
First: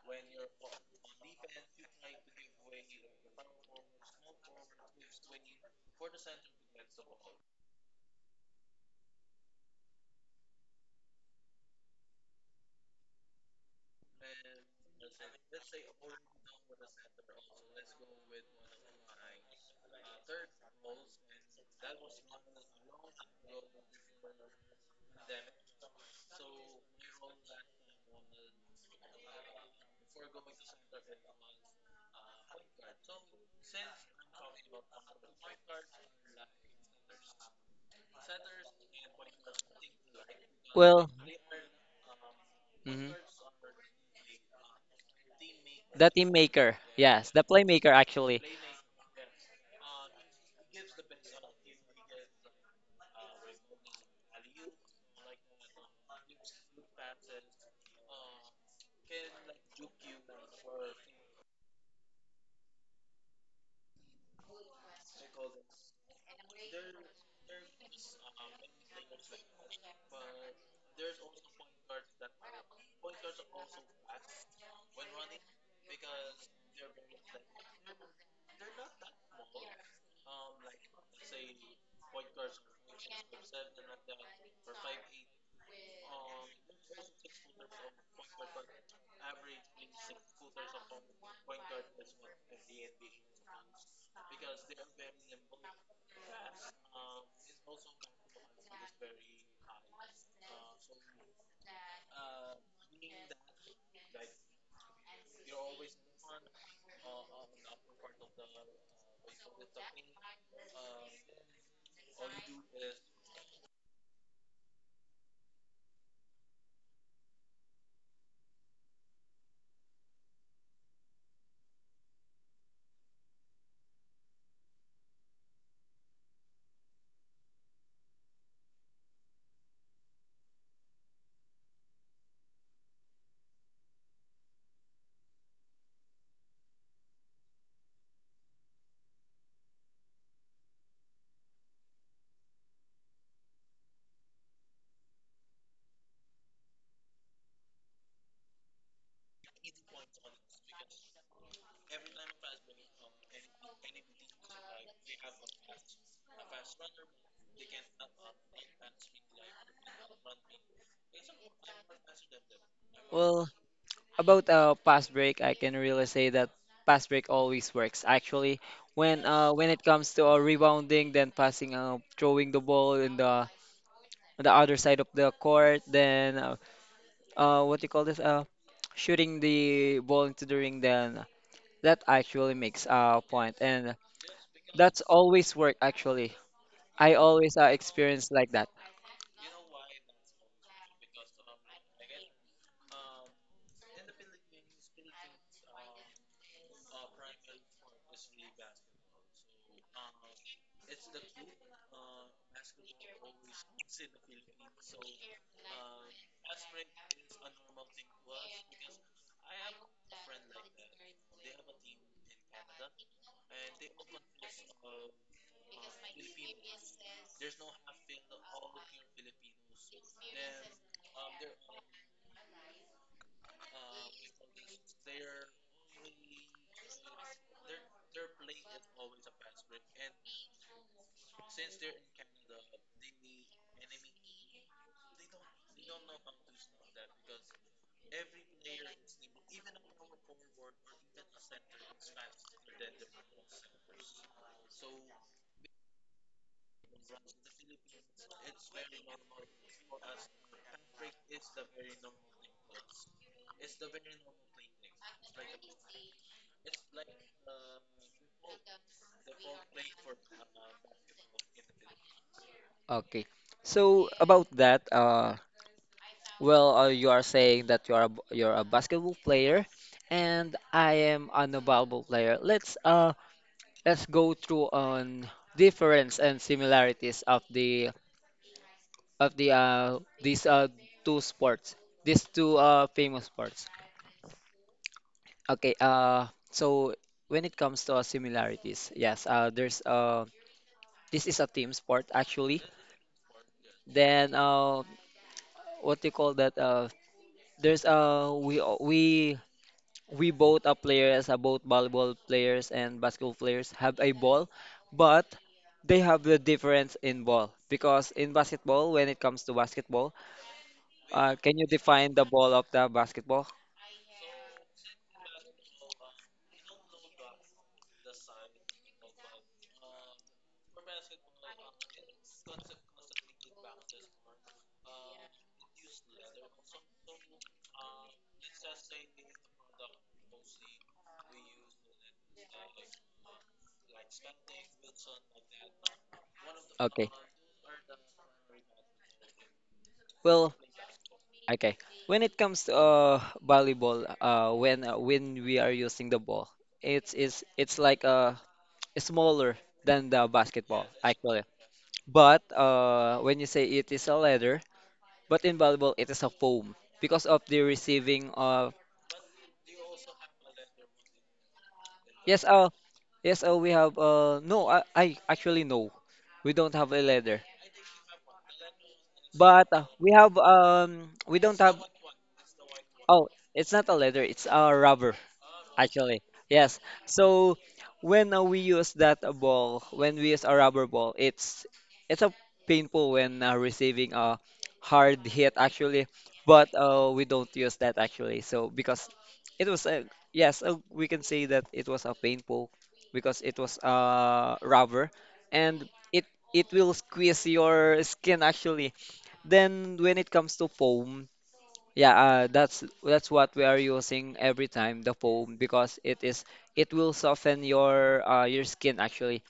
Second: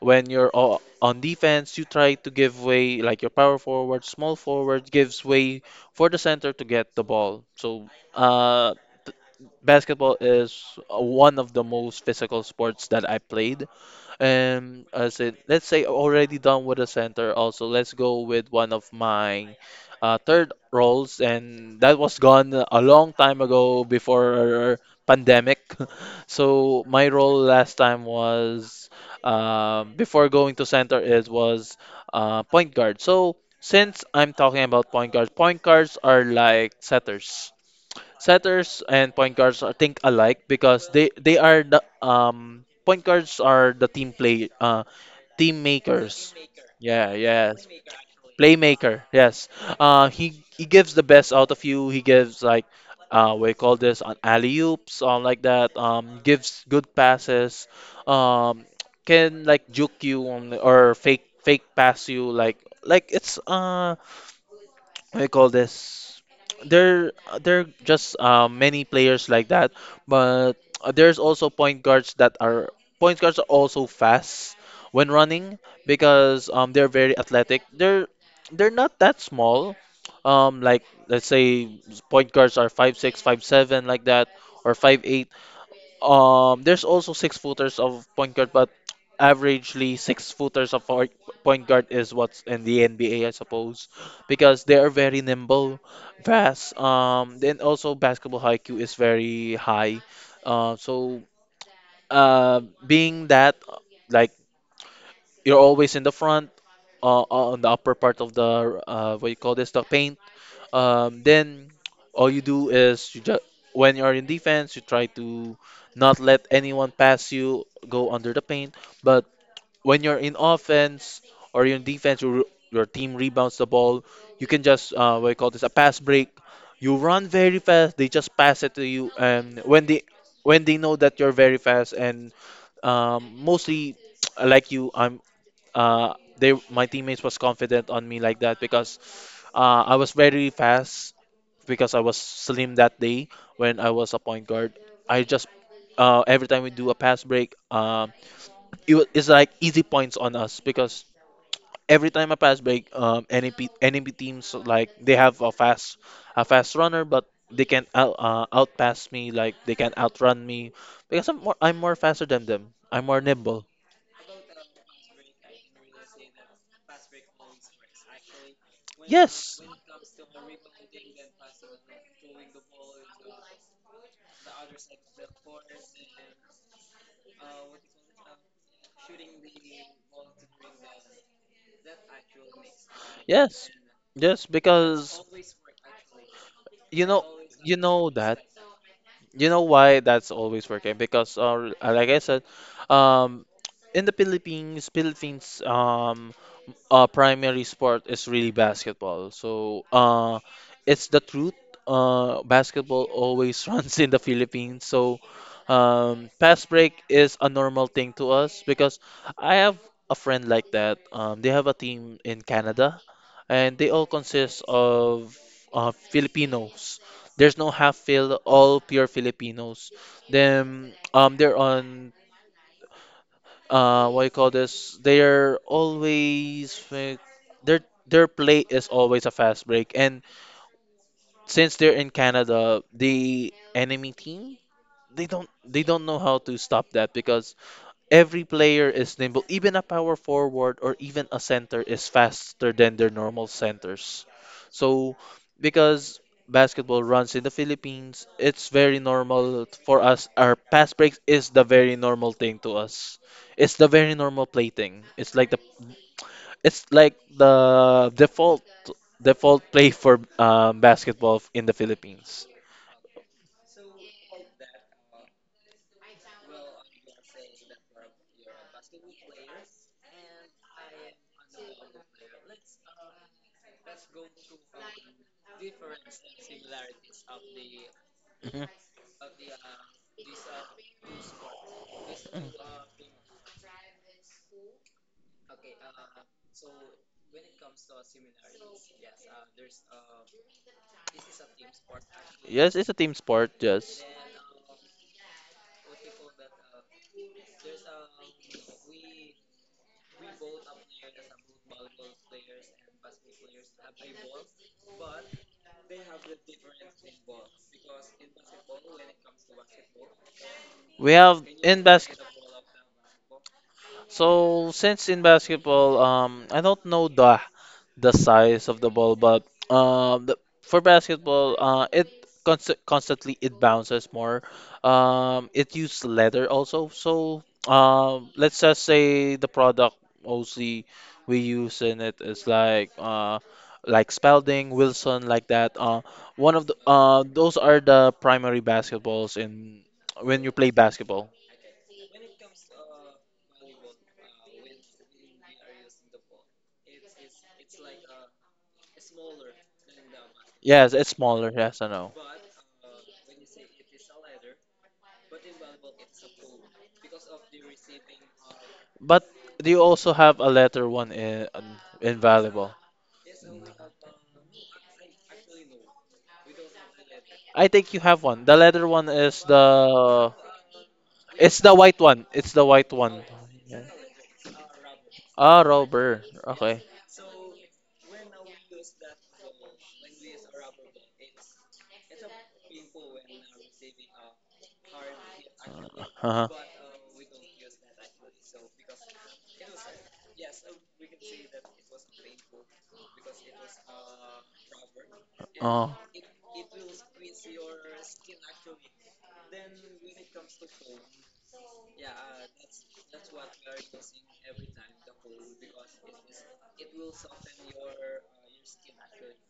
when you're o- on defense, you try to give way, like your power forward, small forward gives way for the center to get the ball. So uh, th- basketball is uh, one of the most physical sports that I played. And I said, let's say already done with the center also. Let's go with one of my uh, third roles, and that was gone a long time ago before pandemic. So my role last time was um, before going to center it was uh, point guard. So since I'm talking about point guards, point guards are like setters. Setters and point guards are think alike because
Well,
they they are the um point
mhm.
guards are the team play uh team
The team
makers.
maker,
Yeah,
yes, the
yes.
playmaker actually.
Playmaker, yes. Uh he he gives the best out of you. He gives like uh we call this an alley oops um like that. Um, gives good passes. Um, can like juke you on, or fake fake pass you like like it's uh what do you call this? There, there are just uh, many players like that, but there's also point guards that are point guards are also fast when running because um they're very athletic. They're they're not that small. Um, like let's say point guards are five six, five seven like that, or five eight. Um, there's also six footers of point guard, but averagely six footers of point point guard is what's in the N B A, I suppose, because they are very nimble, fast. Um, then also basketball I Q is very high. Uh, so uh, Being that like you're always in the front, uh, uh, on the upper part of the uh, what you call this, the paint, um, then all you do is you just when you're in defense, you try to not let anyone pass you, go under the paint. But when you're in offense or you're in defense, your your team rebounds the ball. You can just uh, what do you call this, a pass break. You run very fast. They just pass it to you, and when they when they know that you're very fast and um, mostly like you, I'm uh, they my teammates was confident on me like that because uh, I was very fast because I was slim that day when I was a point guard. I just uh, every time we do a pass break, um, it wa- it's like easy points on us because every time a pass break, um, N A P, teams like they have a fast a fast runner, but they can out uh, outpass me, like they can outrun me because I'm more I'm more faster than them. I'm more
Well,
nimble.
about uh, pass break, I can really say that pass break always works. Actually, when uh,
Yes,
when it comes to uh, rebounding, then passing, uh, throwing the ball in the on the other side of the court, then uh, uh, what do you call this? Uh, shooting the ball into the ring, then that actually makes a point,
yes,
and
yes.
that's
Because
always work actually.
you
I
know
always uh,
you know
experience
that.
like that.
You know why that's always working? Because, uh, like I said, um, in the Philippines, Philippines, um, uh, primary sport is really basketball. So, uh, it's the truth. Uh, basketball always runs in the Philippines. So, um, fast break is a normal thing to us because I have a friend like that. Um, they have a team in Canada, and they all consist of uh, Filipinos. There's no half filled, all pure Filipinos. Them um they're on uh what you call this? They're always fi- their their play is always a fast break. And since they're in Canada, the enemy team they don't they don't know how to stop that because every player is nimble. Even a power forward or even a center is faster than their normal centers. So, because basketball runs in the Philippines, it's very normal for us. Our pass breaks is the very normal thing to us. It's the very normal play thing. It's like the it's like the default default play for um, basketball in the Philippines.
Okay. So about that, uh, well, uh, you are saying that you are a, b- you're a basketball player, and I am a volleyball player. Let's uh let's go through on difference and similarities of the
Mhm.
of the uh these uh two sports, these two uh famous sports. Okay, uh, so when it comes to uh, similarities, yes, uh, there's uh, this is a team sport actually.
Yes, it's a team sport. Yes,
Then uh, what you call that? Uh, there's uh, we all- we we both are players, uh, both volleyball players and basketball players have a ball, but they have the difference in ball because in basketball, when it comes to basketball,
we
uh,
have
can you
in
define
basket.
the ball of the basketball?
So since in basketball, um, I don't know the the size of the ball, but um, the, for basketball, uh, it const constantly it bounces more. Um, it uses leather also. So um, let's just say the product mostly we use in it is like uh, like Spalding, Wilson, like that. Uh, one of the
Okay,
uh, those are the primary basketballs in when you
well.
play basketball.
Okay. When it comes to uh, volleyball, uh, when uh, when we are using the ball, it's is it's like uh smaller than the basketball
Yes, it's
actually.
smaller. Yes, I know.
But uh, when you say it is a leather, but in volleyball it is a foam because of the receiving. Uh,
But do you also have a letter one in um,
yes. Uh,
invaluable?
yes. Uh, we have. Uh, no. I, I actually no. We don't have a leather,
I think you have one. The letter one is
but uh, we
the
have. Um, we
it's
don't
the
have.
white one. It's the white one.
Oh, it's
Yeah.
not a leather. It's a rubber.
Ah,
Actually,
Robert.
yes.
Okay.
So when uh, we use that uh, ball, when we use a rubber ball, it's it's a painful when uh, receiving a hard hit actually,
Uh-huh.
but uh, we don't use that actually. So because it was a yes, uh, we can say that it was a painful because it was uh rubber and
Oh,
it it will squeeze your skin actually. Then when it comes to foam. Yeah, uh, that's that's what we are using every time the foam because it is it will soften your uh, your skin actually.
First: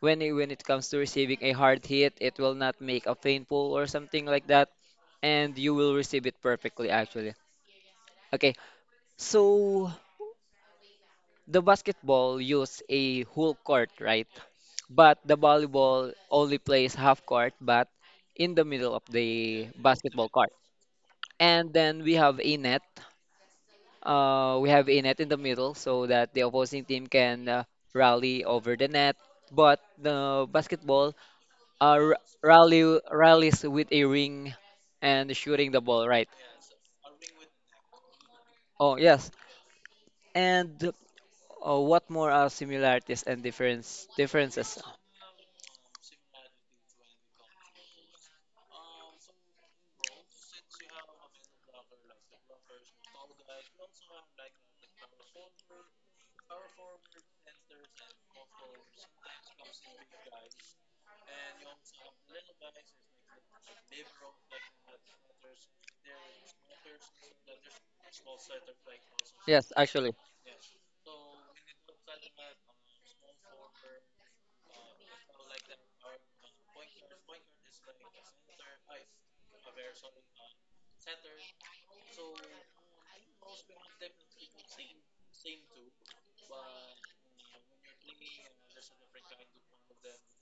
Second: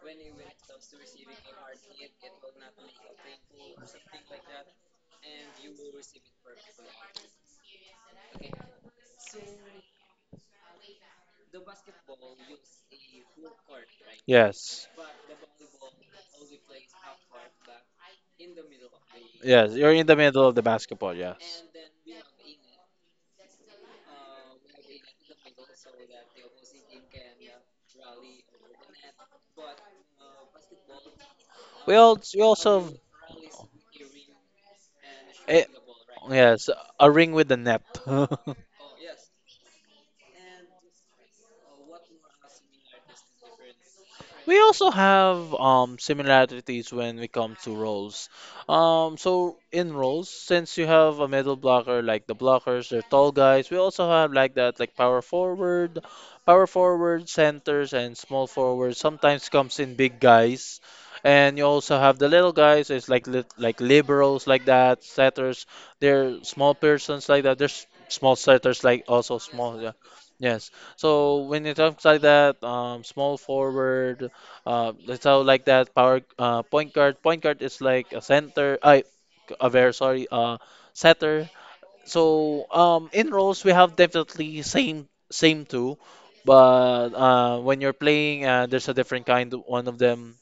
When it, when it comes to receiving a hard hit, it will not make a painful or something like that, and you will receive it perfectly actually. Okay, so the basketball use a whole court, right?
yes.
But the volleyball only plays half court, but in the middle of the
Yes, you're in the
basketball
middle
court.
of the basketball, yes.
And then we have a net uh, we have a net in the middle so that the opposing team can uh, rally over the net. But the basketball
We
uh, r-
all we
rally
also
rallies with a ring and
eh,
shooting the ball, right?
yes, a ring with the net.
Oh yes. And uh, what more are similarities and difference
We
differences?
also have um similarities when we come to roles. Um, so in roles, since you have a middle blocker like the blockers, they're tall guys. We also have like that, like power forward, power forward, centers, and small forwards. Sometimes comes in big guys, and you also have the little guys. It's like lit like liberals like that, setters. They're small persons like that. There's small setters like also
Yes,
small. Yeah.
actually.
Yes. So when it comes like that, um, small forward, uh, so like that power uh, point guard. Point guard is like a center. I, a very sorry. Uh, setter. So um, in roles we have definitely same same two, but uh, when you're playing, uh, there's a different kind. One of them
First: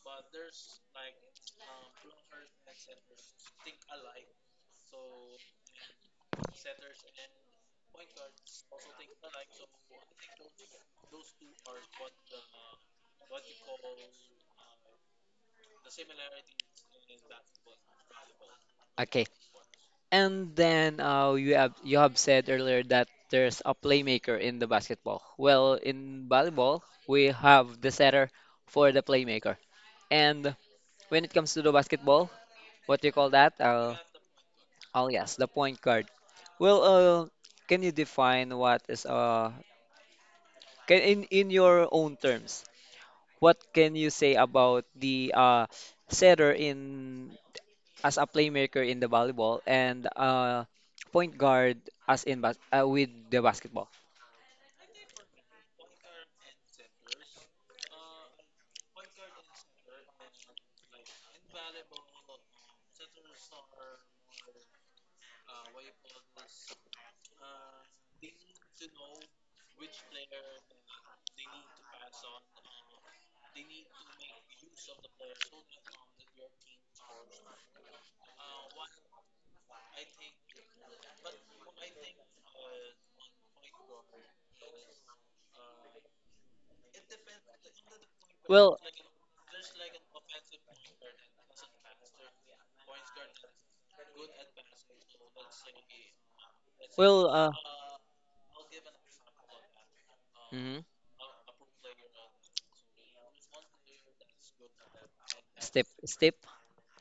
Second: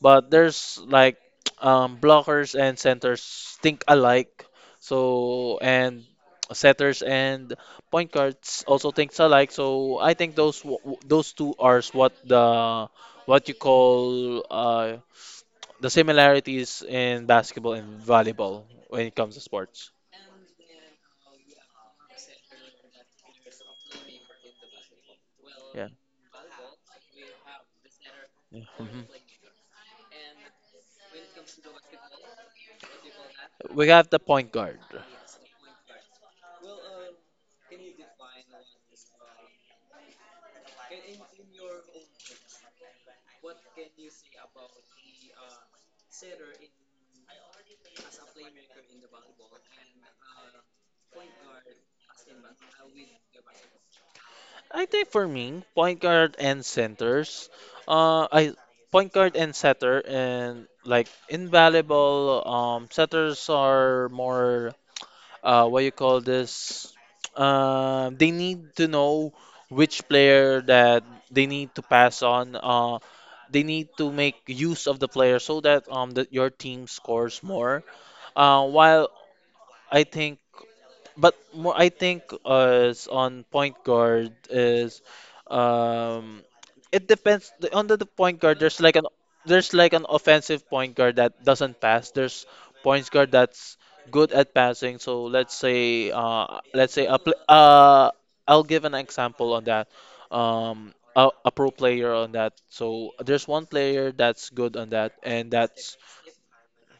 but there's like um, blockers and centers think alike. So and setters and point guards also thinks alike. So I think those w- w- those two are s- what the what you call uh, the similarities in basketball and volleyball when it
Okay.
comes to sports.
And then uh, you have you have said earlier that there's a playmaker in the basketball. Well,
Yeah.
in volleyball, we have the setter
Yeah.
for the
Mhm.
playmaker. And when it comes to the basketball, what do you call that?
We
Uh,
have the point guard.
oh yes, the point guard. Well, uh, can you define what is uh can in in your own terms, what can you say about the uh setter in as a playmaker in the volleyball and uh point guard as in bas uh, with the basketball?
I think for me, point guard and centers, uh, I point guard and setter and like invaluable. Um, setters are more uh, what you call this? Uh, they need to know which player that they need to pass on. Uh, they need to make use of the player so that um that your team scores more. Uh, while I think but more, I think uh, is on point guard is um it depends the- on the, the point guard there's
Well,
like an there's like an offensive point guard that doesn't pass there's point guard that's good at passing. So let's say uh let's say
well,
a pl
uh,
uh I'll give an example on that.
mhm.
um a, a pro player on that, so there's one player that's good on that, and
Step,
that's
step.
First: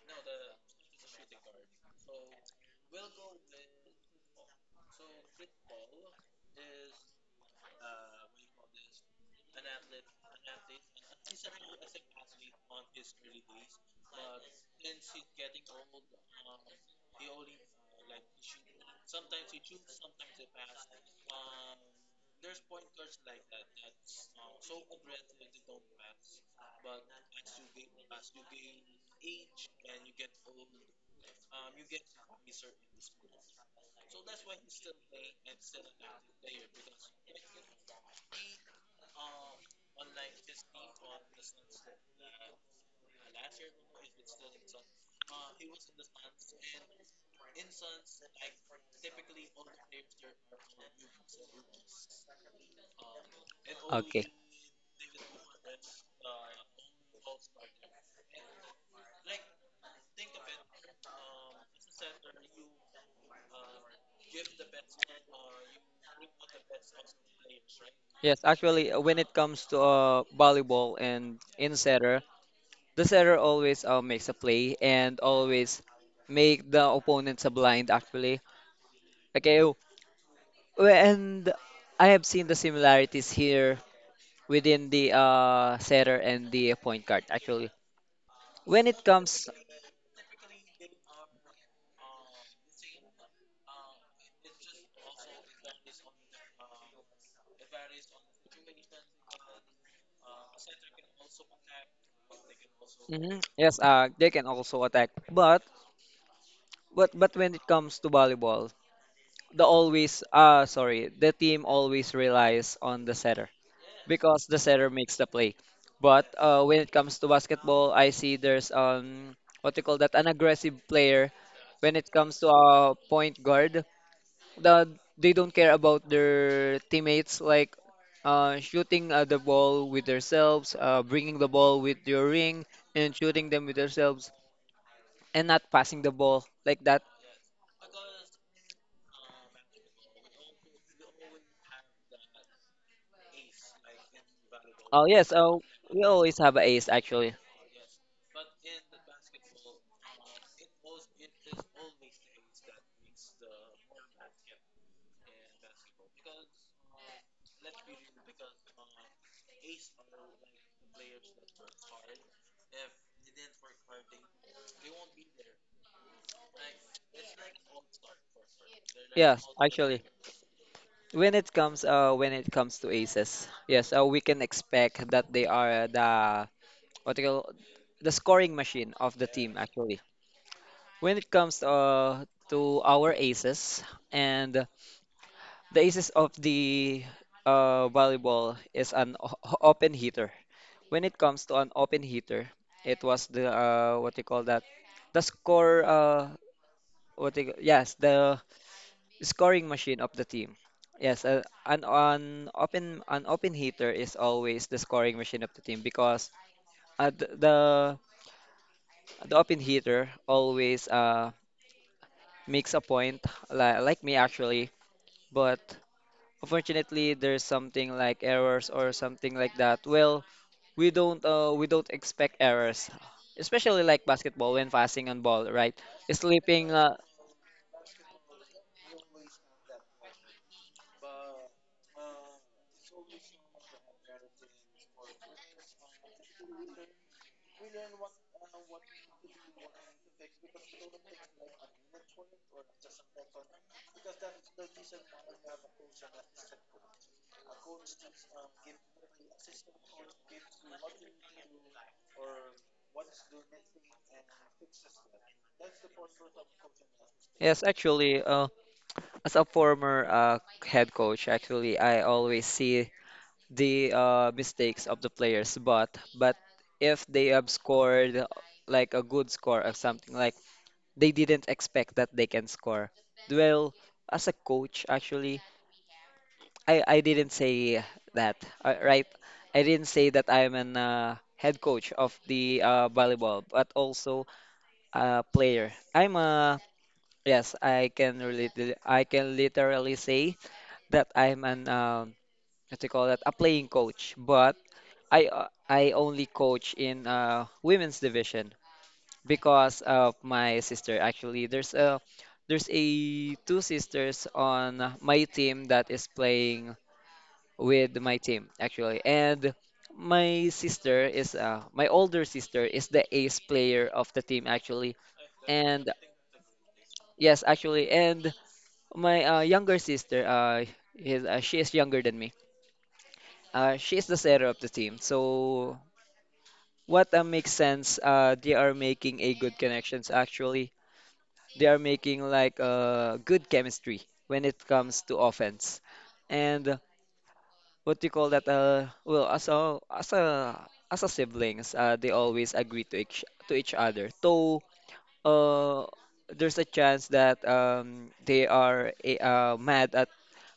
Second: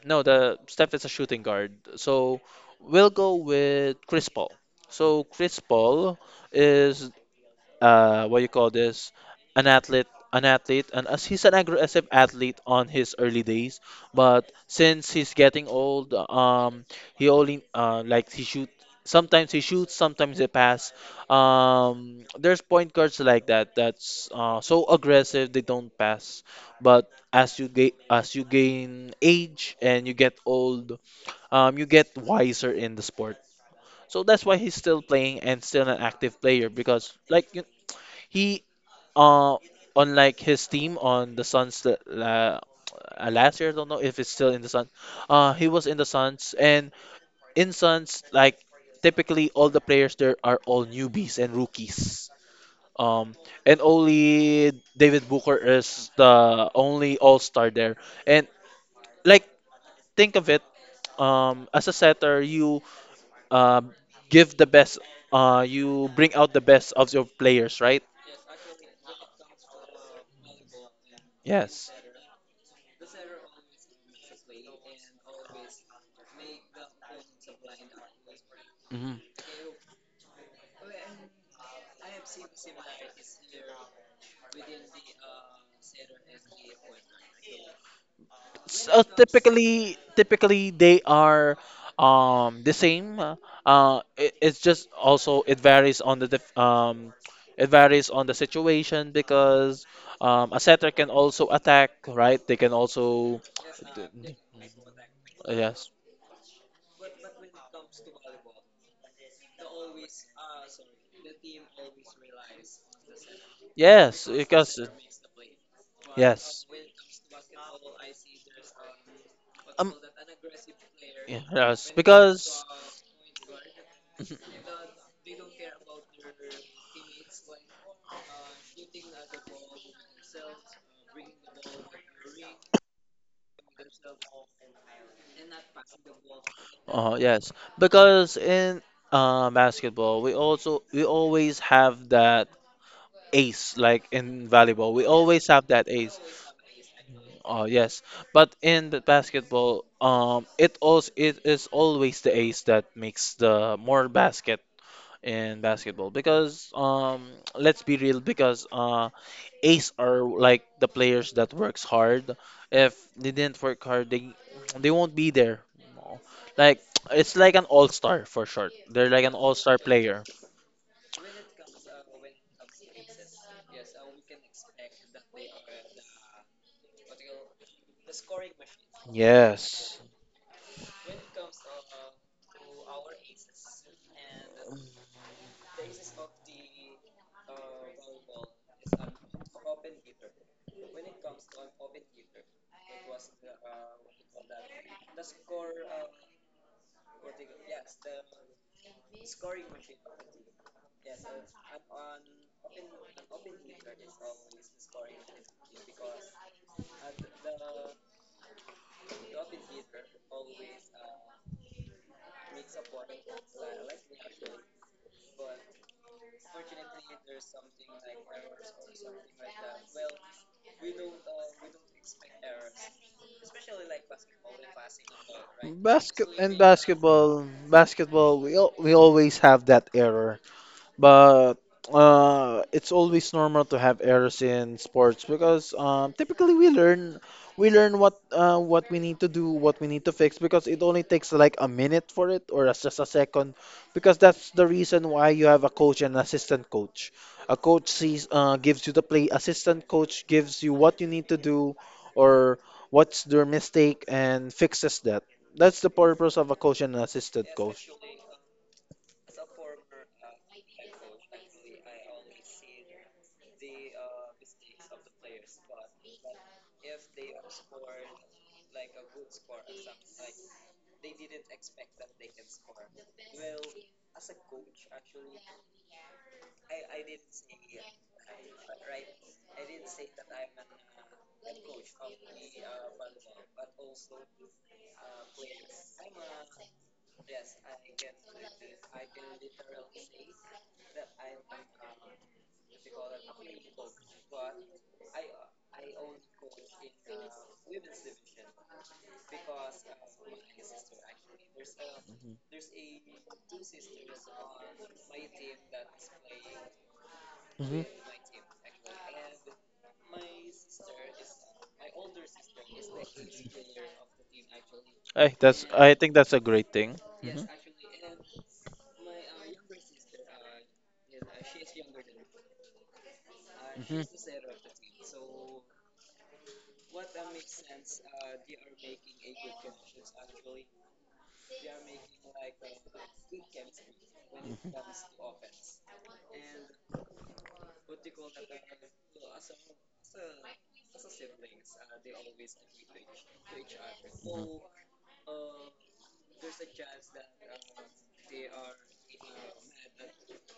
no, the Steph is a shooting guard. So we'll go with Chris Paul. So Chris Paul is uh, what you call this, an athlete, an athlete, and as he's an aggressive athlete on his early days, but since he's getting old, um, he only uh, like he shoot. Sometimes he shoots, sometimes he pass. Um, there's point guards like that that's uh, so aggressive they don't pass. But as you ga- as you gain age and you get old, um, you get wiser in the sport. So that's why he's still playing and still an active player because, like you he uh unlike his team on the Suns that uh, uh, last year, I don't know if it's still in the Suns. Uh, he was in the Suns and in Suns like typically all the players there are all newbies and rookies. Um, and
Okay.
only David Booker is the only All Star there. And like think of it, um, as a setter, you uh, give the best. Uh, you bring out the best of your players, right?
Yes, actually, uh, when it comes to uh, volleyball and in
Yes.
setter, the setter always uh, makes a play and always make the opponents a blind, actually.
Mhm.
Okay, oh, we- and I have seen the similarities here within the uh, setter and the point guard, actually. When
So
it comes,
typically, typically they are um the same. Uh, it, it's just also it varies on the dif- um it varies on the situation because um a setter can also attack, right? They can
mhm,
also
yes, uh, they can also attack, but
yes,
but but when it comes to volleyball, the always uh sorry the team always relies on the setter
yes
because the
because
setter makes the play but uh,
yes,
when it comes to basketball I see there's um what you
um
call that an aggressive player
yes
when it comes to
because.
a point guard the, they don't care about their teammates like uh, shooting uh, the ball with themselves uh, bringing the ball with your ring and shooting them with themselves and not passing the ball like that
Oh yes, because in uh, basketball, we also we always have that ace like in volleyball.
oh
We
yes
always
oh
have that
we
ace.
always have an ace actually.
Oh yes, but in the basketball, um, it also it is always the ace that makes the more basket in basketball because um, let's be real because uh, ace are like the players that works hard. If they didn't work hard, they they won't be there. Like it's like an all star for short. They're like an
Yes,
all star
actually,
player.
when it comes uh when it comes to aces, yes, uh, we can expect that they are the what you call the scoring machine of the team actually.
Yes.
When it comes uh to our aces and the aces of the uh volleyball is an o- o- open hitter. When it comes to an open hitter, it was the uh what you call that the score uh what you, yes the scoring machine of the team. Yes, uh, an an open an open hitter is always the scoring machine of the team because uh, the, the the open hitter always uh makes a point like like me actually, but unfortunately there's something like errors or something like that. Well, we don't uh we don't expect errors, especially like basketball when passing on ball, right?
Basket in
Sleeping uh
basketball, basketball, we al we always have that error. But uh, it's always normal to have errors in sports because um, typically we learn we learn what uh, what we need to do, what we need to fix because it only takes like a minute for it or as- just a second because that's the reason why you have a coach and assistant coach. A coach sees uh, gives you the play, assistant coach gives you what you need to do or what's their mistake and fixes that. That's the purpose of a coach and an assistant
yes
coach.
actually uh as a former uh head coach actually I always see the uh, mistakes of the players, but but if they have scored like a good score or something like they didn't expect that they can score. Well, as a coach, actually, I I didn't say that, uh, right? I didn't say that I'm an uh, head coach of the uh, volleyball, but also a player. I'm a yes, I can relate. I can literally say that I'm an um, what do you call that? A playing coach, but I uh, I only coach in uh, women's division because of my sister. Actually, there's a there's a two sisters on my team that is playing
Mhm.
with my team actually, and my sister is uh, my older sister is the ace player of the team actually,
I that's
and
I think that's a great thing. Hmm.
yes, actually, and my uh, younger sister, uh, is uh, she is younger than me. Uh, she
Hmm.
is the center of the team, so what uh, makes sense, uh, they are making a good connections actually. They are making like uh, good chemistry when it comes to offense. And uh, what do you call that? Uh, well, as a as a as a siblings, uh, they always agree to each to each other.
Hmm.
Though uh, there's a chance that um, they are eh, uh, mad at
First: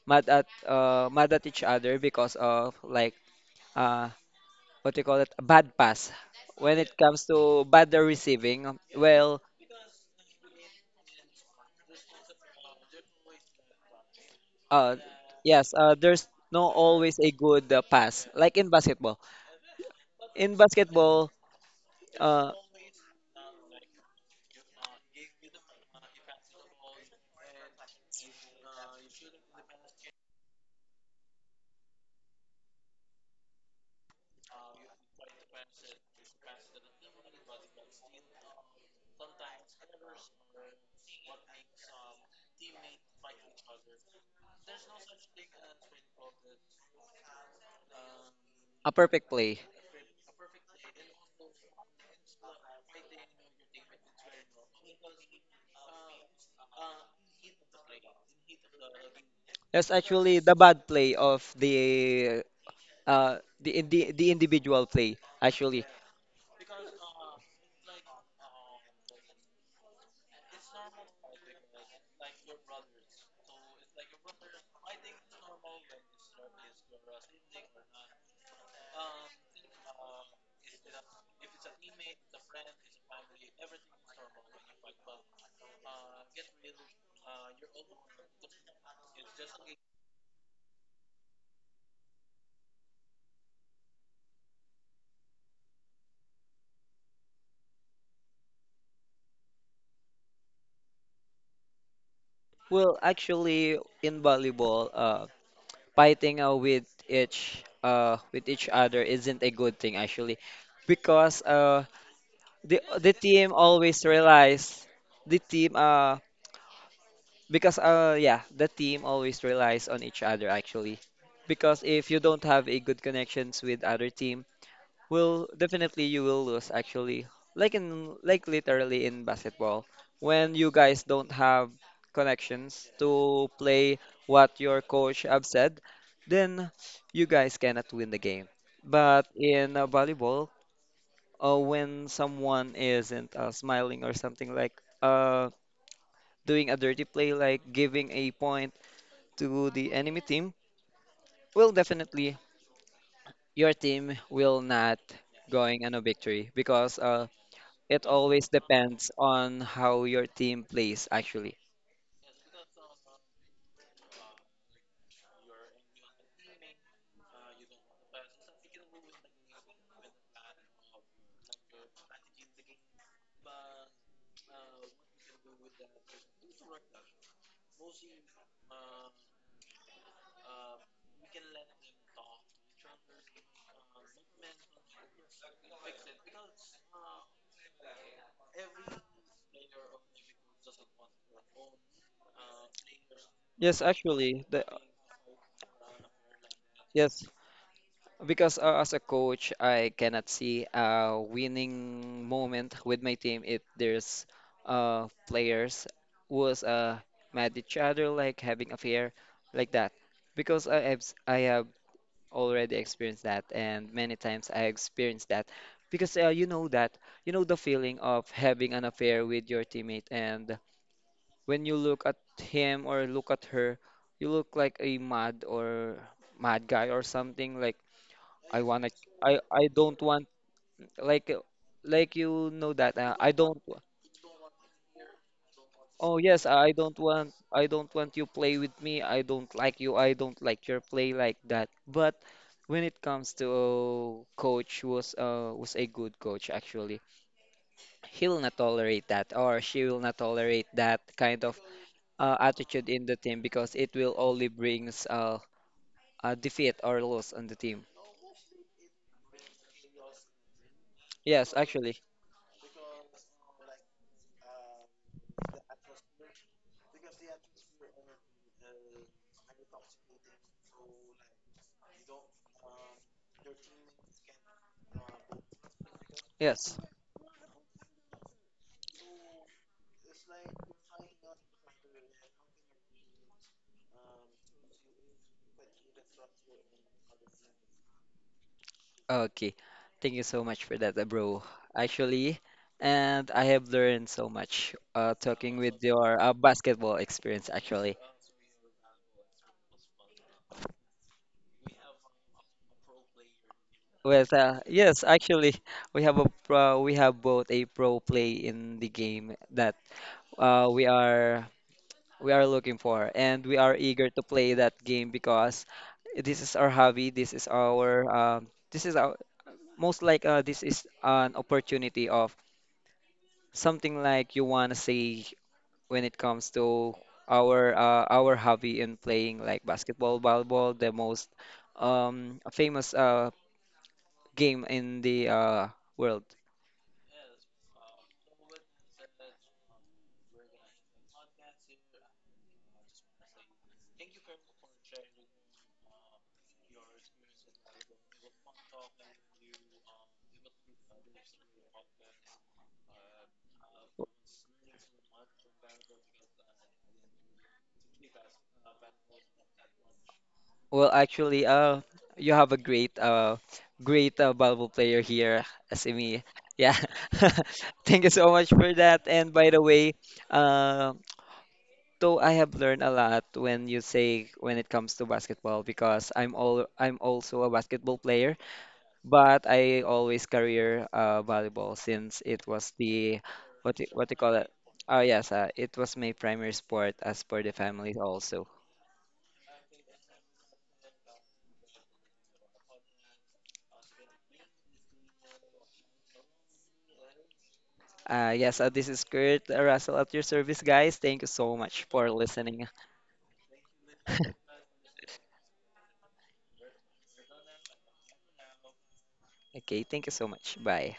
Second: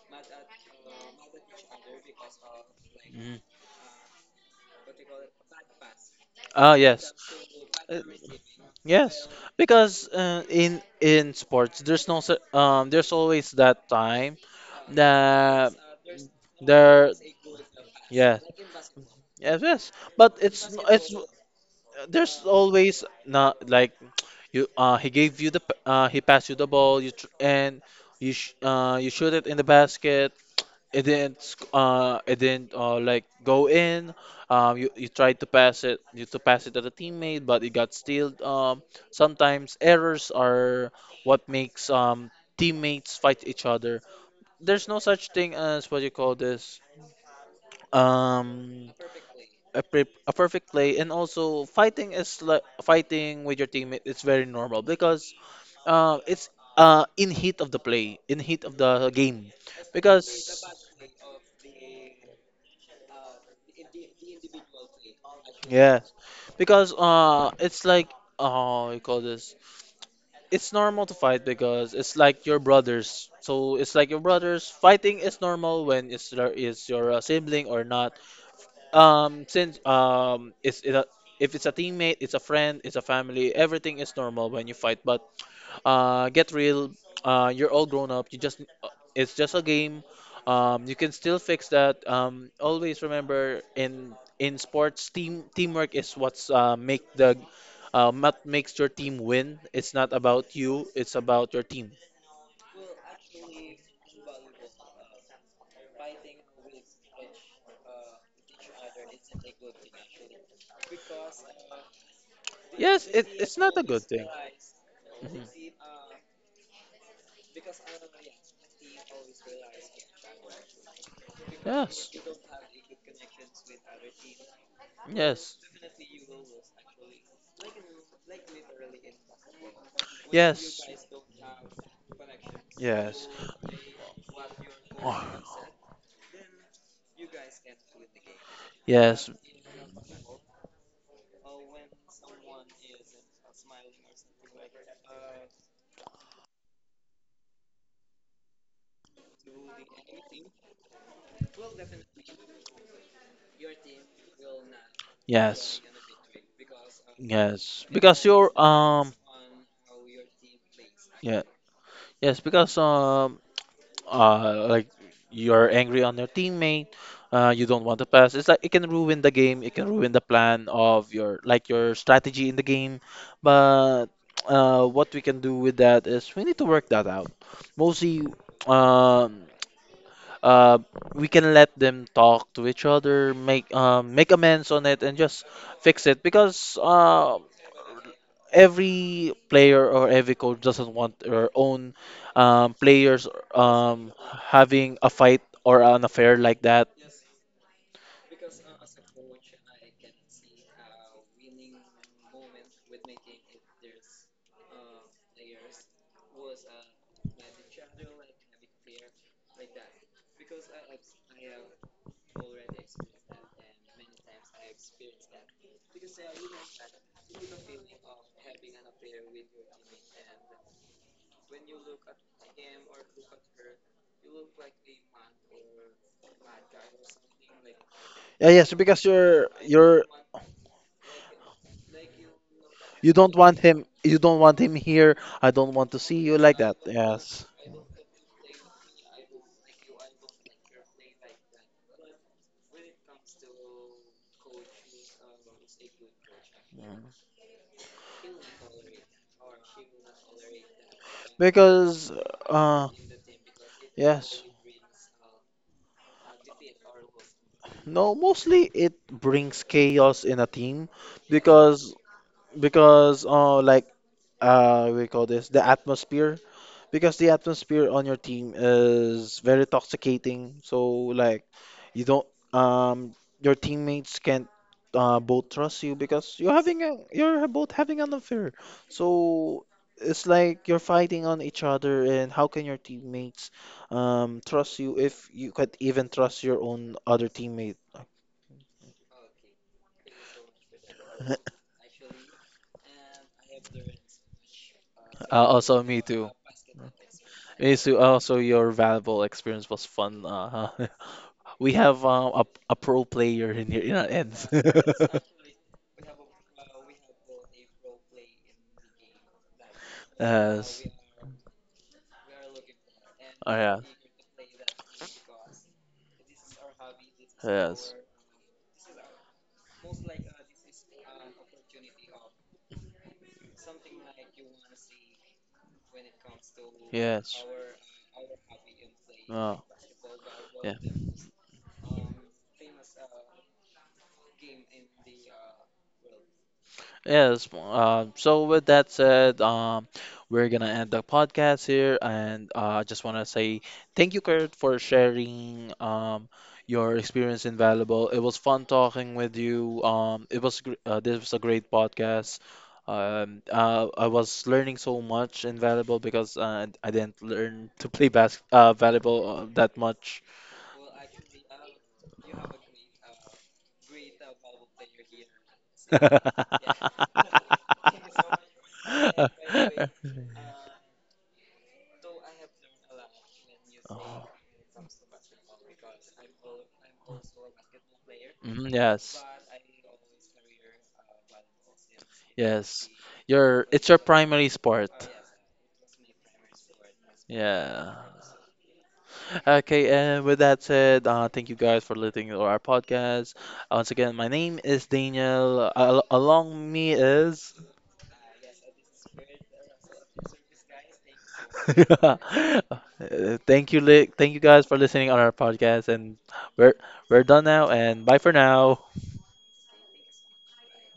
mad at uh, mad at each other because of like
Hmm.
uh, what do you call it, a bad pass
Ah,
when it
yes.
comes to bad
Uh,
receiving.
Yes,
Well,
because uh, in in sports, there's no cer- um, there's always that time
uh, yes,
that
uh, there's no
there,
always a good uh, pass,
yeah,
like in basketball.
yes, yes. But
In
it's n- it's
basketball,
there's
uh,
always not like you uh he gave you the p- uh he passed you the ball you tr and you sh uh you shoot it in the basket. it didn't sc- uh it didn't uh like go in. um you, you tried to pass it you to pass it at a teammate but it got stealed. Um sometimes errors are what makes um teammates fight each other. There's no such thing as what you call this, um,
a perfect play.
a, pre- a perfect play, and also fighting is like fighting with your teammate. It's very normal because uh, it's uh in heat of the play, in heat of the game.
That's
Because
actually the bad play of the uh the in- the, the individual play actually.
yeah, because uh, it's like oh, you call this. It's normal to fight because it's like your brothers. So it's like your brothers. Fighting is normal when it's your- is your uh, sibling or not. Um, since um, it's it a, if it's a teammate, it's a friend, it's a family, everything is normal when you fight. But uh, get real, uh, you're all grown up. You just uh, it's just a game. Um, you can still fix that. Um, always remember in in sports, team teamwork is what's uh, make the uh, what makes your team win. It's not about you. It's about your team.
Well, actually in volleyball, uh, fighting uh, with each uh with each other isn't a good thing actually, because uh the
Yes,
the
it,
team
it's not a good
always
thing.
relies the
Mhm.
team uh because uh yeah the team always relies on each other actually because if
Yes,
you don't have a good connections with other team will
yes,
definitely you will lose actually like in like literally in basketball when you guys
yes.
don't have connections
Yes.
to play what your coach have
Oh,
said then you guys cannot win the game but
yes.
in uh, volleyball uh, when someone isn't uh, smiling or something like uh, doing a dirty play, like giving a point to the enemy team, well, definitely your team will not
Yes.
going on a victory because uh,
Yes.
it
Because
always
you're
depends
um
on how your team plays,
yeah.
actually.
Yes, because um uh like you're angry on your teammate, uh you don't want to pass. It's like it can ruin the game, it can ruin the plan of your like your strategy in the game. But uh what we can do with that is we need to work that out. Mostly um uh, we can let them talk to each other, make um, make amends on it, and just fix it because uh, every player or every coach doesn't want their own um, players
Yes,
um,
actually, the,
having a fight or an affair like that.
yes, because uh, as a coach, I cannot see a winning moment with my team if there's uh, players was uh, mad each other, like having affair, like that. Because I have s- I have already experienced that, and many times I experienced that. Because uh, you know that you know the feeling of having an affair with your teammate, and when you look at him or look at her, you look like a mad or mad guy or something like
Yeah,
I
yes,
wanna
because
I
you're
I don't
you're
want like uh, like you know that
you
uh, I
don't want
don't wa-
him. You don't want him here. I don't want to
oh
see you
yes
like
I
that.
don't want
Yes,
I don't want you play with me I don't like you I don't like your play like that but when it comes to oh, coach was uh was a good coach actually he'll not tolerate that or she will not tolerate that kind of
because
uh, attitude
uh,
in the team because it will
yes.
only brings uh a defeat or loss on the team
No, mostly it brings chaos in a team
yes
because
actually
because uh like uh we call this the atmosphere because the atmosphere on your team is very toxicating. So like you don't um your teammates can't uh both trust you because you're
yes.
having a, you're both having an affair. So it's like you're fighting on each other and how can your teammates um trust you if you could even trust your own other teammate?
Okay, thank you so much for that, uh, bro. Actually, and I have learned so much uh,
Uh,
talking with
also, me
your
too.
uh, basketball experience,
Me
actually.
too. Also, your valuable experience was fun. Uh, we have um, a a pro player in here in our
With
ends.
uh, yes, actually, we have a pro, we have both a pro play in the game that uh,
Yes.
we are we are looking for, and
Oh
we are
yeah.
eager to play that game because this is our hobby. This is our
Yes.
um, this is our most like uh, this is an opportunity of something like you want to say when it comes to
Yes.
our uh, our hobby in playing
Oh
like basketball,
yeah.
volleyball, the most um, famous uh, game in the uh, world?
Yes. Uh, so with that said, um, we're gonna end the podcast here, and uh, I just wanna say thank you, Kurt, for sharing um your experience in Valuable. It was fun talking with you. Um, it was gr- uh, this was a great podcast. Um, uh, I was learning so much in Valuable because uh, I didn't learn to play bas uh, Valuable uh, that much.
Well, actually, uh, you have a great uh, great uh, volleyball player here, as in me. Yeah, thank you so much for that. And by the way, uh, though I have learned a lot when you say
Oh.
when it comes to basketball because I'm all I'm also a basketball player.
Mhm, yes.
But I always career uh, volleyball since it was
Yes.
the
Your
what
it's
do-
your
what do you call it?
primary sport.
Oh yes, uh, it was my primary sport as per the family
Yeah.
also.
Okay, and with that said, uh, thank you guys for listening to our podcast. Uh, Once again, my name is Daniel. Uh, Al- along me is.
Uh, yes, uh, this is Kurt uh, Russell at your service, guys. Thank you so much for listening.
Uh, Thank you, li- thank you guys for listening on our podcast, and we're we're done now. And bye for now.
Okay, thank you so much. Bye.